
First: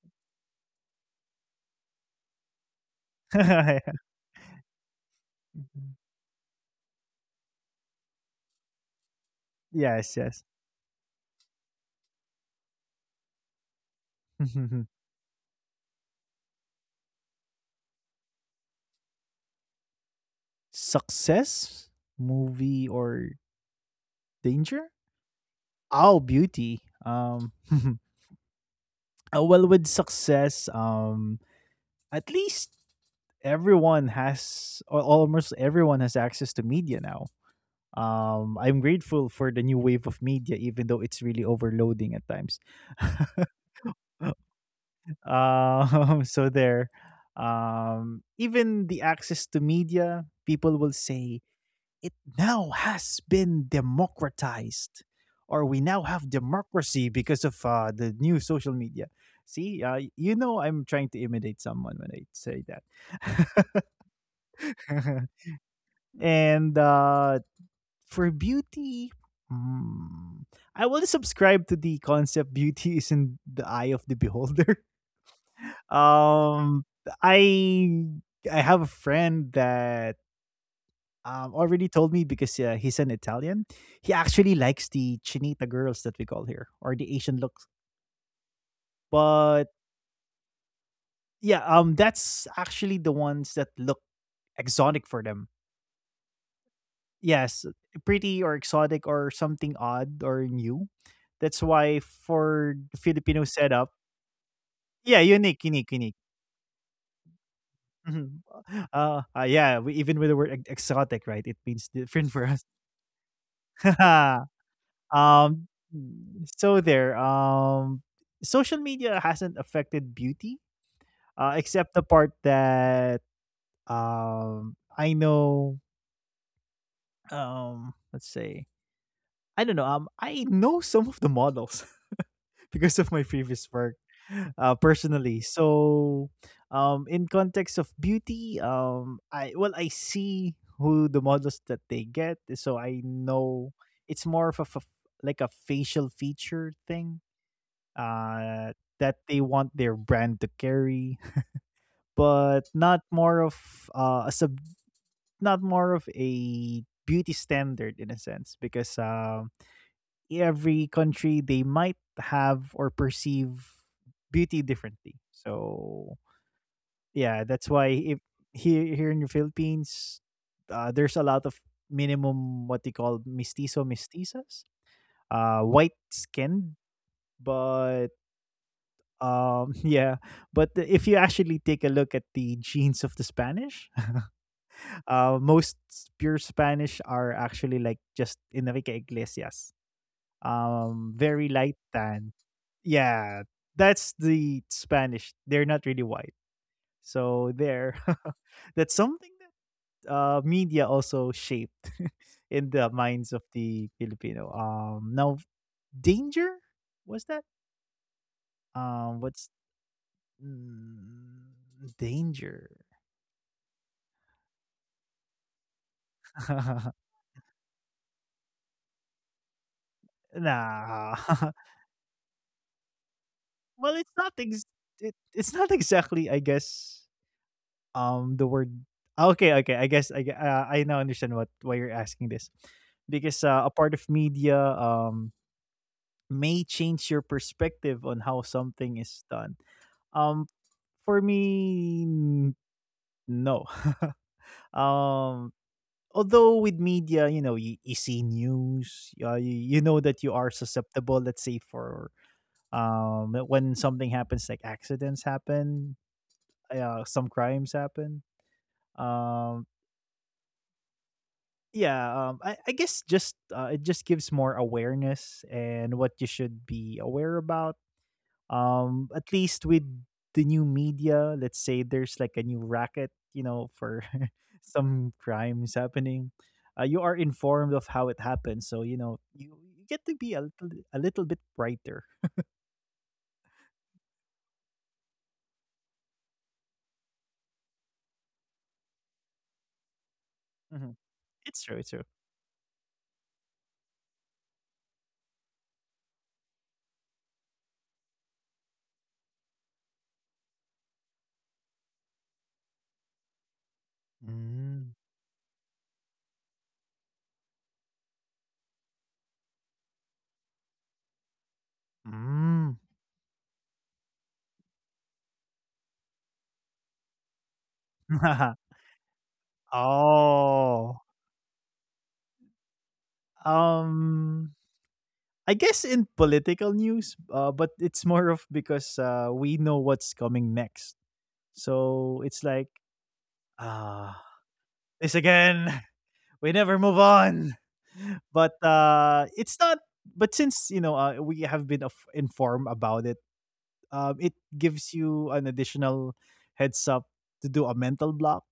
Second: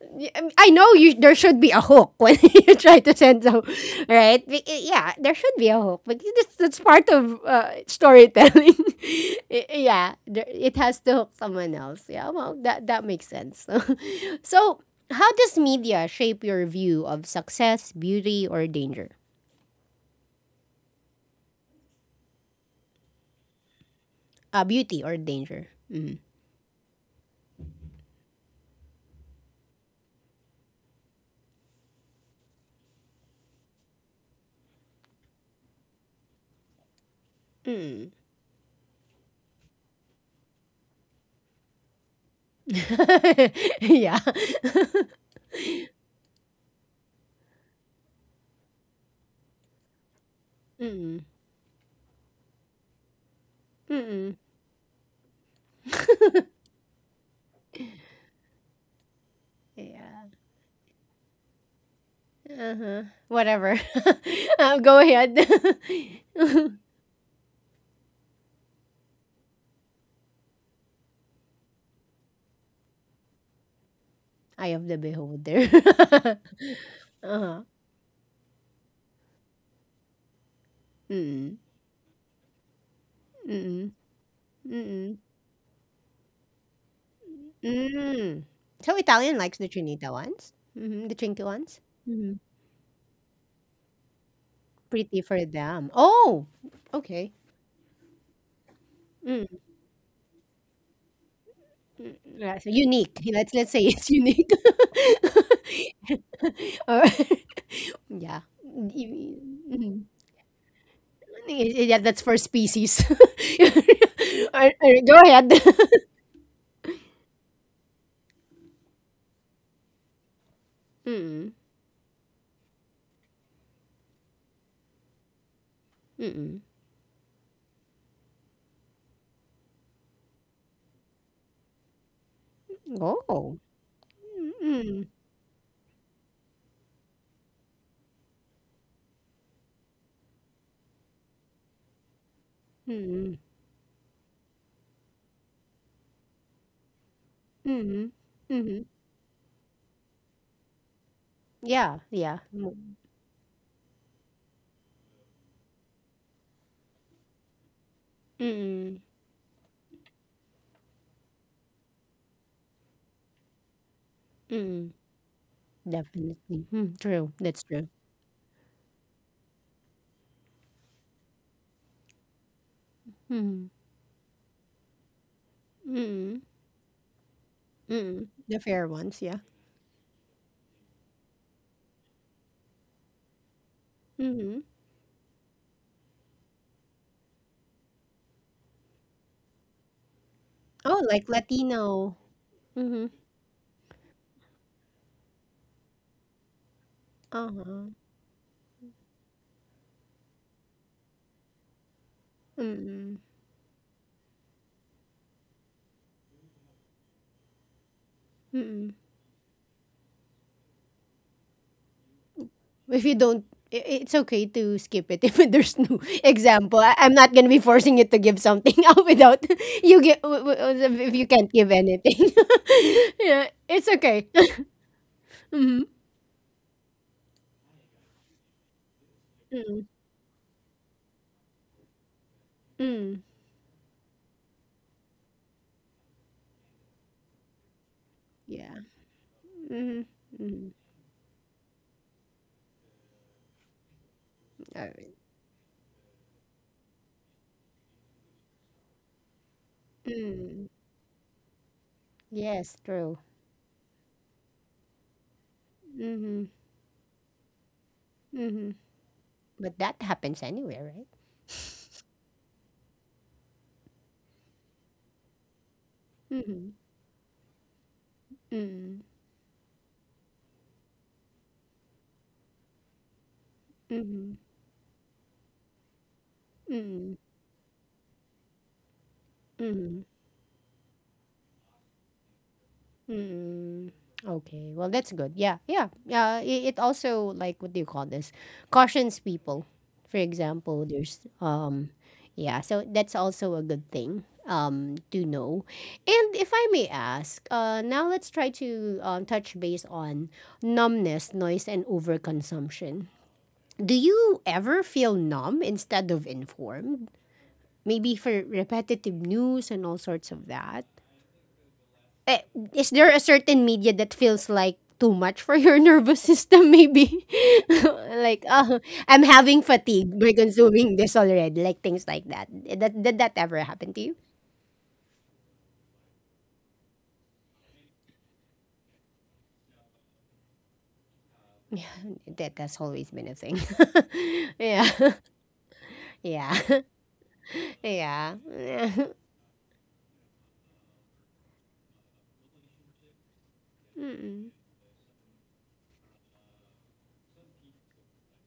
[SPEAKER 1] I know, you there should be a hook when you try to send some, right? Be- Yeah, there should be a hook. But that's, that's part of uh, storytelling.
[SPEAKER 2] Yes,
[SPEAKER 1] Yeah,
[SPEAKER 2] yes.
[SPEAKER 1] there, it has to hook someone else. Yeah, well, that that makes sense. So, how does media shape your view of success, beauty, or danger?
[SPEAKER 2] Success, movie, or
[SPEAKER 1] Uh,
[SPEAKER 2] danger?
[SPEAKER 1] beauty or danger? Mm.
[SPEAKER 2] Oh, beauty. Um, uh, well, with success, um, at least everyone has, or almost everyone has access to media now. um I'm grateful for the new wave of media, even though it's really overloading at times.
[SPEAKER 1] Yeah.
[SPEAKER 2] um so there. Um even the access to media, people will
[SPEAKER 1] Mm-mm.
[SPEAKER 2] say it now has been democratized, or we now have democracy because of uh, the new social media. See, uh,
[SPEAKER 1] Yeah.
[SPEAKER 2] you know, I'm trying to imitate someone when I say that.
[SPEAKER 1] Uh-huh. Whatever. Uh, go ahead.
[SPEAKER 2] And uh for beauty, mm, I will subscribe to the concept beauty is in the eye of the
[SPEAKER 1] Eye
[SPEAKER 2] beholder.
[SPEAKER 1] of the beholder.
[SPEAKER 2] Um,
[SPEAKER 1] Uh-huh.
[SPEAKER 2] I I have a friend that um,
[SPEAKER 1] Mm.
[SPEAKER 2] already told me because uh, he's an Italian.
[SPEAKER 1] Mm.
[SPEAKER 2] He actually likes
[SPEAKER 1] Mm.
[SPEAKER 2] the Chinita girls that we call here, or the Asian looks.
[SPEAKER 1] Mm. So Italian likes the
[SPEAKER 2] But
[SPEAKER 1] Trinita ones? Hmm, the Trinity
[SPEAKER 2] yeah,
[SPEAKER 1] ones?
[SPEAKER 2] um,
[SPEAKER 1] Hmm,
[SPEAKER 2] that's actually the ones that look exotic
[SPEAKER 1] pretty
[SPEAKER 2] for
[SPEAKER 1] for
[SPEAKER 2] them.
[SPEAKER 1] them. Oh, okay.
[SPEAKER 2] Yes, pretty or exotic or
[SPEAKER 1] Mm.
[SPEAKER 2] something odd or new. That's why
[SPEAKER 1] Yeah, so
[SPEAKER 2] for the
[SPEAKER 1] unique.
[SPEAKER 2] Filipino
[SPEAKER 1] Let's let's say
[SPEAKER 2] setup,
[SPEAKER 1] it's unique.
[SPEAKER 2] yeah, unique, unique, unique.
[SPEAKER 1] Or yeah.
[SPEAKER 2] Mhm. Uh,
[SPEAKER 1] Y-
[SPEAKER 2] uh, yeah, we,
[SPEAKER 1] mhm.
[SPEAKER 2] even with the word ex- exotic, right? It
[SPEAKER 1] Y-
[SPEAKER 2] means
[SPEAKER 1] yeah, that's
[SPEAKER 2] different
[SPEAKER 1] for
[SPEAKER 2] for us.
[SPEAKER 1] species. Ar- ar- Go ahead.
[SPEAKER 2] um, so there. Um, social media hasn't affected beauty,
[SPEAKER 1] Mm-mm.
[SPEAKER 2] uh, except the part that um I know.
[SPEAKER 1] Mm-mm.
[SPEAKER 2] Um, let's say I don't know. Um, I know some of the models because of my
[SPEAKER 1] Oh.
[SPEAKER 2] previous work, uh,
[SPEAKER 1] Mm-mm.
[SPEAKER 2] personally. So, um, in context of beauty, um, I, well, I see who the models that they get, so I
[SPEAKER 1] Mm-mm.
[SPEAKER 2] know it's more of a, f- like a facial feature thing,
[SPEAKER 1] Mm-mm.
[SPEAKER 2] uh,
[SPEAKER 1] Mm-mm.
[SPEAKER 2] that they want their brand to carry,
[SPEAKER 1] Yeah, yeah.
[SPEAKER 2] but
[SPEAKER 1] Mm.
[SPEAKER 2] not more of uh, a sub, not more of a beauty standard in a sense, because
[SPEAKER 1] Mm-mm.
[SPEAKER 2] um every country, they might have or perceive beauty
[SPEAKER 1] Mm-mm.
[SPEAKER 2] differently. So
[SPEAKER 1] Definitely. Mm, true.
[SPEAKER 2] yeah,
[SPEAKER 1] That's
[SPEAKER 2] that's
[SPEAKER 1] true.
[SPEAKER 2] why if here here in the Philippines, uh, there's a lot of minimum what they call
[SPEAKER 1] Mm-hmm.
[SPEAKER 2] mestizo mestizas, uh, white
[SPEAKER 1] Mm-mm.
[SPEAKER 2] skinned, but
[SPEAKER 1] Mm-mm. The fair ones, yeah.
[SPEAKER 2] um yeah, but the, if you actually take a look at the genes of the Spanish,
[SPEAKER 1] Mm-hmm.
[SPEAKER 2] uh, most pure Spanish are actually like just Enrique Iglesias,
[SPEAKER 1] Oh,
[SPEAKER 2] um
[SPEAKER 1] like
[SPEAKER 2] very light
[SPEAKER 1] Latino.
[SPEAKER 2] tan.
[SPEAKER 1] Mm-hmm.
[SPEAKER 2] Yeah, that's the Spanish, they're not really white, so
[SPEAKER 1] Uh-huh.
[SPEAKER 2] there. That's something that uh media also shaped in the
[SPEAKER 1] Mm-mm.
[SPEAKER 2] minds of the Filipino. um now, danger, was that
[SPEAKER 1] Mm-mm.
[SPEAKER 2] um what's mm, danger.
[SPEAKER 1] If you don't, i- it's okay to skip it if there's no example. I, I'm not gonna be forcing you to give something out without you get, w- w-
[SPEAKER 2] Nah.
[SPEAKER 1] if you can't give anything. Yeah, it's
[SPEAKER 2] Well, it's
[SPEAKER 1] okay.
[SPEAKER 2] not ex- it, it's not
[SPEAKER 1] Mm-hmm.
[SPEAKER 2] exactly, I guess, um the word ah, okay okay, I
[SPEAKER 1] Mm.
[SPEAKER 2] guess, i gue- uh, I now understand what, why you're asking this,
[SPEAKER 1] Mm.
[SPEAKER 2] because uh, a part of media um may change your perspective on how
[SPEAKER 1] Yeah.
[SPEAKER 2] something is done.
[SPEAKER 1] Mm-hmm.
[SPEAKER 2] um
[SPEAKER 1] Mm-hmm.
[SPEAKER 2] for me, n- no.
[SPEAKER 1] All right.
[SPEAKER 2] Um, although with media, you know, you, you see news, uh, you, you know that you are
[SPEAKER 1] Mm.
[SPEAKER 2] susceptible, let's say, for
[SPEAKER 1] Yes, true.
[SPEAKER 2] um when something happens, like accidents happen,
[SPEAKER 1] Mm-hmm.
[SPEAKER 2] uh, some crimes happen,
[SPEAKER 1] Mm-hmm.
[SPEAKER 2] um,
[SPEAKER 1] But that happens anywhere, right?
[SPEAKER 2] yeah. um I, I guess just uh, it just gives more awareness, and what you should
[SPEAKER 1] Mm-hmm.
[SPEAKER 2] be aware about.
[SPEAKER 1] Mm-hmm.
[SPEAKER 2] um at least with the new media, let's say there's like a new racket, you know, for
[SPEAKER 1] Mm-hmm.
[SPEAKER 2] some crimes happening, uh, you are
[SPEAKER 1] Mm-hmm.
[SPEAKER 2] informed of how it happens, so you know you, you get
[SPEAKER 1] Mm-hmm.
[SPEAKER 2] to be a little, a little bit brighter.
[SPEAKER 1] Mm, okay. Well, that's good. Yeah, yeah. Yeah. It, it also, like, what do you call this? Cautions people. For example,
[SPEAKER 2] Mhm.
[SPEAKER 1] there's
[SPEAKER 2] It's true, it's
[SPEAKER 1] um,
[SPEAKER 2] true.
[SPEAKER 1] yeah. So that's also a good thing um to know. And if I may ask, uh, now let's try to um, touch base on numbness, noise, and overconsumption. Do you ever
[SPEAKER 2] Mm.
[SPEAKER 1] feel numb instead of informed? Maybe for repetitive news and all sorts of that eh,
[SPEAKER 2] Mm.
[SPEAKER 1] is there a certain media that feels like too much for your nervous system maybe like oh I'm having fatigue by consuming
[SPEAKER 2] Oh.
[SPEAKER 1] this already, like things like that. Did that, did that ever happen to you?
[SPEAKER 2] Um, I guess in political news, uh, but it's more of because uh, we know what's coming next. So it's
[SPEAKER 1] that
[SPEAKER 2] like,
[SPEAKER 1] that's always been a thing.
[SPEAKER 2] ah,
[SPEAKER 1] Yeah.
[SPEAKER 2] this again. We never
[SPEAKER 1] Yeah.
[SPEAKER 2] move on.
[SPEAKER 1] Yeah.
[SPEAKER 2] But uh it's not, but since you know, uh, we have been af- informed about it, um it
[SPEAKER 1] Mm-mm.
[SPEAKER 2] gives you an additional heads up to do a mental block,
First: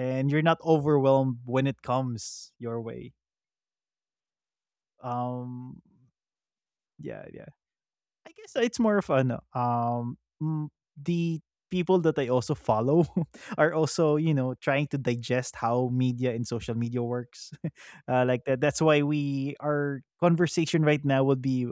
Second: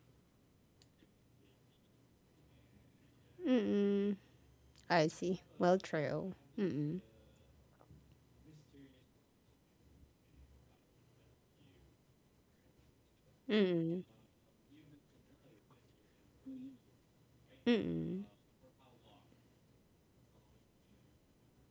[SPEAKER 2] and you're not overwhelmed when it comes your way.
[SPEAKER 1] Mm-mm. I see. Well,
[SPEAKER 2] Um
[SPEAKER 1] true. Mm-mm.
[SPEAKER 2] yeah, yeah. I guess it's more of an um mm, the people that I also follow are
[SPEAKER 1] Mm-mm.
[SPEAKER 2] also, you know, trying to digest how media and social media works.
[SPEAKER 1] Mm-mm.
[SPEAKER 2] Uh, like that. That's why we, our conversation right now would be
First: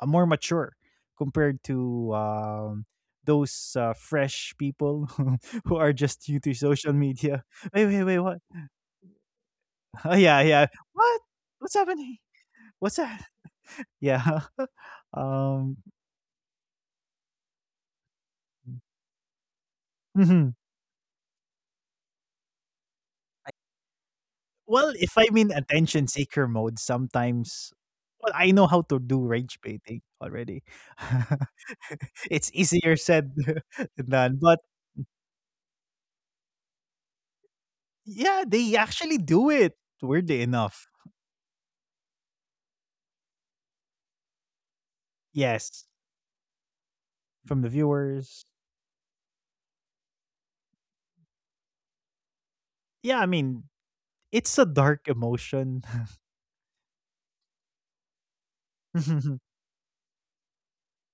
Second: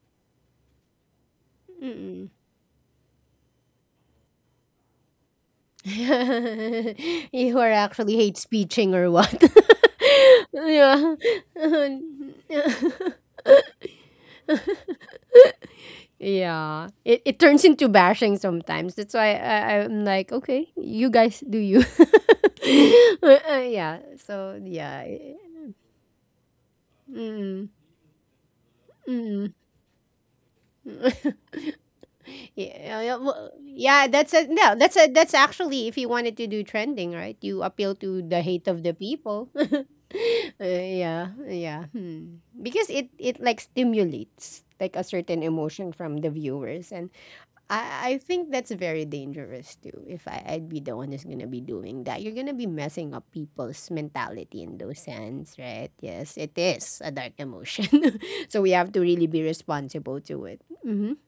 [SPEAKER 2] uh, more mature compared to
[SPEAKER 1] Mm-mm.
[SPEAKER 2] um those uh, fresh people who are just new to social media.
[SPEAKER 1] You are
[SPEAKER 2] Wait, wait,
[SPEAKER 1] actually
[SPEAKER 2] wait,
[SPEAKER 1] hate
[SPEAKER 2] what?
[SPEAKER 1] speeching or what?
[SPEAKER 2] Oh yeah, yeah.
[SPEAKER 1] Yeah.
[SPEAKER 2] What? What's happening? What's that? Yeah. Um.
[SPEAKER 1] Yeah. It, it turns into bashing sometimes. That's why I, I'm like, okay, you guys do you. Uh, yeah. So,
[SPEAKER 2] Well,
[SPEAKER 1] yeah.
[SPEAKER 2] if I'm in attention seeker mode,
[SPEAKER 1] Mm.
[SPEAKER 2] sometimes, well, I know how to do rage baiting already. It's
[SPEAKER 1] Yeah,
[SPEAKER 2] easier
[SPEAKER 1] uh, yeah,
[SPEAKER 2] said
[SPEAKER 1] well,
[SPEAKER 2] than
[SPEAKER 1] yeah, that's
[SPEAKER 2] done,
[SPEAKER 1] a
[SPEAKER 2] but
[SPEAKER 1] no. That's a that's actually if you wanted to do trending, right? You appeal to the
[SPEAKER 2] yeah,
[SPEAKER 1] hate
[SPEAKER 2] they
[SPEAKER 1] of the
[SPEAKER 2] actually do
[SPEAKER 1] people.
[SPEAKER 2] it. Weirdly
[SPEAKER 1] Uh,
[SPEAKER 2] enough,
[SPEAKER 1] yeah, yeah. Hmm. Because it it like stimulates like a certain
[SPEAKER 2] yes,
[SPEAKER 1] emotion from the viewers. And
[SPEAKER 2] from the
[SPEAKER 1] I I
[SPEAKER 2] viewers.
[SPEAKER 1] think that's very dangerous too. If I I'd be the one who's gonna be doing that, you're gonna be messing
[SPEAKER 2] Yeah,
[SPEAKER 1] up
[SPEAKER 2] I mean,
[SPEAKER 1] people's mentality
[SPEAKER 2] it's a
[SPEAKER 1] in those
[SPEAKER 2] dark
[SPEAKER 1] sense,
[SPEAKER 2] emotion.
[SPEAKER 1] right? Yes, it is a dark emotion, so we have to really be responsible to it. Mm-hmm.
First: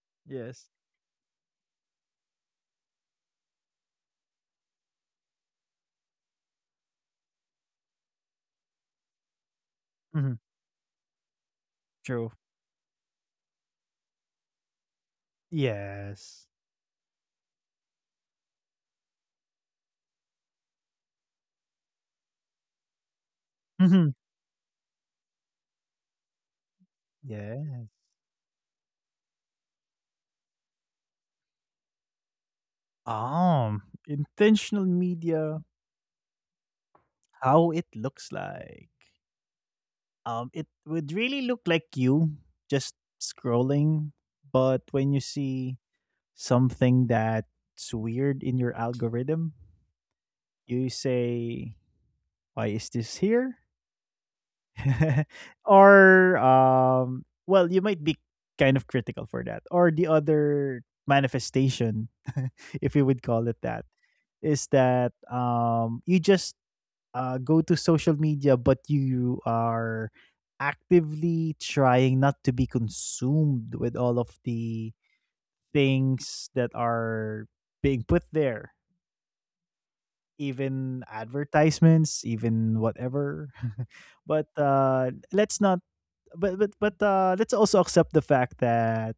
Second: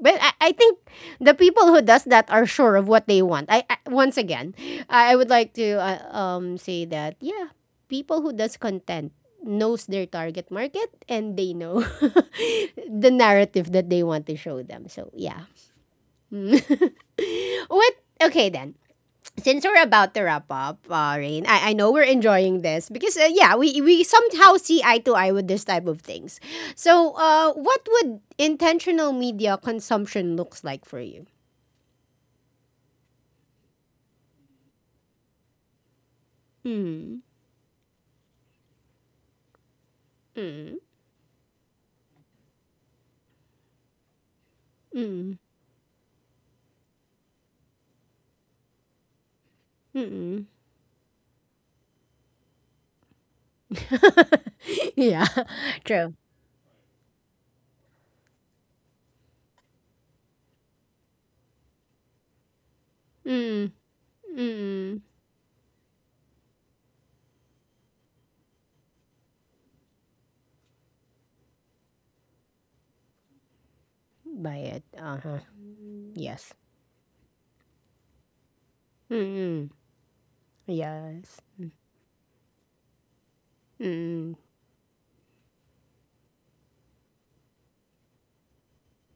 [SPEAKER 1] But I, I
[SPEAKER 2] Yes.
[SPEAKER 1] think the people who does that are sure of what they want. I, I once again, I, I would like to uh, um say that yeah, people who does content knows their
[SPEAKER 2] Mhm.
[SPEAKER 1] target market, and they know
[SPEAKER 2] True.
[SPEAKER 1] the narrative that they want to show them. So yeah.
[SPEAKER 2] Yes.
[SPEAKER 1] What? Okay, then, since we're about to wrap up, uh, Rain, I, I know we're enjoying this because uh, yeah, we we
[SPEAKER 2] Mhm.
[SPEAKER 1] somehow see eye to eye with this type of things. So, uh, what
[SPEAKER 2] Yes.
[SPEAKER 1] would intentional media consumption looks like for you?
[SPEAKER 2] Um, intentional media,
[SPEAKER 1] Mm.
[SPEAKER 2] how it looks like. Um, it
[SPEAKER 1] Mm.
[SPEAKER 2] would really look like you just scrolling, but when you
[SPEAKER 1] Mm.
[SPEAKER 2] see something that's weird in your algorithm,
[SPEAKER 1] Mm.
[SPEAKER 2] you say, "Why is this here?"
[SPEAKER 1] Yeah. True.
[SPEAKER 2] Or um, well, you might be kind of critical for that. Or the other manifestation, if you would call it
[SPEAKER 1] Mm.
[SPEAKER 2] that, is
[SPEAKER 1] Mm.
[SPEAKER 2] that, um, you just uh, go to social media, but you are actively trying not to be consumed with all of
[SPEAKER 1] Buy it.
[SPEAKER 2] the
[SPEAKER 1] Uh huh.
[SPEAKER 2] things
[SPEAKER 1] Yes.
[SPEAKER 2] that are being put there,
[SPEAKER 1] Mm.
[SPEAKER 2] even
[SPEAKER 1] Yes.
[SPEAKER 2] advertisements, even whatever.
[SPEAKER 1] Mm.
[SPEAKER 2] But uh, let's not. But but but uh, let's also accept the fact that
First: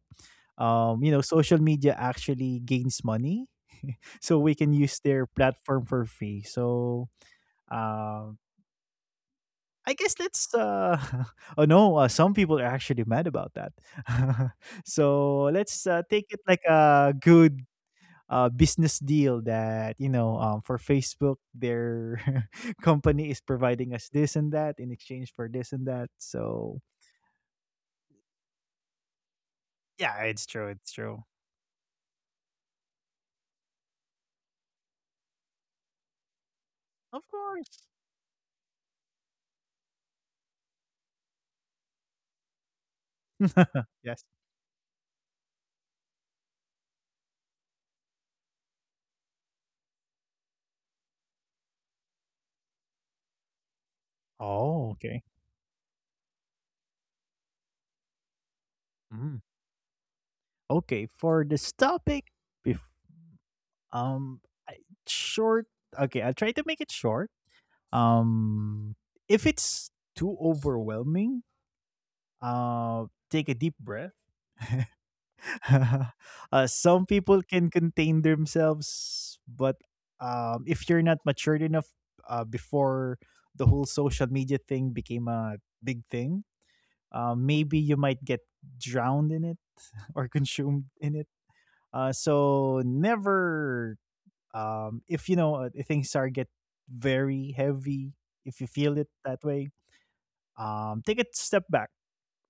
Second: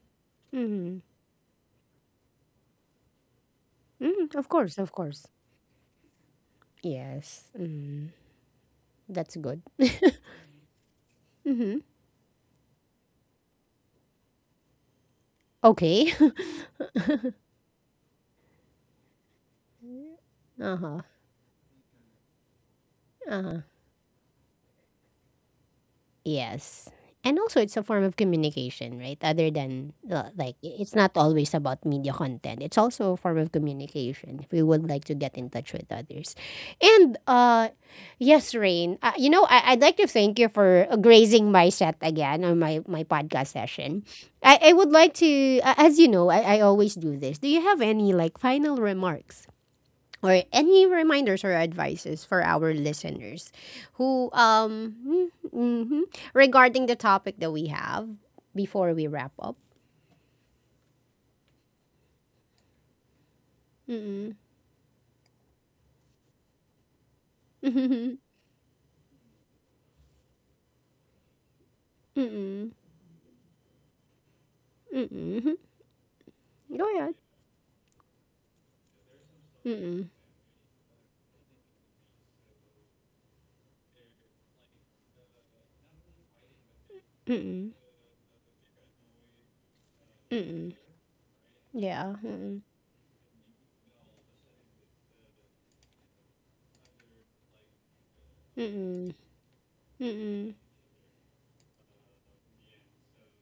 [SPEAKER 1] Mm.
[SPEAKER 2] um, you know, social media actually gains money,
[SPEAKER 1] Mm. Of
[SPEAKER 2] so we
[SPEAKER 1] course.
[SPEAKER 2] can
[SPEAKER 1] Of
[SPEAKER 2] use
[SPEAKER 1] course.
[SPEAKER 2] their platform for free. So.
[SPEAKER 1] Yes. Mm.
[SPEAKER 2] Um,
[SPEAKER 1] That's good.
[SPEAKER 2] I guess let's
[SPEAKER 1] Mm-hmm.
[SPEAKER 2] uh, oh no, uh, some people are actually mad about that.
[SPEAKER 1] Okay.
[SPEAKER 2] So let's uh, take it like a good, uh, business deal,
[SPEAKER 1] Uh
[SPEAKER 2] that
[SPEAKER 1] huh.
[SPEAKER 2] you know, um, for Facebook, their
[SPEAKER 1] Uh huh.
[SPEAKER 2] company is providing us this and that in exchange for this and
[SPEAKER 1] Yes.
[SPEAKER 2] that.
[SPEAKER 1] And also, it's
[SPEAKER 2] So
[SPEAKER 1] a form of communication, right? Other than, uh, like, i- it's not
[SPEAKER 2] yeah, it's
[SPEAKER 1] always
[SPEAKER 2] true,
[SPEAKER 1] about
[SPEAKER 2] it's
[SPEAKER 1] media
[SPEAKER 2] true.
[SPEAKER 1] content. It's also a form of communication if we would like to get in touch with others. And, uh,
[SPEAKER 2] Of
[SPEAKER 1] yes,
[SPEAKER 2] course.
[SPEAKER 1] Rain, uh, you know, I- I'd like to thank you for uh, grazing my set again on my, my podcast session. I, I would like
[SPEAKER 2] Yes.
[SPEAKER 1] to, a- as you know, I-, I always do this. Do you have any, like, final remarks? Or any reminders or advices for our listeners who um mm,
[SPEAKER 2] Oh,
[SPEAKER 1] mhm,
[SPEAKER 2] okay.
[SPEAKER 1] regarding the topic that we have before we wrap up.
[SPEAKER 2] Mm. Okay, for this topic, bef-
[SPEAKER 1] Mm-mm.
[SPEAKER 2] um I- short okay, I'll try to make it
[SPEAKER 1] Mm-mm.
[SPEAKER 2] short. Um, if it's too overwhelming,
[SPEAKER 1] Mm-mm.
[SPEAKER 2] uh, take a deep breath.
[SPEAKER 1] Mm-mm. Go ahead.
[SPEAKER 2] Uh, some people can contain
[SPEAKER 1] Mm-mm.
[SPEAKER 2] themselves, but um, if you're not matured enough uh, before the whole social media thing became a big thing,
[SPEAKER 1] Mm-mm.
[SPEAKER 2] uh, maybe you might get drowned in it
[SPEAKER 1] Mm-mm.
[SPEAKER 2] or consumed in
[SPEAKER 1] Yeah.
[SPEAKER 2] it.
[SPEAKER 1] Mm-mm.
[SPEAKER 2] Uh, so never, um, if you know uh, things are get very heavy,
[SPEAKER 1] Mm-mm.
[SPEAKER 2] if you feel it that
[SPEAKER 1] Mm-mm.
[SPEAKER 2] way, um, take a step back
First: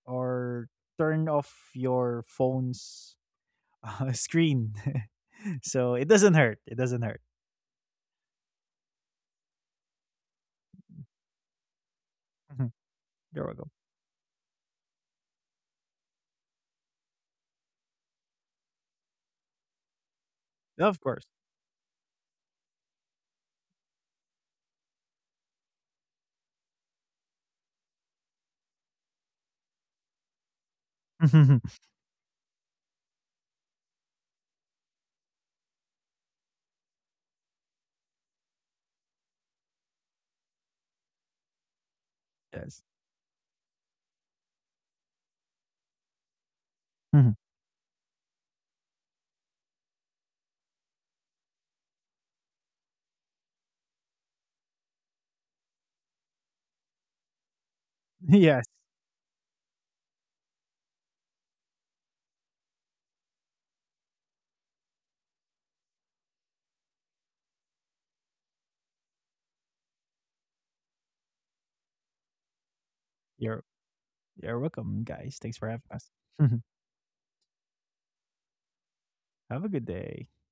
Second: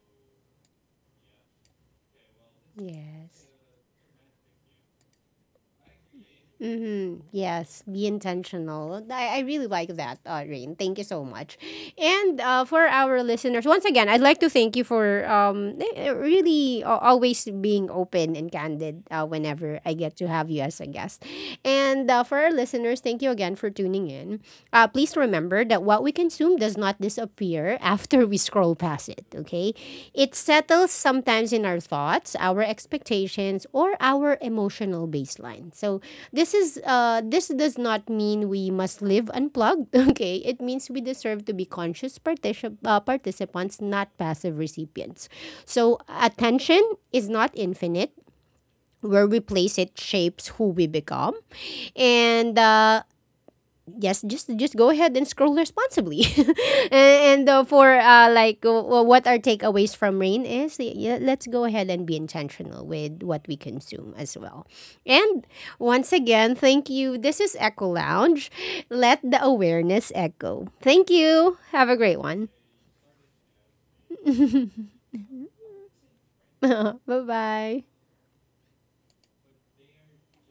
[SPEAKER 2] or turn off your phone's
[SPEAKER 1] Yes.
[SPEAKER 2] uh, screen. So it doesn't hurt. It doesn't
[SPEAKER 1] Mm-hmm.
[SPEAKER 2] hurt.
[SPEAKER 1] Yes, be intentional. I, I really like that, uh, Rain. Thank you so much. And uh,
[SPEAKER 2] Mhm.
[SPEAKER 1] for our
[SPEAKER 2] You're
[SPEAKER 1] listeners,
[SPEAKER 2] welcome.
[SPEAKER 1] once again, I'd like to thank you for um, eh, eh, really a- always being open and candid uh, whenever I get to have you as a
[SPEAKER 2] Of
[SPEAKER 1] guest.
[SPEAKER 2] course.
[SPEAKER 1] And uh, for our listeners, thank you again for tuning in. Uh, please remember that what we consume does not disappear appear after we scroll past it, okay? It settles sometimes in our thoughts, our expectations, or our emotional baseline. So this is uh this does not mean we must live unplugged, okay? It means we deserve to be conscious particip-
[SPEAKER 2] Yes.
[SPEAKER 1] uh, participants, not passive recipients. So attention is
[SPEAKER 2] Mhm.
[SPEAKER 1] not infinite. Where we place it shapes who we become. And uh, yes, just just go ahead and scroll responsibly and, and uh, for uh, like
[SPEAKER 2] Yes.
[SPEAKER 1] uh, uh, what our takeaways from Rain is, yeah, let's go ahead and be intentional with what we consume as well. And once again, thank you. This is Echo Lounge. Let the awareness echo. Thank you. Have a great one.
[SPEAKER 2] You're you're welcome, guys. Thanks for having us. Mhm.
[SPEAKER 1] Bye bye.
[SPEAKER 2] Have a good day.